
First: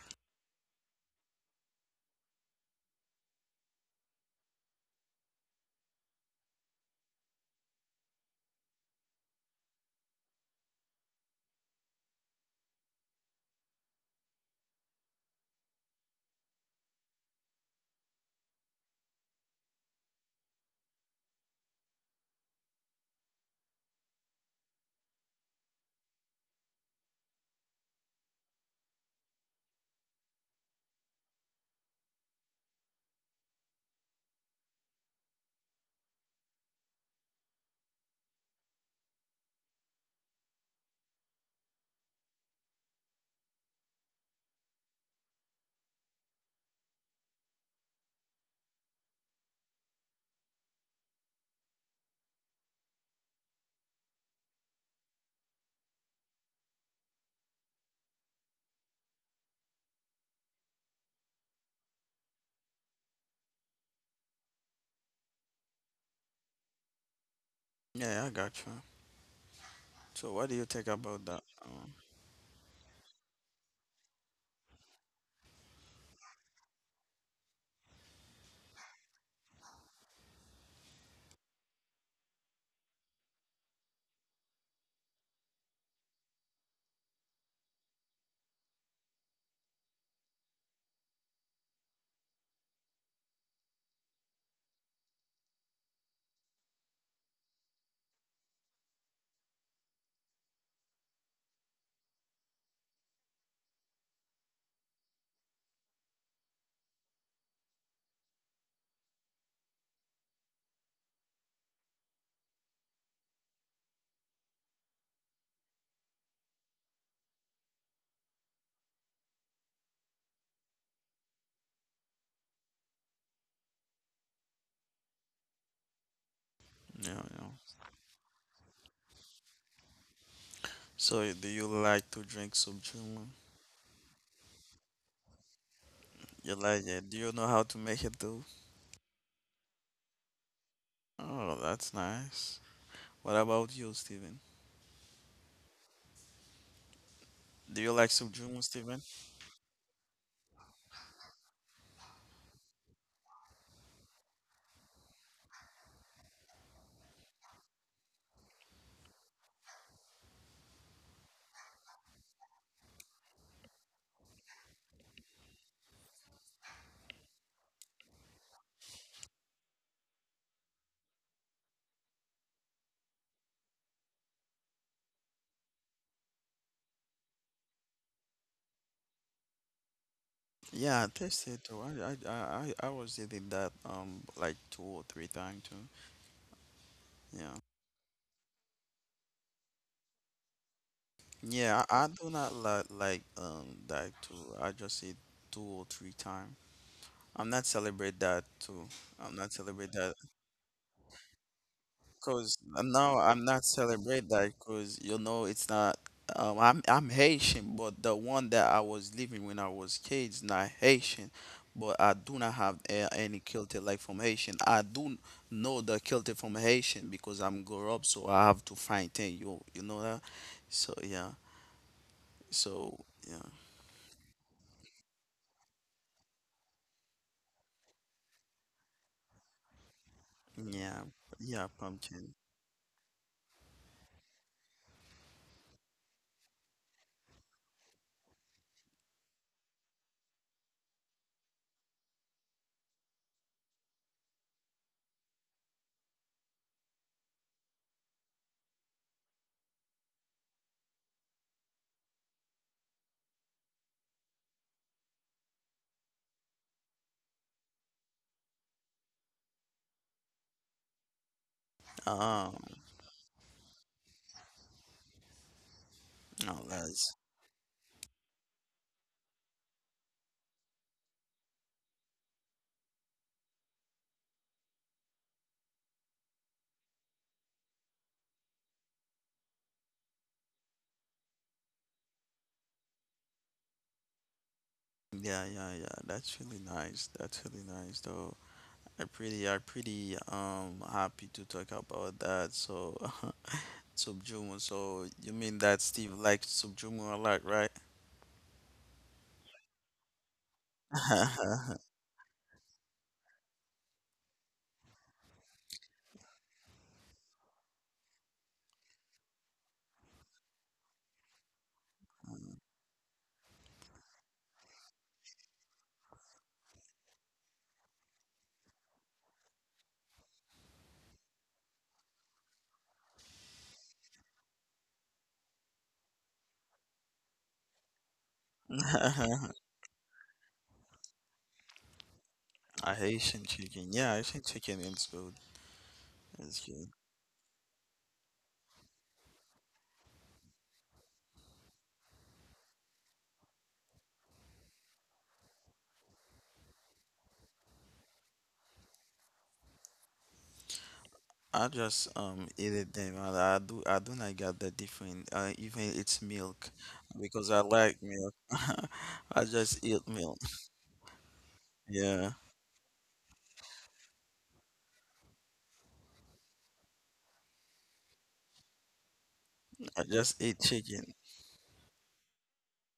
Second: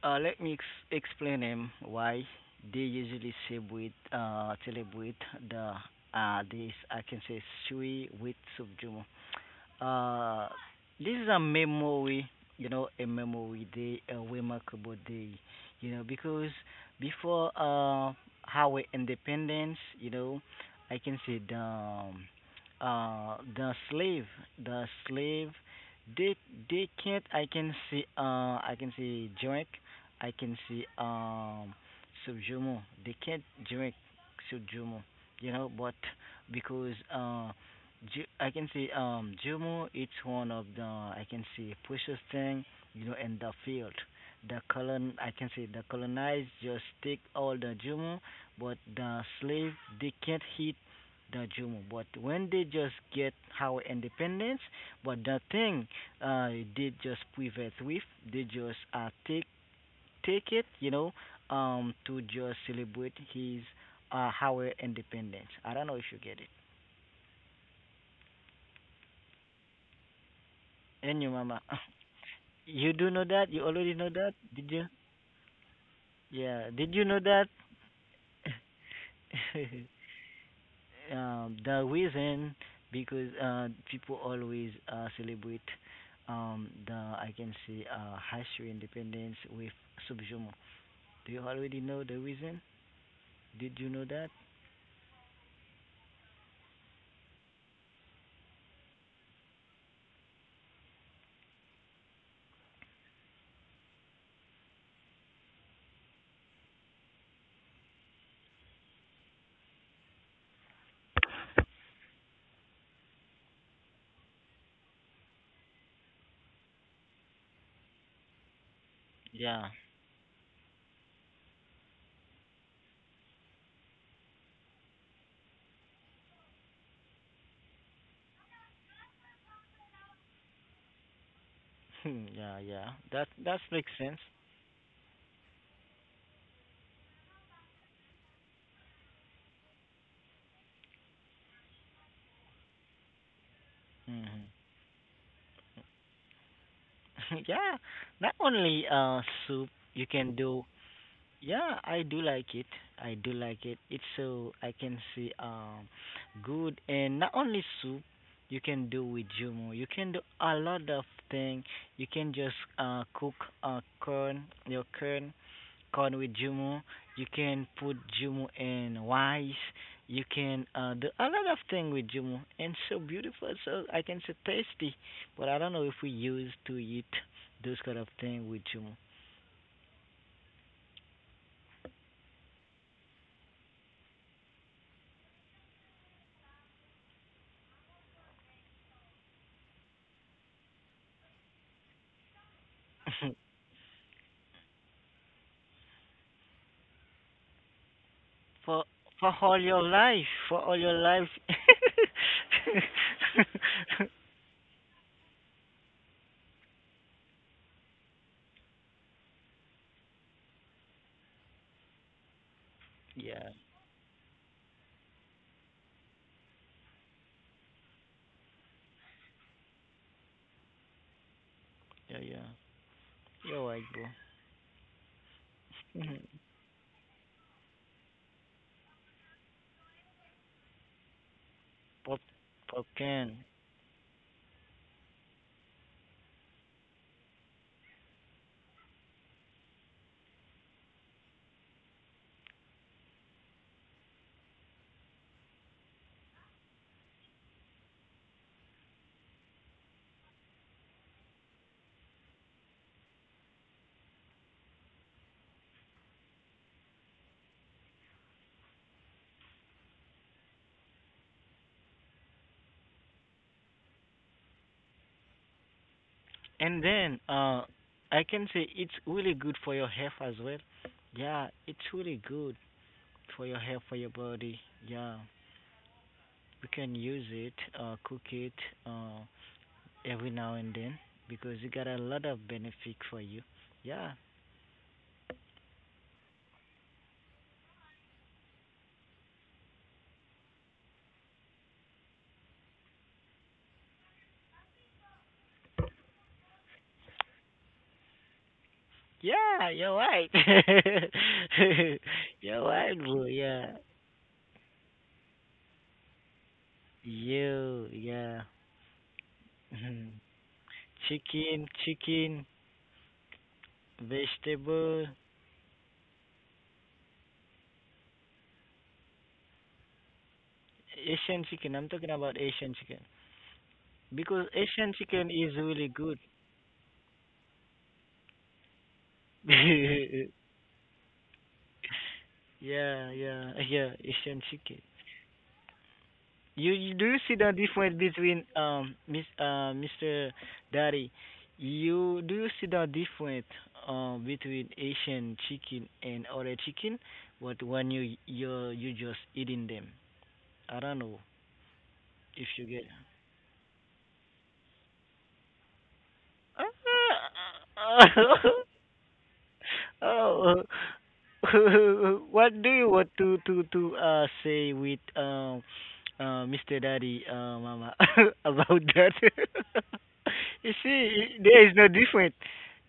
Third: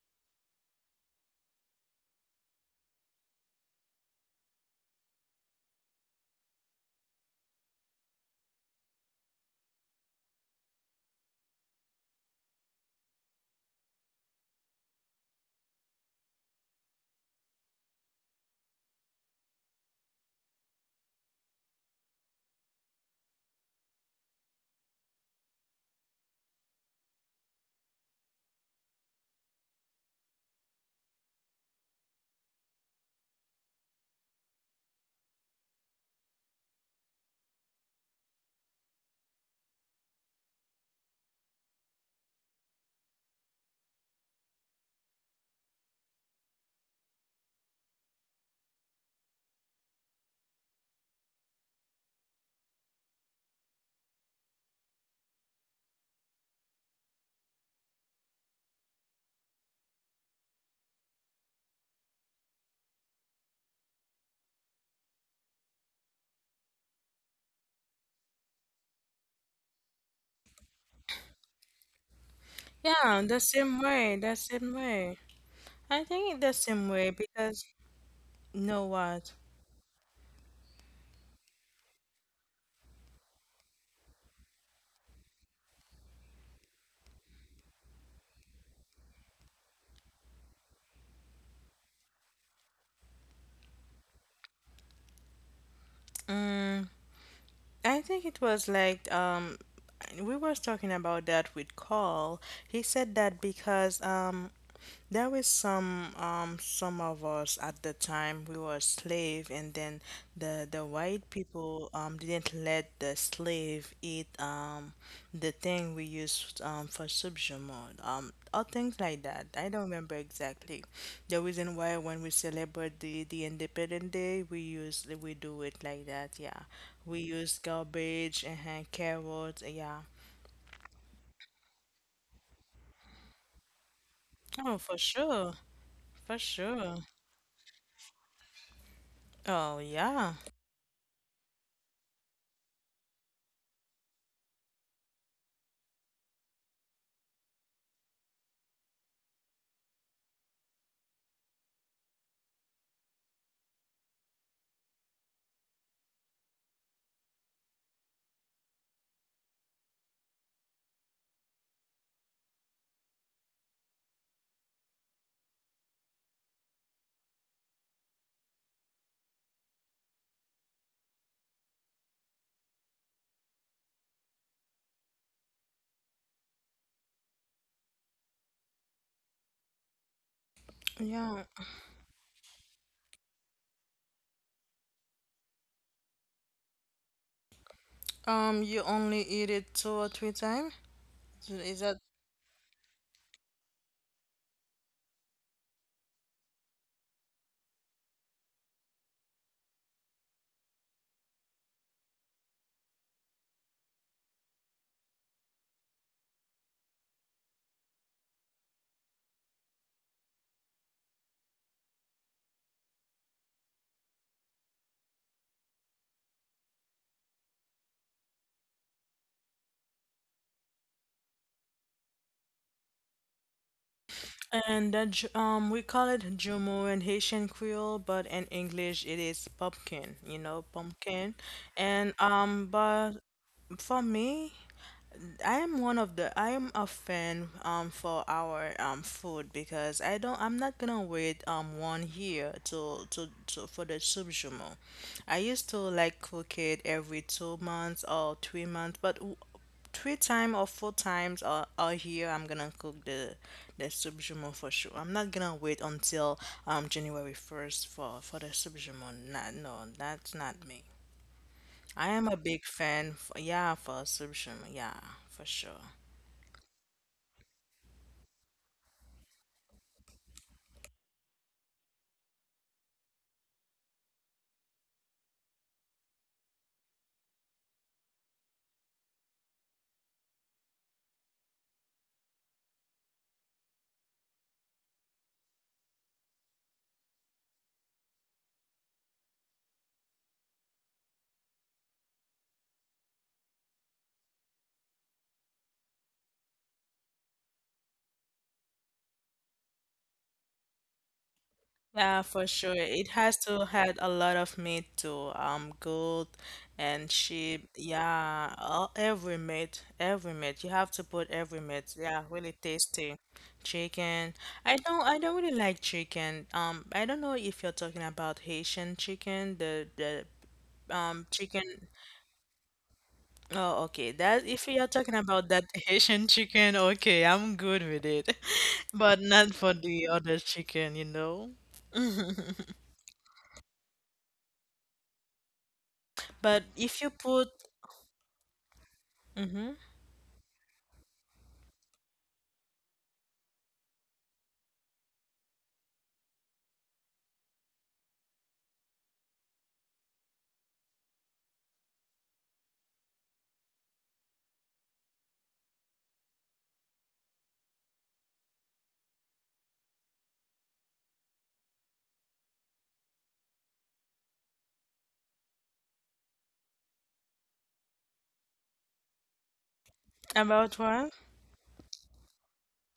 Speaker 2: Explain him why they usually celebrate the this I can say Sui with Subjumo. Uh, this is a memory, you know, a memory day, a remarkable day, you know, because before our independence, you know, I can say uh, the slave, the slave, they can't I can say drink I can see Subjumo. They can't drink Subjumo, you know, but because Ju- I can see Jumo it's one of the I can see precious thing, you know, in the field. The colon I can see the colonized just take all the Jumo, but the slave they can't hit the Jumo. But when they just get our independence, but the thing uh, they just prevent with, they just take take it, you know, to just celebrate his our independence. I don't know if you get it.
Speaker 3: yeah, I got you. So what do you think
Speaker 2: And
Speaker 3: about
Speaker 2: your
Speaker 3: that?
Speaker 2: mama, you do know
Speaker 1: Yeah, the
Speaker 2: that? You
Speaker 1: same
Speaker 2: already know
Speaker 1: way,
Speaker 2: that?
Speaker 1: the
Speaker 2: Did
Speaker 1: same
Speaker 2: you?
Speaker 1: way. I think the
Speaker 2: Yeah.
Speaker 1: same
Speaker 2: Did you
Speaker 1: way
Speaker 2: know that?
Speaker 1: because you know what?
Speaker 2: Um, the reason because people always celebrate the I can say history independence with Subjumo. Do you already know the reason? Did you know that?
Speaker 1: Mm, I think it was like we was talking about that with Carl. He said that because there was some of us at the time we were slave, and then the white people didn't let the slave eat the thing we used for subjument, or things like that. I don't
Speaker 2: Yeah.
Speaker 1: remember exactly. The reason why when we celebrate the Independent Day, we do it like that, yeah.
Speaker 3: Yeah,
Speaker 1: We use
Speaker 3: yeah.
Speaker 1: garbage and hand carrots, yeah.
Speaker 3: So do you like to drink soup,
Speaker 2: Yeah, yeah.
Speaker 3: Julian?
Speaker 2: That that makes sense.
Speaker 1: Oh, for sure. For
Speaker 3: You like
Speaker 1: sure.
Speaker 3: it? Do you know how to make it though?
Speaker 1: Oh, yeah.
Speaker 3: Oh, that's nice. What about you, Steven?
Speaker 2: Hmm.
Speaker 3: Do you like
Speaker 2: Yeah,
Speaker 3: soup, Julian,
Speaker 2: not
Speaker 3: Steven?
Speaker 2: only uh soup you can do. Yeah, I do like it. I do like it. It's so I can see good, and not only soup you can do with Jumo. You can do a lot of thing. You can just cook your corn. Popcorn with Jumu. You can put Jumu in rice. You can do a lot of things with Jumu. And so beautiful. So I can say tasty. But I don't know if we used to eat those kind of thing with Jumu.
Speaker 3: Yeah, I
Speaker 1: Yeah.
Speaker 3: tasted it too. I was eating that like two or three times too. Yeah.
Speaker 1: You only eat it two or three times? Is
Speaker 3: Yeah,
Speaker 1: that?
Speaker 3: I do not like like um like to I just eat two or three times. I'm not celebrate that too.
Speaker 2: for
Speaker 3: I'm not
Speaker 2: for
Speaker 3: celebrate
Speaker 2: all
Speaker 3: that
Speaker 2: your life. For all your life.
Speaker 3: because now I'm not celebrate that because you know it's not. I'm Haitian, but the one that I was living when I was kid is not Haitian. But I do not have any culture
Speaker 2: Yeah.
Speaker 3: like from Haitian. I do know the culture from Haitian because I'm grow up, so I have to find thing. You know that. So yeah.
Speaker 2: Yeah, yeah.
Speaker 3: So yeah.
Speaker 2: You're right, bro.
Speaker 1: And we call it
Speaker 2: Hmm.
Speaker 1: jumu in Haitian Creole, but in English it is pumpkin. You know,
Speaker 3: Yeah,
Speaker 1: pumpkin.
Speaker 3: yeah,
Speaker 1: And
Speaker 3: pumpkin.
Speaker 2: Pop,
Speaker 1: but
Speaker 2: pop can.
Speaker 1: for me, I am one of the I am a fan for our food, because I'm not gonna wait one year to, for the subjumo. I used to like cook it every 2 months or 3 months, but three times or four times or a year I'm gonna cook the subjumo for sure. I'm not gonna wait until January first for the subjumo. Not, no, that's not me. I am a
Speaker 3: Um,
Speaker 1: big fan. For, yeah, for subjumo. Yeah, for sure.
Speaker 3: no,
Speaker 2: And
Speaker 3: that's
Speaker 2: then I can say it's really good for your health as well. Yeah, it's really good for your health, for your body. Yeah, you can use it, cook it uh, every now and then because you got a lot of benefit for you. Yeah,
Speaker 3: yeah, yeah, yeah. That's really nice. That's really nice, though. I pretty happy to talk about that. So, Subjumo. So you mean that Steve likes Subjumo a lot, right?
Speaker 2: yeah, you're right.
Speaker 1: Yeah, for
Speaker 2: You're
Speaker 1: sure.
Speaker 2: right,
Speaker 1: It
Speaker 2: bro.
Speaker 1: has to
Speaker 2: Yeah,
Speaker 1: had a lot of meat too. Goat and sheep.
Speaker 2: yeah.
Speaker 1: Yeah, all, every meat,
Speaker 2: Mhm.
Speaker 1: every meat. You have to put every meat. Yeah,
Speaker 2: Chicken,
Speaker 1: really tasty. Chicken. I don't.
Speaker 2: vegetable,
Speaker 1: I don't really like chicken. I don't know if you're talking about Haitian chicken, the
Speaker 2: Asian
Speaker 1: chicken.
Speaker 2: chicken. I'm talking about Asian chicken.
Speaker 1: Oh, okay. That
Speaker 2: Because
Speaker 1: if you're
Speaker 2: Asian
Speaker 1: talking
Speaker 2: chicken
Speaker 1: about
Speaker 2: is
Speaker 1: that
Speaker 2: really good.
Speaker 1: Haitian chicken, okay, I'm good with it. But not for the
Speaker 2: yeah,
Speaker 1: other chicken, you know.
Speaker 3: I
Speaker 2: yeah,
Speaker 3: Haitian
Speaker 2: yeah,
Speaker 3: chicken. Yeah, Haitian
Speaker 2: Asian
Speaker 3: chicken
Speaker 2: chicken.
Speaker 3: is good. It's
Speaker 1: But
Speaker 2: You,
Speaker 3: good.
Speaker 1: if
Speaker 2: you
Speaker 1: you
Speaker 2: do you see
Speaker 1: put
Speaker 2: the difference between Miss
Speaker 1: Mm-hmm.
Speaker 2: Mr. Daddy? You do you see the difference between Asian chicken and other chicken? But when you just eating them, I don't know
Speaker 3: I just
Speaker 2: if you
Speaker 3: eat
Speaker 2: get.
Speaker 3: it them, and I do not get the different, even it's milk, because I like milk. I just eat milk.
Speaker 2: oh,
Speaker 3: Yeah,
Speaker 2: What do you want to say with Mr. Daddy Mama about that?
Speaker 3: I just eat
Speaker 2: You
Speaker 1: About what?
Speaker 3: chicken.
Speaker 2: see, there is no difference.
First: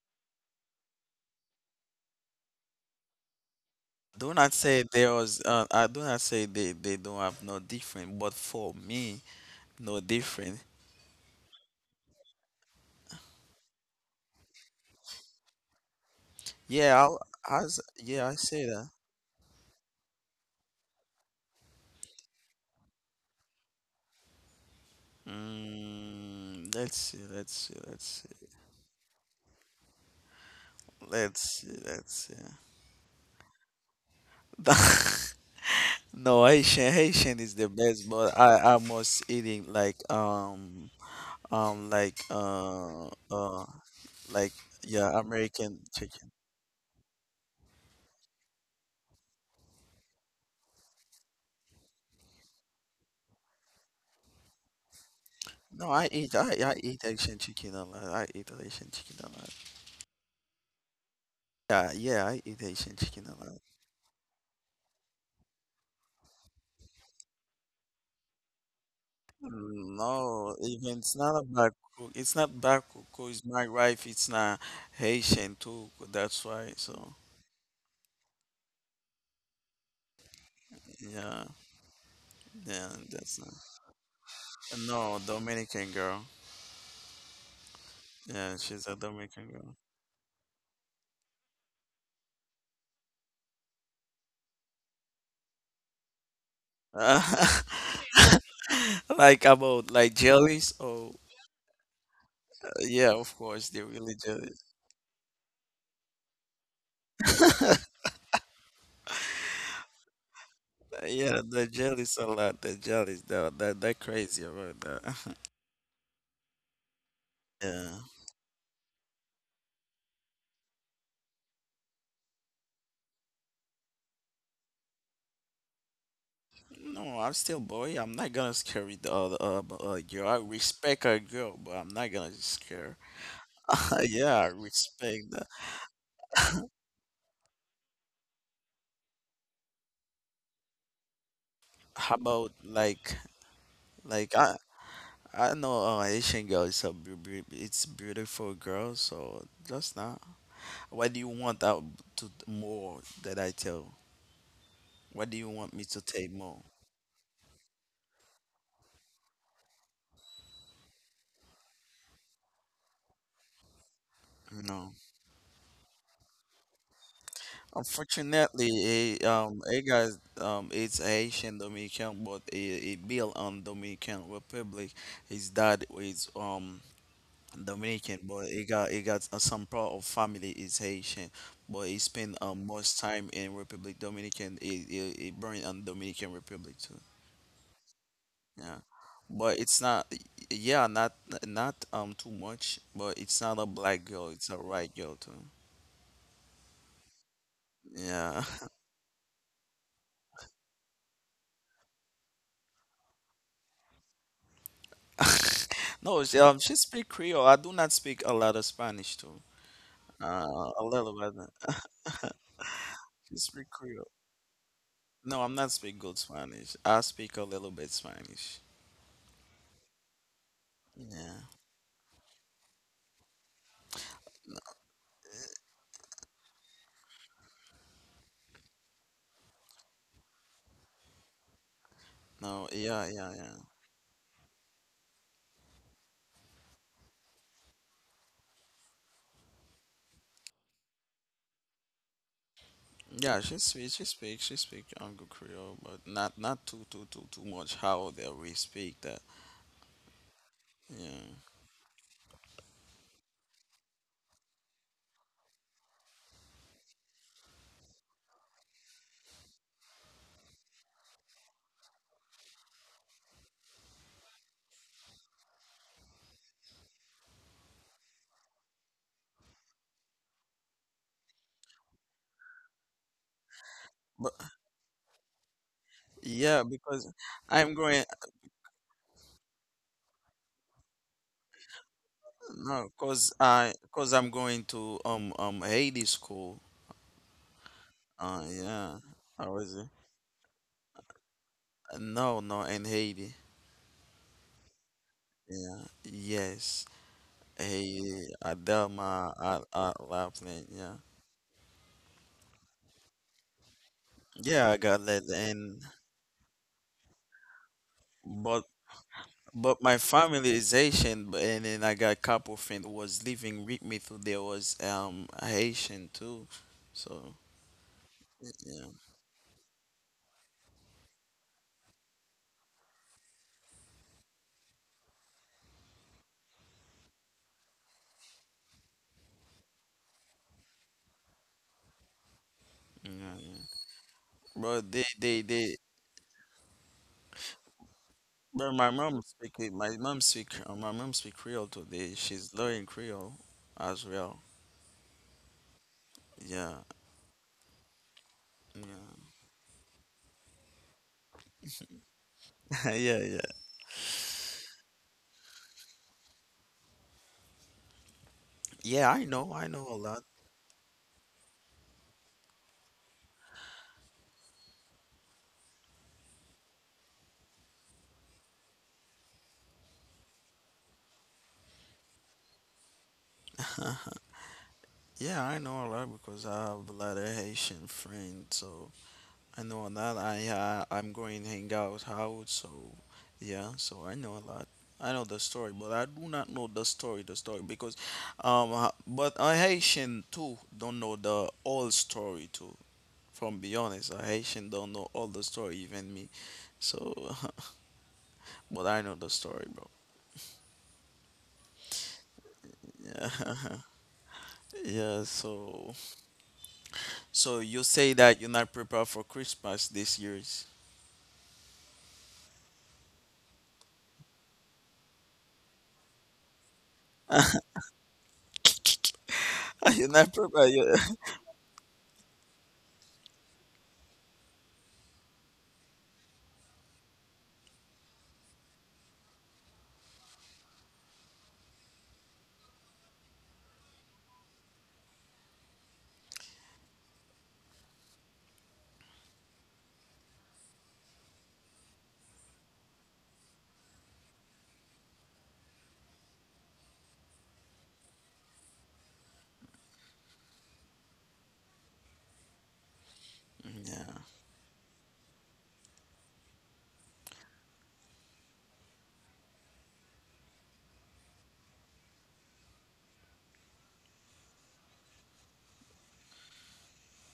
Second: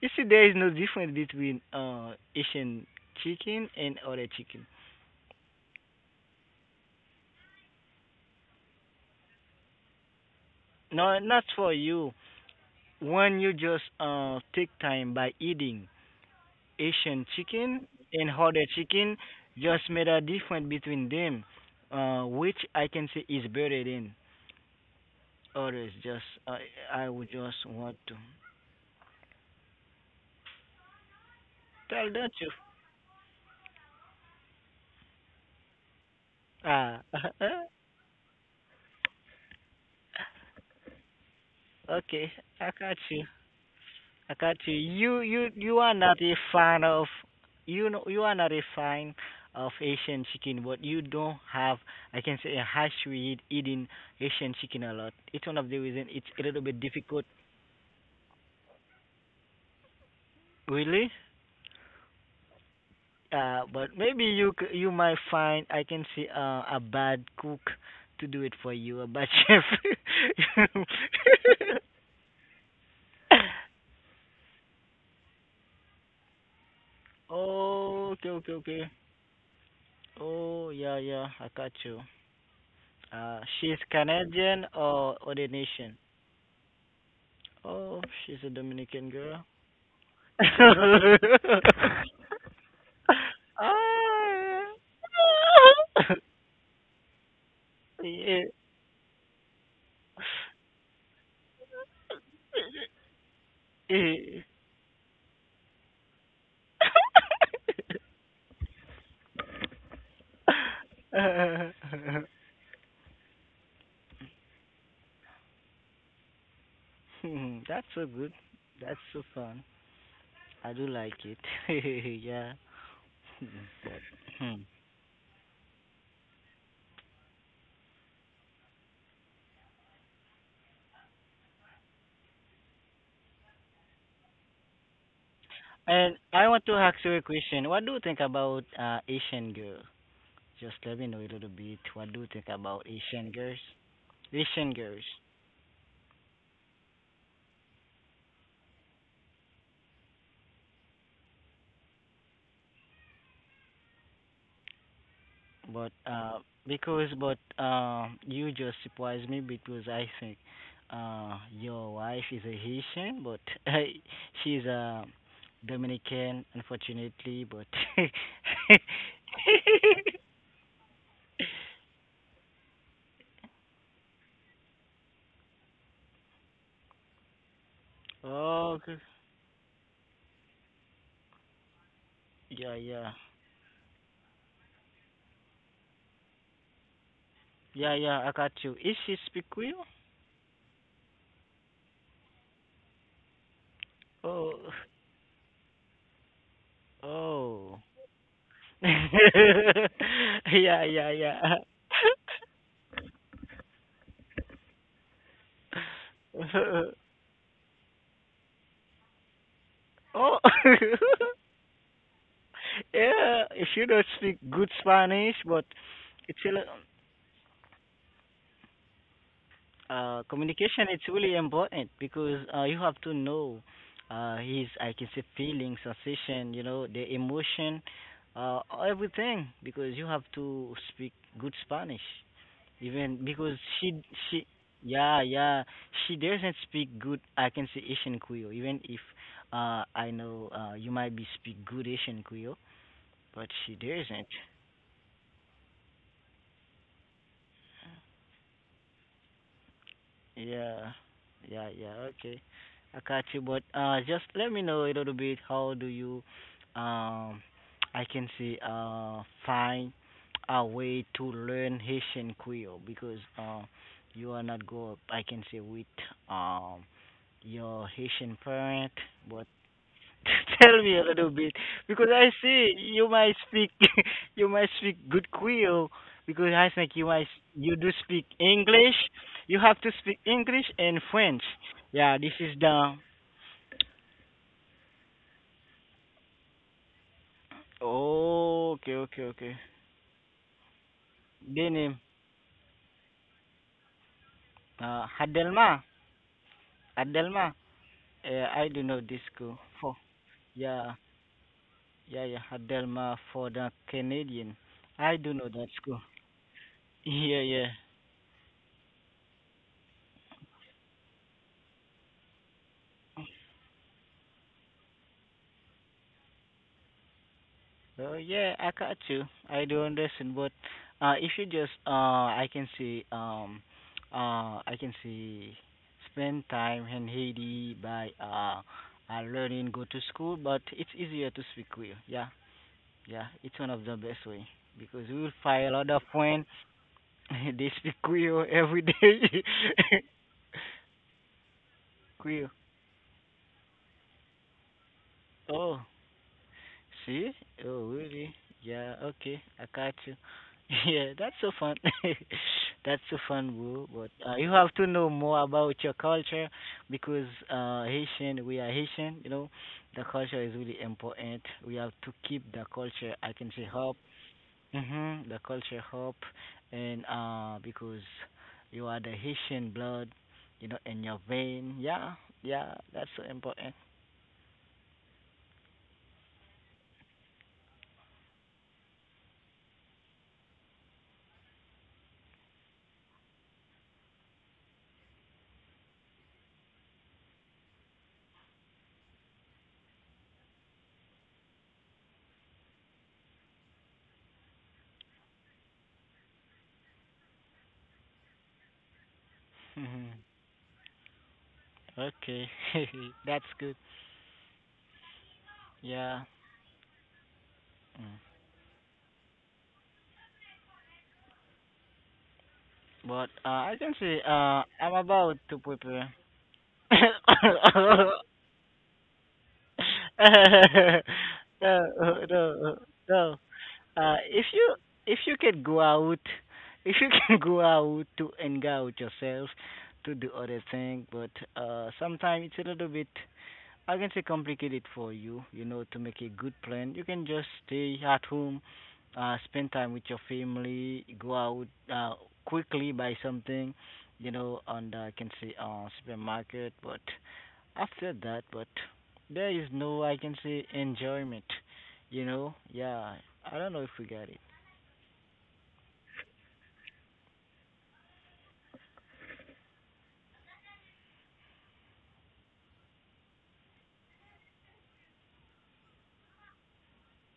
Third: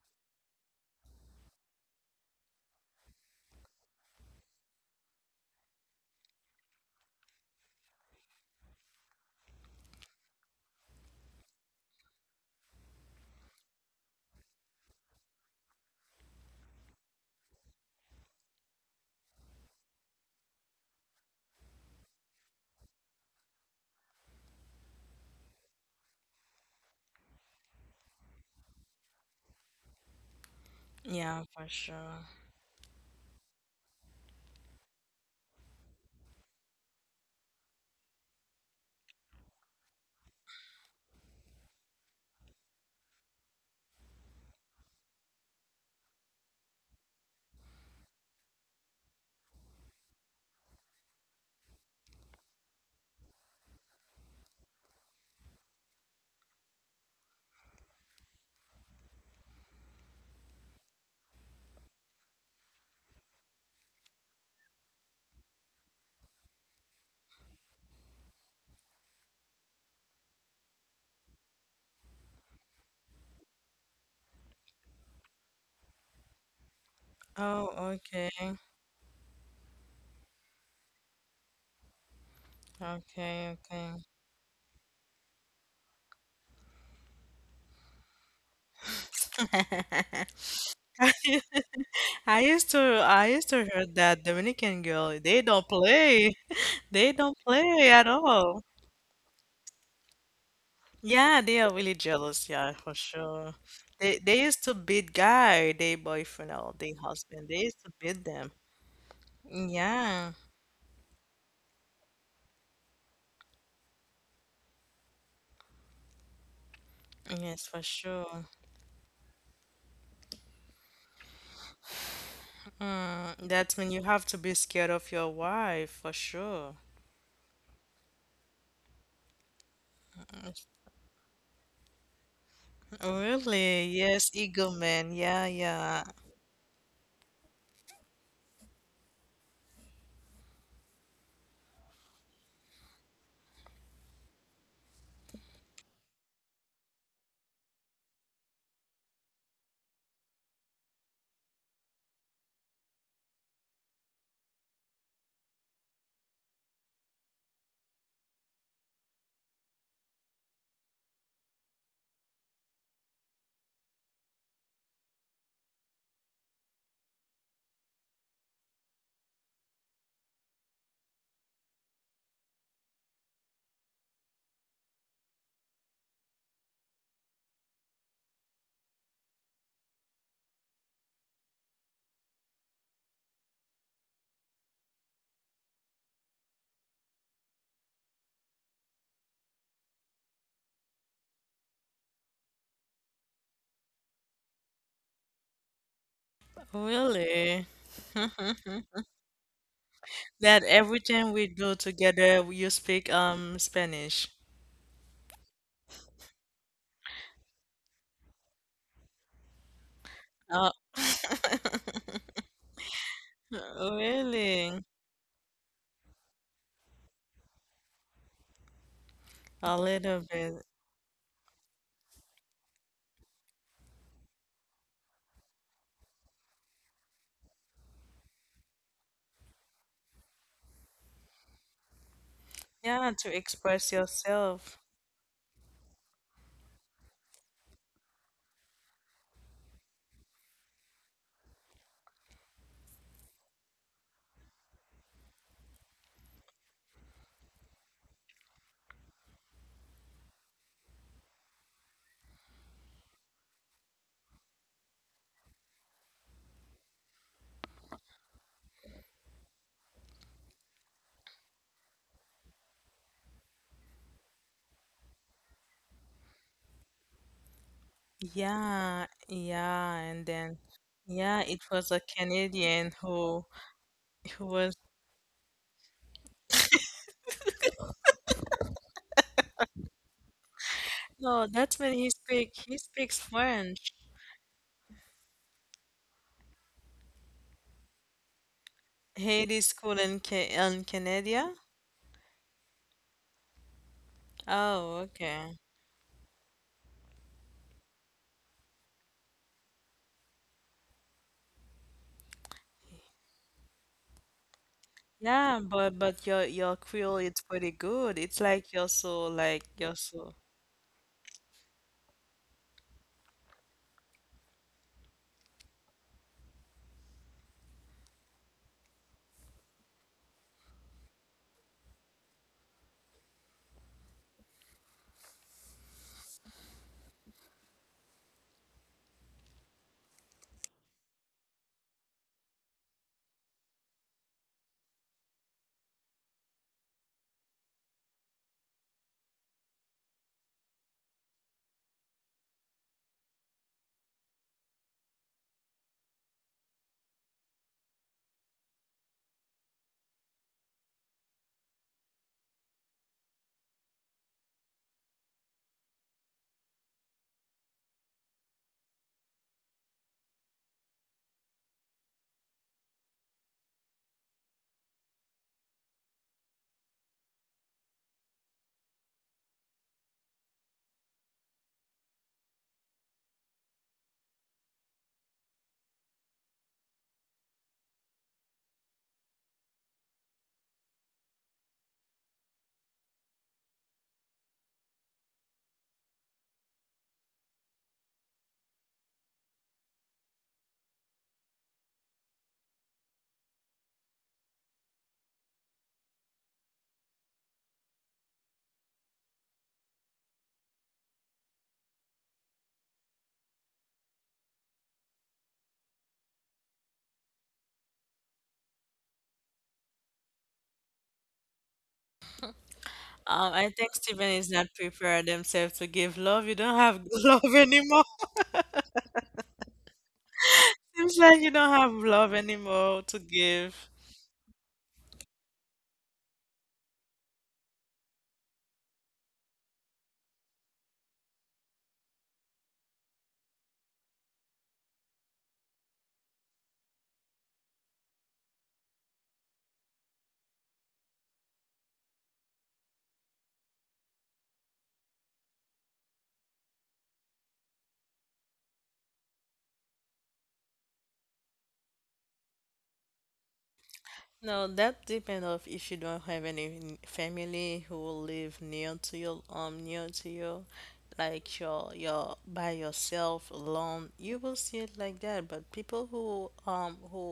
Speaker 2: You see, there is no difference between Asian chicken and
Speaker 3: Do
Speaker 2: other
Speaker 3: not
Speaker 2: chicken.
Speaker 3: say there was I do not say they don't have no different, but for me, no different.
Speaker 2: No, not for you. When you just take time by eating
Speaker 3: Yeah,
Speaker 2: Asian chicken and
Speaker 3: yeah, I
Speaker 2: other
Speaker 3: say that.
Speaker 2: chicken, just made a difference between them, which I can say is better than. Others just,
Speaker 3: Mm,
Speaker 2: I
Speaker 3: let's
Speaker 2: would
Speaker 3: see,
Speaker 2: just
Speaker 3: let's see,
Speaker 2: want to
Speaker 3: let's see, let's
Speaker 1: Yeah, for
Speaker 3: see,
Speaker 2: tell, don't
Speaker 1: sure.
Speaker 3: let's
Speaker 2: you?
Speaker 3: see. No, Haitian
Speaker 2: Ah,
Speaker 3: Haitian is the best, but I must eat it um like
Speaker 2: okay, I got
Speaker 3: uh
Speaker 2: you.
Speaker 3: uh
Speaker 2: I got
Speaker 3: like
Speaker 2: you.
Speaker 3: yeah
Speaker 2: You
Speaker 3: American
Speaker 2: are not a
Speaker 3: chicken.
Speaker 2: fan of, you know, you are not a fan of Asian chicken, but you don't have, I can say, a hash to eat eating Asian chicken a lot. It's one of the
Speaker 3: No,
Speaker 2: reason
Speaker 3: I
Speaker 2: it's a
Speaker 3: eat
Speaker 2: little
Speaker 3: I,
Speaker 2: bit
Speaker 3: I eat
Speaker 2: difficult,
Speaker 3: Haitian chicken a lot. I eat Haitian chicken a lot.
Speaker 2: really.
Speaker 3: Yeah, yeah, I eat Haitian chicken a lot.
Speaker 2: But maybe you you might find I can see a bad cook to do it for you, a bad chef.
Speaker 3: Mm, no, even it's not a bad cook. It's not bad cook 'cause my wife it's not Haitian too. That's why. So
Speaker 1: Oh,
Speaker 2: Oh,
Speaker 1: okay.
Speaker 2: okay. Oh, yeah, I
Speaker 3: yeah,
Speaker 2: got you.
Speaker 3: yeah, that's not.
Speaker 1: Okay,
Speaker 2: She's
Speaker 1: okay.
Speaker 2: Canadian or
Speaker 3: No,
Speaker 2: other nation?
Speaker 3: Dominican girl.
Speaker 2: Oh, she's a
Speaker 3: Yeah, she's a
Speaker 2: Dominican girl.
Speaker 3: Dominican girl.
Speaker 1: I used to I used to hear that
Speaker 2: Ah,
Speaker 1: Dominican girl, they don't play. They don't
Speaker 3: Uh,
Speaker 1: play at
Speaker 2: yeah.
Speaker 1: all.
Speaker 3: like about like jellies? Oh,
Speaker 1: Yeah, they are really jealous, yeah, for
Speaker 3: yeah, of
Speaker 1: sure.
Speaker 3: course they really
Speaker 1: They
Speaker 2: Yeah.
Speaker 1: they
Speaker 3: jealous.
Speaker 1: used to beat guy, they boyfriend or they husband. They used to beat them. Yeah,
Speaker 3: Yeah, the jealous a lot. The jealous they're crazy about that.
Speaker 2: Hmm,
Speaker 1: yes,
Speaker 2: that's
Speaker 1: for
Speaker 3: Yeah.
Speaker 2: so good.
Speaker 1: sure.
Speaker 2: That's so fun. I do like it. Yeah.
Speaker 1: Hmm, that's when you have to
Speaker 2: Hmm.
Speaker 1: be scared of your wife, for sure.
Speaker 3: No, I'm still boy. I'm not gonna scare the other girl. I respect a girl, but I'm not gonna scare.
Speaker 1: Really? Yes,
Speaker 3: Yeah, I
Speaker 1: Eagle Man.
Speaker 3: respect
Speaker 1: Yeah,
Speaker 3: that.
Speaker 2: And
Speaker 1: yeah.
Speaker 2: I want to ask you a question. What do you think about Asian girls? Just let me know a little bit what do you
Speaker 3: How
Speaker 2: think
Speaker 3: about
Speaker 2: about Asian girls?
Speaker 3: like
Speaker 2: Asian
Speaker 3: I
Speaker 2: girls.
Speaker 3: I know, Asian girl is a it's beautiful girl, so just not. What do you want out to more that I tell? What do you
Speaker 2: But
Speaker 3: want me to
Speaker 2: uh
Speaker 3: take more?
Speaker 2: but you just surprised me because I think your wife is a Haitian but she's
Speaker 3: You
Speaker 2: a
Speaker 3: know,
Speaker 2: Dominican unfortunately but
Speaker 3: unfortunately, it guys, it's Haitian Dominican, but it built on Dominican Republic. His dad is Dominican, but
Speaker 2: oh, okay.
Speaker 3: he got, some part of family is Haitian, but he spent,
Speaker 2: yeah yeah.
Speaker 3: most time in Republic Dominican. He born on Dominican Republic too.
Speaker 2: Yeah yeah, I got you. Is
Speaker 3: Yeah,
Speaker 2: she speak
Speaker 3: but
Speaker 2: Creole?
Speaker 3: it's not. Yeah, not too much, but it's not a black girl.
Speaker 2: Oh,
Speaker 3: It's a white girl too.
Speaker 2: oh,
Speaker 1: Really?
Speaker 3: Yeah.
Speaker 2: yeah
Speaker 1: That every
Speaker 2: yeah
Speaker 1: time we do together, you speak Spanish.
Speaker 2: yeah
Speaker 3: No, she speak Creole. I do not speak a lot of Spanish too.
Speaker 2: Oh,
Speaker 1: Oh.
Speaker 3: A little bit.
Speaker 2: yeah.
Speaker 3: She
Speaker 2: If you
Speaker 3: speak
Speaker 2: don't
Speaker 3: Creole.
Speaker 2: speak good
Speaker 1: Really?
Speaker 2: Spanish, but
Speaker 3: No, I'm not speak
Speaker 2: it's
Speaker 3: good
Speaker 2: a lo-
Speaker 3: Spanish. I speak a little bit Spanish.
Speaker 1: A little
Speaker 2: communication.
Speaker 1: bit.
Speaker 2: It's really
Speaker 3: Yeah.
Speaker 2: important because you have to know his, I can say, feeling, sensation. You know, the emotion, uh, everything. Because you have to speak good Spanish.
Speaker 3: No.
Speaker 2: Even
Speaker 3: Yeah.
Speaker 1: Yeah,
Speaker 2: because
Speaker 3: Yeah.
Speaker 1: to
Speaker 3: Yeah.
Speaker 1: express
Speaker 2: she,
Speaker 1: yourself.
Speaker 2: yeah, she doesn't speak good. I can say Asian Creole. Even if I know you might be speak good Asian Creole, but
Speaker 3: Yeah.
Speaker 2: she
Speaker 3: She speak. She
Speaker 2: doesn't.
Speaker 3: speak. She speak, good Creole, but not too much how they we speak that.
Speaker 2: Yeah,
Speaker 3: Yeah.
Speaker 2: yeah. Okay, I got you. But just let me know a little bit. How do you, um, I can say, find a way to learn Haitian Creole because you are not grow up. I can say with um your Haitian parent,
Speaker 1: Yeah,
Speaker 2: but
Speaker 1: yeah, and then
Speaker 2: tell me a little bit
Speaker 1: yeah, it
Speaker 2: because
Speaker 1: was a
Speaker 2: I see
Speaker 1: Canadian
Speaker 2: you might
Speaker 1: who
Speaker 2: speak you
Speaker 3: But
Speaker 1: who
Speaker 2: might
Speaker 1: was,
Speaker 2: speak good Creole because I
Speaker 3: yeah,
Speaker 2: think you might
Speaker 3: because
Speaker 2: you do
Speaker 3: I'm going
Speaker 2: speak English. You have to speak English and French.
Speaker 1: no, that's when
Speaker 2: Yeah, this is the
Speaker 1: he
Speaker 3: no,
Speaker 1: speaks
Speaker 3: cause
Speaker 1: French.
Speaker 3: I'm going to Haiti school.
Speaker 2: oh,
Speaker 3: Yeah.
Speaker 2: okay.
Speaker 3: How
Speaker 1: Haiti
Speaker 3: is it?
Speaker 1: school in Ca in
Speaker 2: The
Speaker 1: Canada.
Speaker 2: name
Speaker 3: No, no, in Haiti.
Speaker 1: Oh,
Speaker 2: Hadelma.
Speaker 1: okay.
Speaker 3: Yeah, yes.
Speaker 2: Hadelma.
Speaker 3: Hey,
Speaker 2: I
Speaker 3: I
Speaker 2: do know this
Speaker 3: done my
Speaker 2: school.
Speaker 3: I,
Speaker 2: For
Speaker 3: I laughing.
Speaker 2: yeah,
Speaker 3: Yeah,
Speaker 2: yeah. Hadelma for the Canadian.
Speaker 3: yeah, I
Speaker 2: I
Speaker 3: got
Speaker 2: do know
Speaker 3: that,
Speaker 2: that
Speaker 1: Yeah,
Speaker 2: school.
Speaker 3: and
Speaker 1: but your Creole,
Speaker 2: Yeah,
Speaker 1: it's
Speaker 2: yeah.
Speaker 1: pretty good. It's
Speaker 3: but
Speaker 1: like
Speaker 3: but
Speaker 1: you're
Speaker 3: my
Speaker 1: so.
Speaker 3: family is Haitian, but and then I got a couple friends was living with me too. There was Haitian too, so
Speaker 2: Oh yeah, I got
Speaker 3: yeah,
Speaker 2: you. I do understand, but if you just I can see um, I can see spend time in Haiti by learning, go to school, but it's easier to speak with. Yeah, yeah,
Speaker 3: yeah,
Speaker 2: it's one
Speaker 3: yeah.
Speaker 2: of the best way
Speaker 3: But
Speaker 2: because
Speaker 3: they
Speaker 2: we will
Speaker 3: they
Speaker 2: find a
Speaker 3: they.
Speaker 2: lot of friends. they speak Creole every
Speaker 3: But my mom
Speaker 2: day.
Speaker 3: speak it- my mom speak Creole today.
Speaker 2: Creole.
Speaker 3: She's learning Creole as well.
Speaker 2: Oh.
Speaker 3: Yeah,
Speaker 2: See? Oh, really?
Speaker 3: yeah,
Speaker 2: Yeah, okay. I got you. Yeah, that's so fun. That's
Speaker 3: yeah,
Speaker 2: so
Speaker 3: yeah.
Speaker 2: fun, bro. But you have to know more about your culture because Haitian, we are
Speaker 3: Yeah,
Speaker 2: Haitian, you know,
Speaker 3: I know a
Speaker 2: the
Speaker 3: lot.
Speaker 2: culture is really important. We have to keep the culture, I can say, up. Hmm the culture up. And because you are the Haitian blood, you know, in your vein. Yeah, yeah, that's so important.
Speaker 3: Yeah, I know, a lot because I have a lot of Haitian friends. So I know a lot. I'm going to hang out out. So yeah, so I know a lot. I know the story, but I do not know the story. The story because, but a Haitian too don't know the whole story too. From be honest, a Haitian don't know all the story, even me. So, but I know the story, bro.
Speaker 2: Okay, that's good.
Speaker 3: Yeah, yeah. So,
Speaker 2: Yeah.
Speaker 3: so you
Speaker 2: Mm.
Speaker 3: say that you're not prepared for Christmas this year's.
Speaker 2: But I
Speaker 1: I
Speaker 2: can
Speaker 1: think
Speaker 2: say
Speaker 1: Stephen is not
Speaker 2: I'm about
Speaker 1: prepared
Speaker 2: to
Speaker 1: himself to
Speaker 2: prepare.
Speaker 1: give love. You don't have love anymore.
Speaker 3: you never,
Speaker 1: Seems like you don't have
Speaker 2: no,
Speaker 1: love
Speaker 2: no,
Speaker 1: anymore to
Speaker 2: no.
Speaker 1: give.
Speaker 2: Uh, if you if you can go out, if you can go out to hang out yourself, to do other thing, but sometimes it's a little bit I can say complicate it for you, you know, to make a good plan. You can just stay at home, spend time with your family, go out quickly, buy something, you know, and I can say supermarket. But after that, but there is no, I can say enjoyment, you know. Yeah, I don't know if we
Speaker 3: Yeah,
Speaker 2: got it.
Speaker 1: No, that depends of if you don't have any family who will live near to your near to you. Like you're by yourself alone, you will see it like that, but people who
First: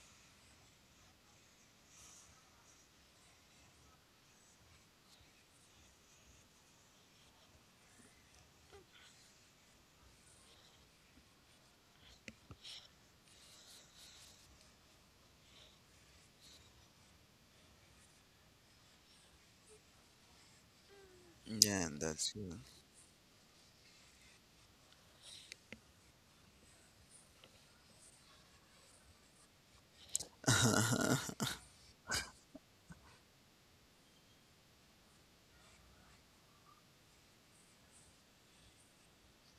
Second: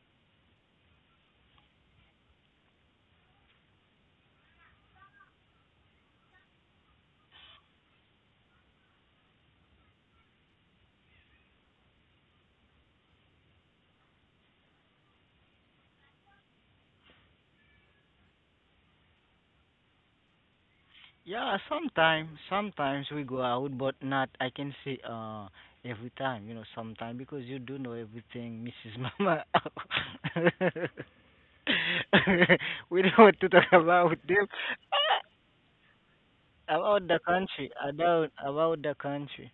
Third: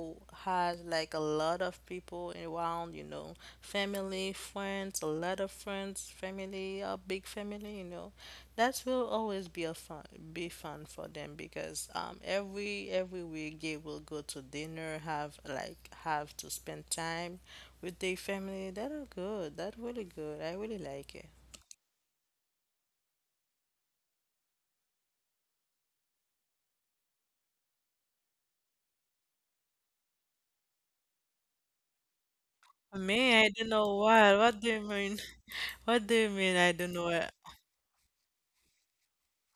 Speaker 1: has like a lot of people around, you know, family, friends, a lot of friends, family, a big family, you know, that will always be a fun be fun for them, because every week they will go to dinner, have to spend time with their family, that are good, that really good, I really like it.
Speaker 2: Yeah,
Speaker 3: yeah, that's good.
Speaker 2: sometimes we go out, but not, I can say, every time, you know, sometimes because you do know everything, Mrs. Mama. we don't want
Speaker 1: Me, I
Speaker 2: to talk
Speaker 1: don't know
Speaker 2: about
Speaker 1: what.
Speaker 2: them,
Speaker 1: What do you mean? What do you mean? I don't know
Speaker 2: about the
Speaker 1: what.
Speaker 2: country, about the country.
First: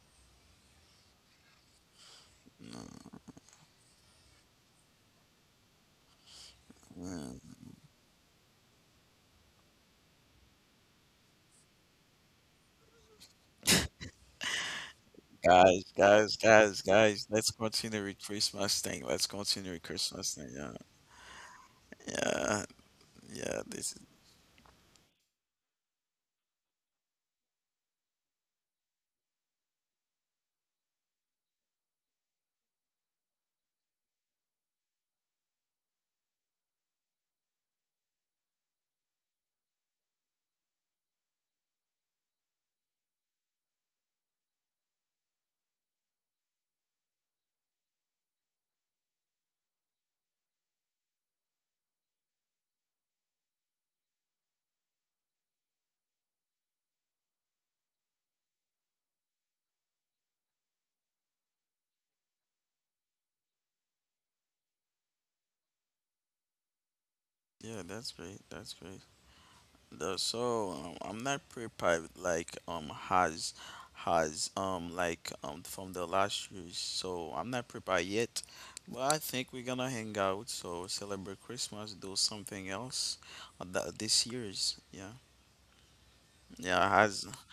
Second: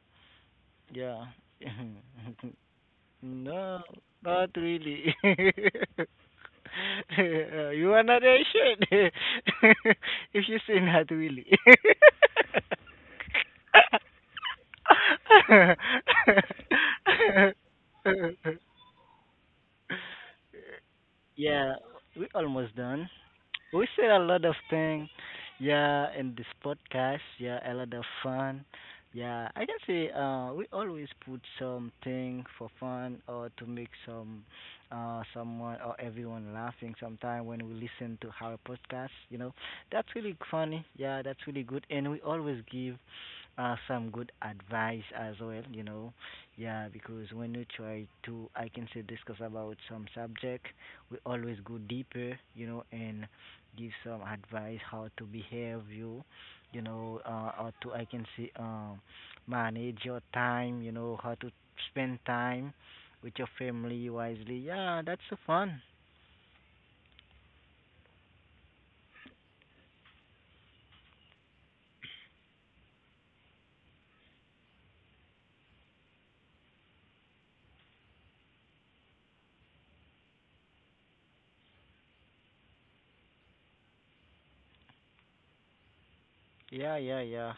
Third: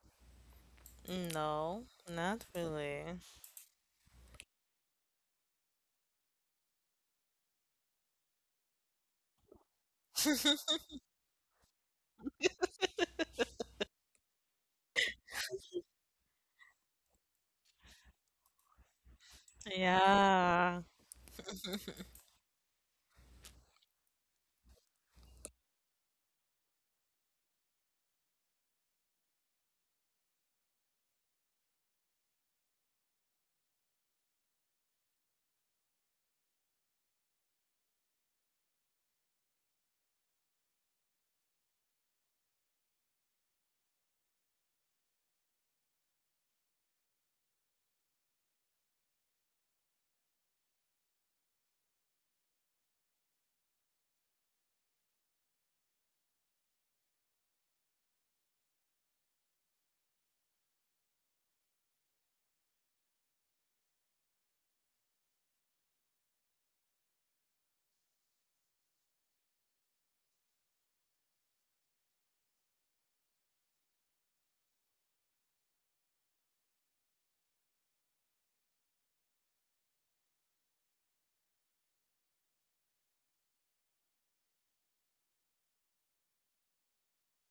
Speaker 2: Yeah.
Speaker 1: No, not really.
Speaker 2: no, not really.
Speaker 3: Yeah.
Speaker 2: You are not Asian if you say not really.
Speaker 3: Guys, guys, guys, guys. Let's continue with Christmas thing. Let's continue with Christmas thing. Yeah,
Speaker 1: Yeah.
Speaker 2: yeah, we almost
Speaker 3: yeah,
Speaker 2: done.
Speaker 3: yeah.
Speaker 2: We said a lot of things, yeah, in this podcast, yeah, a lot of fun. Yeah, I can say we always put something for fun or to make some someone or everyone laughing sometime when we listen to our podcast, you know. That's really funny, yeah, that's really good. And we always give some good advice as well, you know. Yeah, because when we try to, I can say, discuss about some subject, we always go deeper, you know, and give some advice how to behave you you know or to I can say manage your time you know how to spend time with your family wisely yeah that's so fun
Speaker 3: Yeah, that's great. That's great. The, so I'm not prepared like has like from the last year. So I'm not prepared yet. But I think we're gonna hang out. So celebrate Christmas. Do something else. This year's. Yeah, yeah.
Speaker 2: yeah
Speaker 3: Has
Speaker 2: yeah,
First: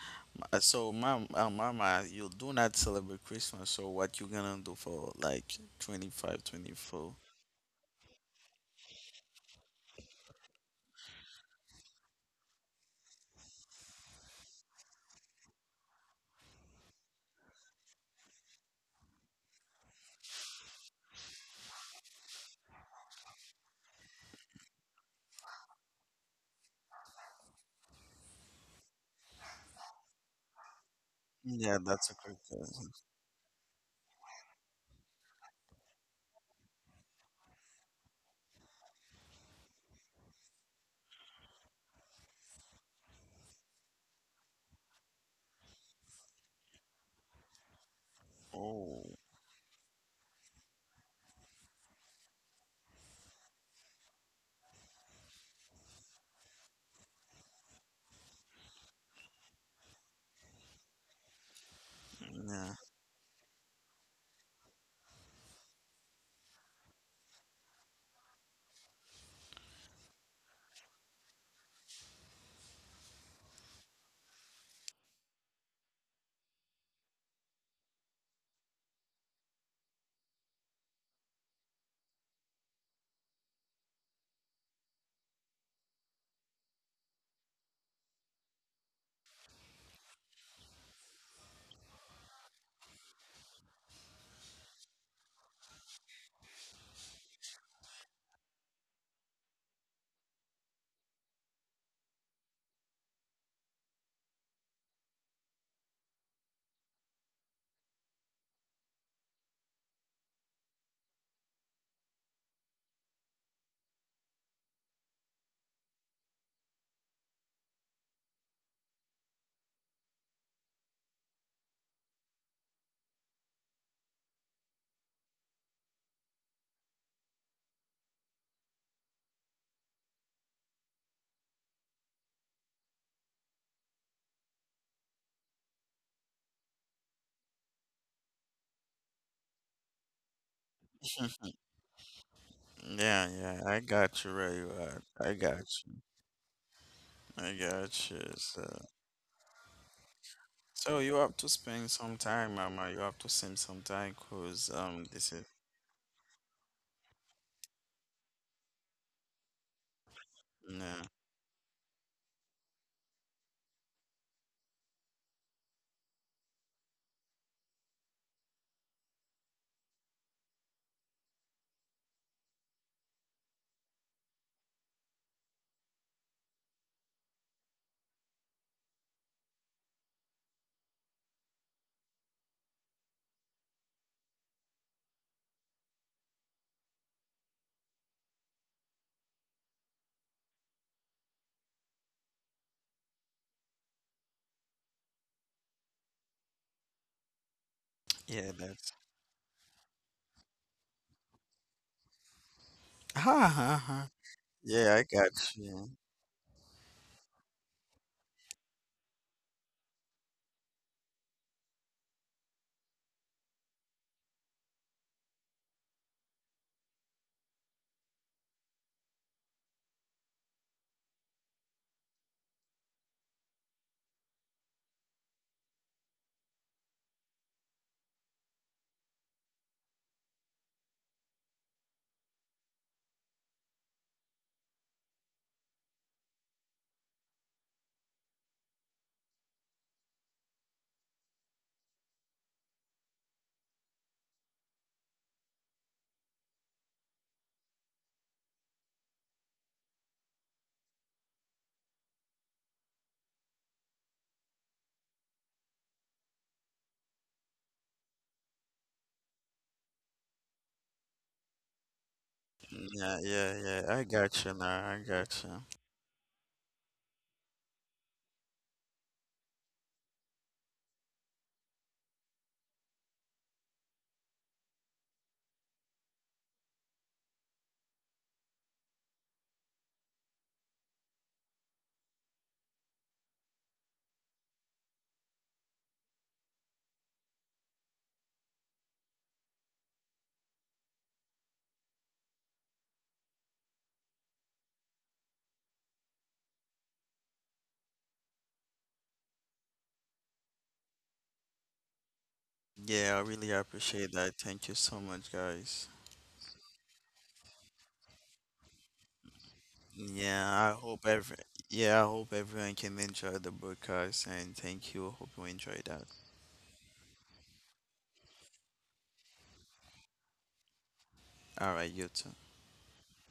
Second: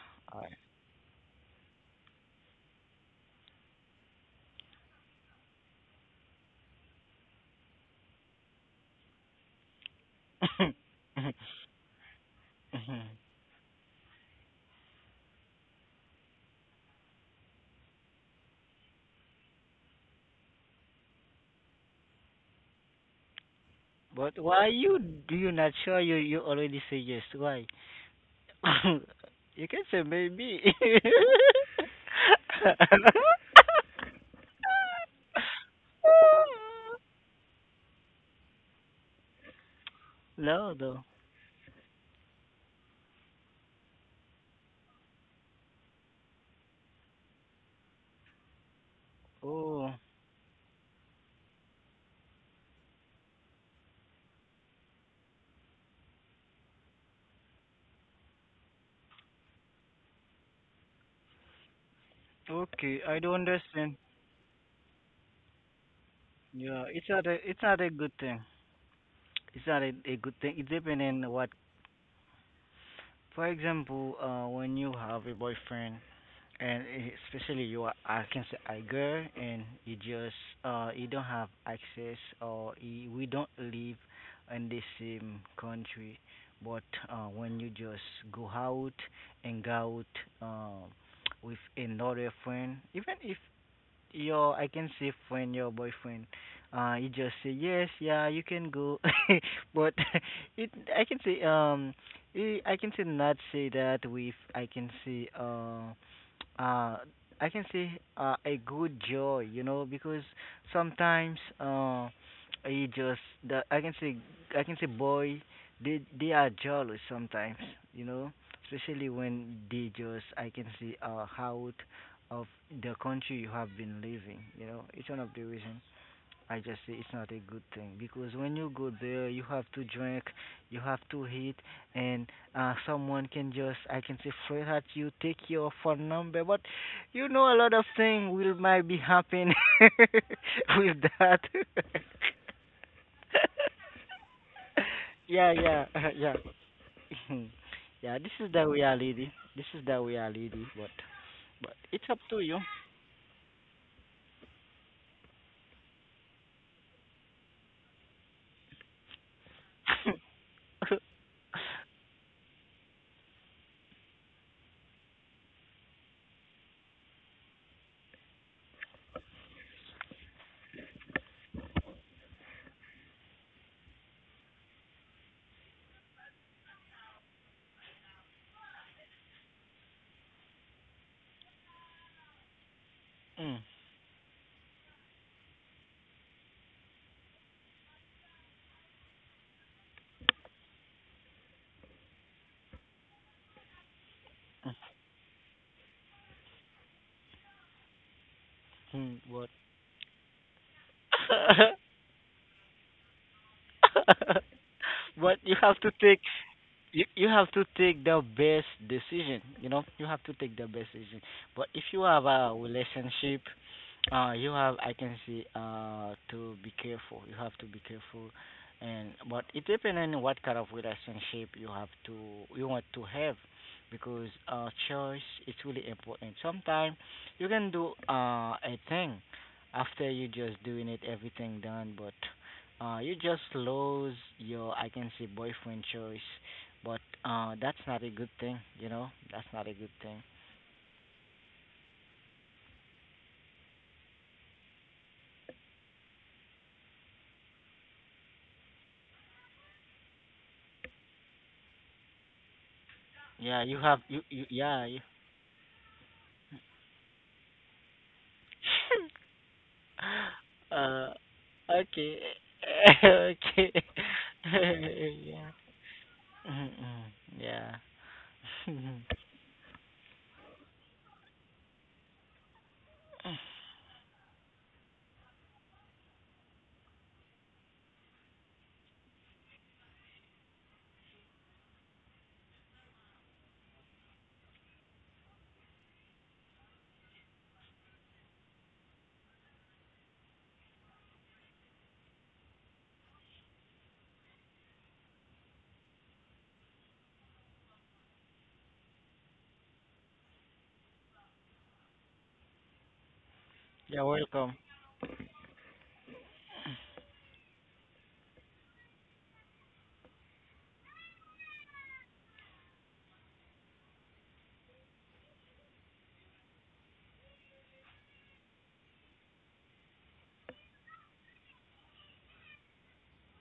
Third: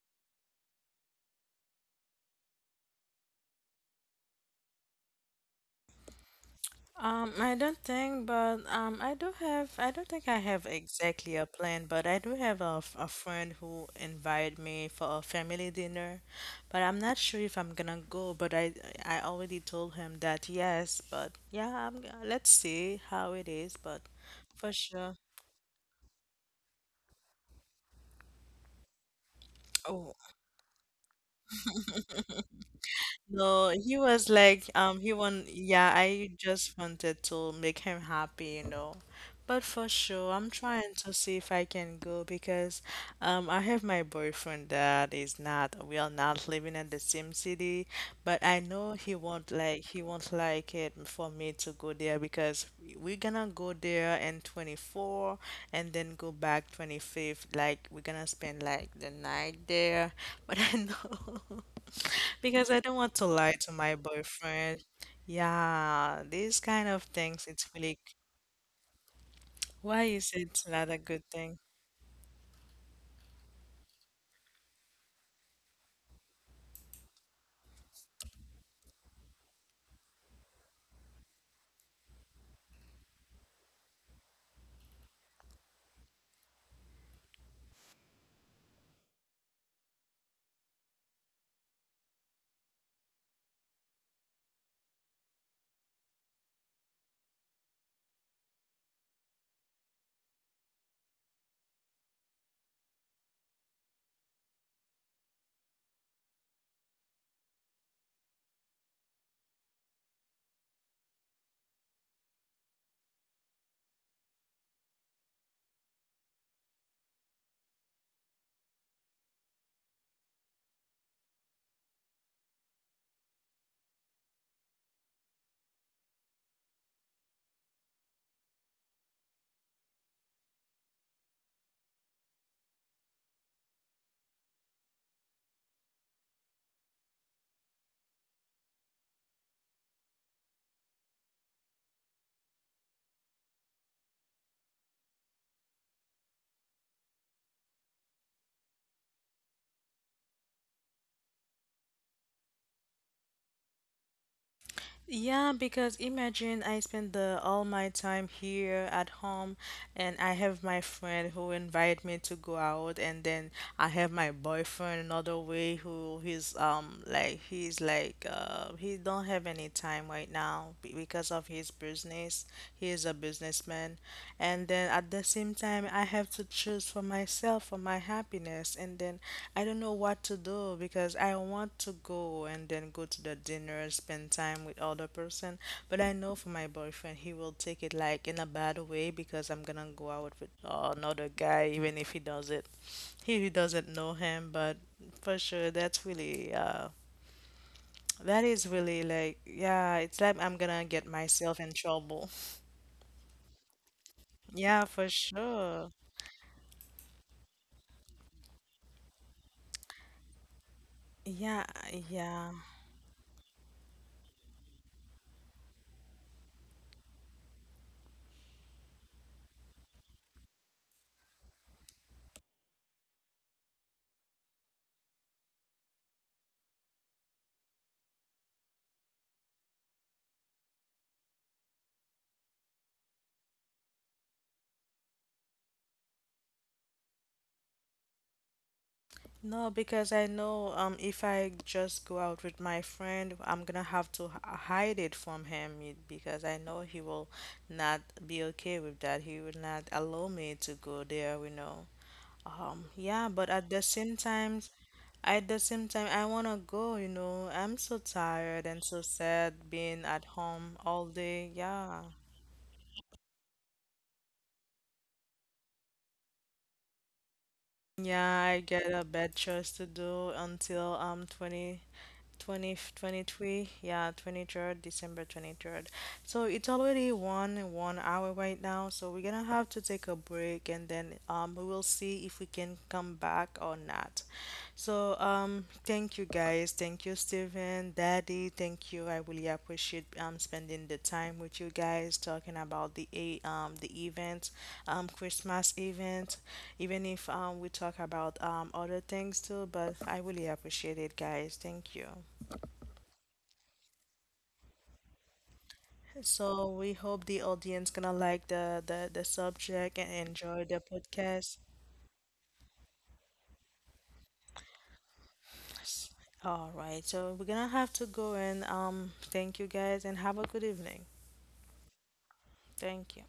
Speaker 3: So, mama, you do not celebrate Christmas. So, what you gonna do for like 25, 24?
Speaker 1: I don't think, but I do have. I don't think I have
Speaker 2: I-
Speaker 1: exactly a plan, but I do have
Speaker 2: Mhm.
Speaker 1: a friend who invited me for a family dinner, but I'm not sure if I'm gonna go. But I already told him that yes, but yeah, let's see how it is. But
Speaker 2: But why
Speaker 1: for
Speaker 2: you
Speaker 1: sure.
Speaker 2: do you not sure you you already say yes? Why? you can say maybe.
Speaker 3: Yeah, that's a good question.
Speaker 1: No, he was like, I just wanted to make him happy, you know. But for sure, I'm
Speaker 2: no,
Speaker 1: trying
Speaker 2: though.
Speaker 1: to see if I can go, because, I have my boyfriend that is not, we are not living in the same city, but I know
Speaker 3: Oh,
Speaker 2: Oh,
Speaker 1: he won't like it for me to go there, because we're gonna go there in 24 and then go back 25th. Like, we're gonna spend like the night there, but I know. Because
Speaker 3: yeah,
Speaker 1: I don't want
Speaker 2: okay.
Speaker 1: to
Speaker 2: I don't
Speaker 1: lie to my
Speaker 2: understand.
Speaker 1: boyfriend. Yeah, these kind
Speaker 2: Yeah,
Speaker 1: of things, it's
Speaker 2: it's
Speaker 1: really,
Speaker 2: not a good thing. It's not
Speaker 1: why
Speaker 2: a,
Speaker 1: is
Speaker 2: a good
Speaker 1: it
Speaker 2: thing. It
Speaker 1: not a good
Speaker 2: depending on
Speaker 1: thing?
Speaker 2: what. For example, when you have a boyfriend, and especially you are, I can say a girl, and you just you don't have access, or you, we don't live in the same country. But when you just go out and go out with another friend, even if Yo, I can see when your boyfriend, he just say yes, yeah, you can go, but it I can say I can say not say that with uh, I can say a good joy, you know, because sometimes he just the I can say boy, they are jealous sometimes, you know, especially when they just I can say out of the country you have been living. You know, it's one of the reasons I just say it's not a good thing because when you go there, you have to drink, you have to eat, and someone can just I can say flirt at you, take your phone number, but you know a lot of things will might be happen with that.
Speaker 3: yeah, yeah. I got you, right? you at. I got
Speaker 2: yeah,
Speaker 3: you.
Speaker 2: yeah, yeah.
Speaker 3: I got you.
Speaker 2: yeah, this is
Speaker 3: So,
Speaker 2: the reality. This is the reality,
Speaker 3: so
Speaker 2: but
Speaker 3: you have to
Speaker 2: but
Speaker 3: spend
Speaker 2: it's
Speaker 3: some
Speaker 2: up to
Speaker 3: time,
Speaker 2: you.
Speaker 3: mama. You have to spend some time, cause this is
Speaker 1: Yeah, because imagine I spend the all my time here at home, and I have my
Speaker 3: yeah,
Speaker 1: friend who invite me to go out, and then I have my boyfriend another way who he don't have any time right now, because of his business. He is a businessman. And then at the same time I have to choose for myself, for my happiness, and then I don't know what to do, because I want to go and then go to the
Speaker 2: Mm,
Speaker 1: dinner, spend time with other person. But I know for my boyfriend he will take it like in a bad way, because I'm gonna go out with another guy. Even if he does it, he really doesn't know him, but
Speaker 2: mm,
Speaker 1: for sure that
Speaker 3: yeah.
Speaker 1: is
Speaker 3: That's
Speaker 1: really
Speaker 2: mm,
Speaker 1: like
Speaker 2: what?
Speaker 1: yeah it's like I'm gonna get myself in trouble.
Speaker 3: ha ha ha.
Speaker 1: Yeah,
Speaker 3: Yeah, I
Speaker 1: for
Speaker 2: but
Speaker 3: got
Speaker 2: you have
Speaker 3: you.
Speaker 1: sure.
Speaker 2: to take you have to take the best decision you know you have to take the best decision but
Speaker 1: Yeah,
Speaker 2: if you have a
Speaker 1: yeah.
Speaker 2: relationship you have I can see to be careful you have to be careful and but it depends on what kind of relationship you have to you want to have because choice is really important sometimes you can do a thing after you just doing it everything done but you just lose your I can say boyfriend choice but that's not a good thing, you know. That's not a
Speaker 1: No,
Speaker 2: good
Speaker 1: because
Speaker 2: thing.
Speaker 1: I know, if I just go out with my friend, I'm gonna have to hide it from him, because I know he will not be okay with that. He will not allow me to go there, you know. Yeah, but
Speaker 2: Yeah, you
Speaker 1: at the
Speaker 2: have
Speaker 1: same
Speaker 2: you
Speaker 1: time,
Speaker 2: yeah. You,
Speaker 1: at the same time, I wanna go, you know. I'm so tired and so sad being at home
Speaker 2: uh,
Speaker 1: all day. Yeah.
Speaker 2: okay,
Speaker 3: Yeah,
Speaker 2: okay.
Speaker 3: yeah, yeah. I got you now. I
Speaker 2: yeah.
Speaker 3: got you.
Speaker 2: Mm-mm. Yeah.
Speaker 1: Yeah, I get a bad choice to do until I'm 20. 2023, yeah, 23rd, December 23rd. So it's already one hour right now, so we're gonna have to take a break, and then we will see if we can come back or not. So thank you guys, thank you Steven, Daddy, thank you. I really appreciate spending the time with you guys talking about the event, Christmas event, even if we talk about other things too, but I really appreciate it, guys. Thank you.
Speaker 3: Yeah, I really
Speaker 2: You're
Speaker 3: appreciate that.
Speaker 2: welcome.
Speaker 3: Thank you so much, guys.
Speaker 1: So we hope the audience gonna like the subject and
Speaker 3: Yeah,
Speaker 1: enjoy the podcast.
Speaker 3: I hope everyone can enjoy the broadcast, and thank you. Hope you enjoy that.
Speaker 1: All right, so we're gonna have to go, and thank you guys and have a good evening.
Speaker 3: All right, you too.
Speaker 1: Thank you.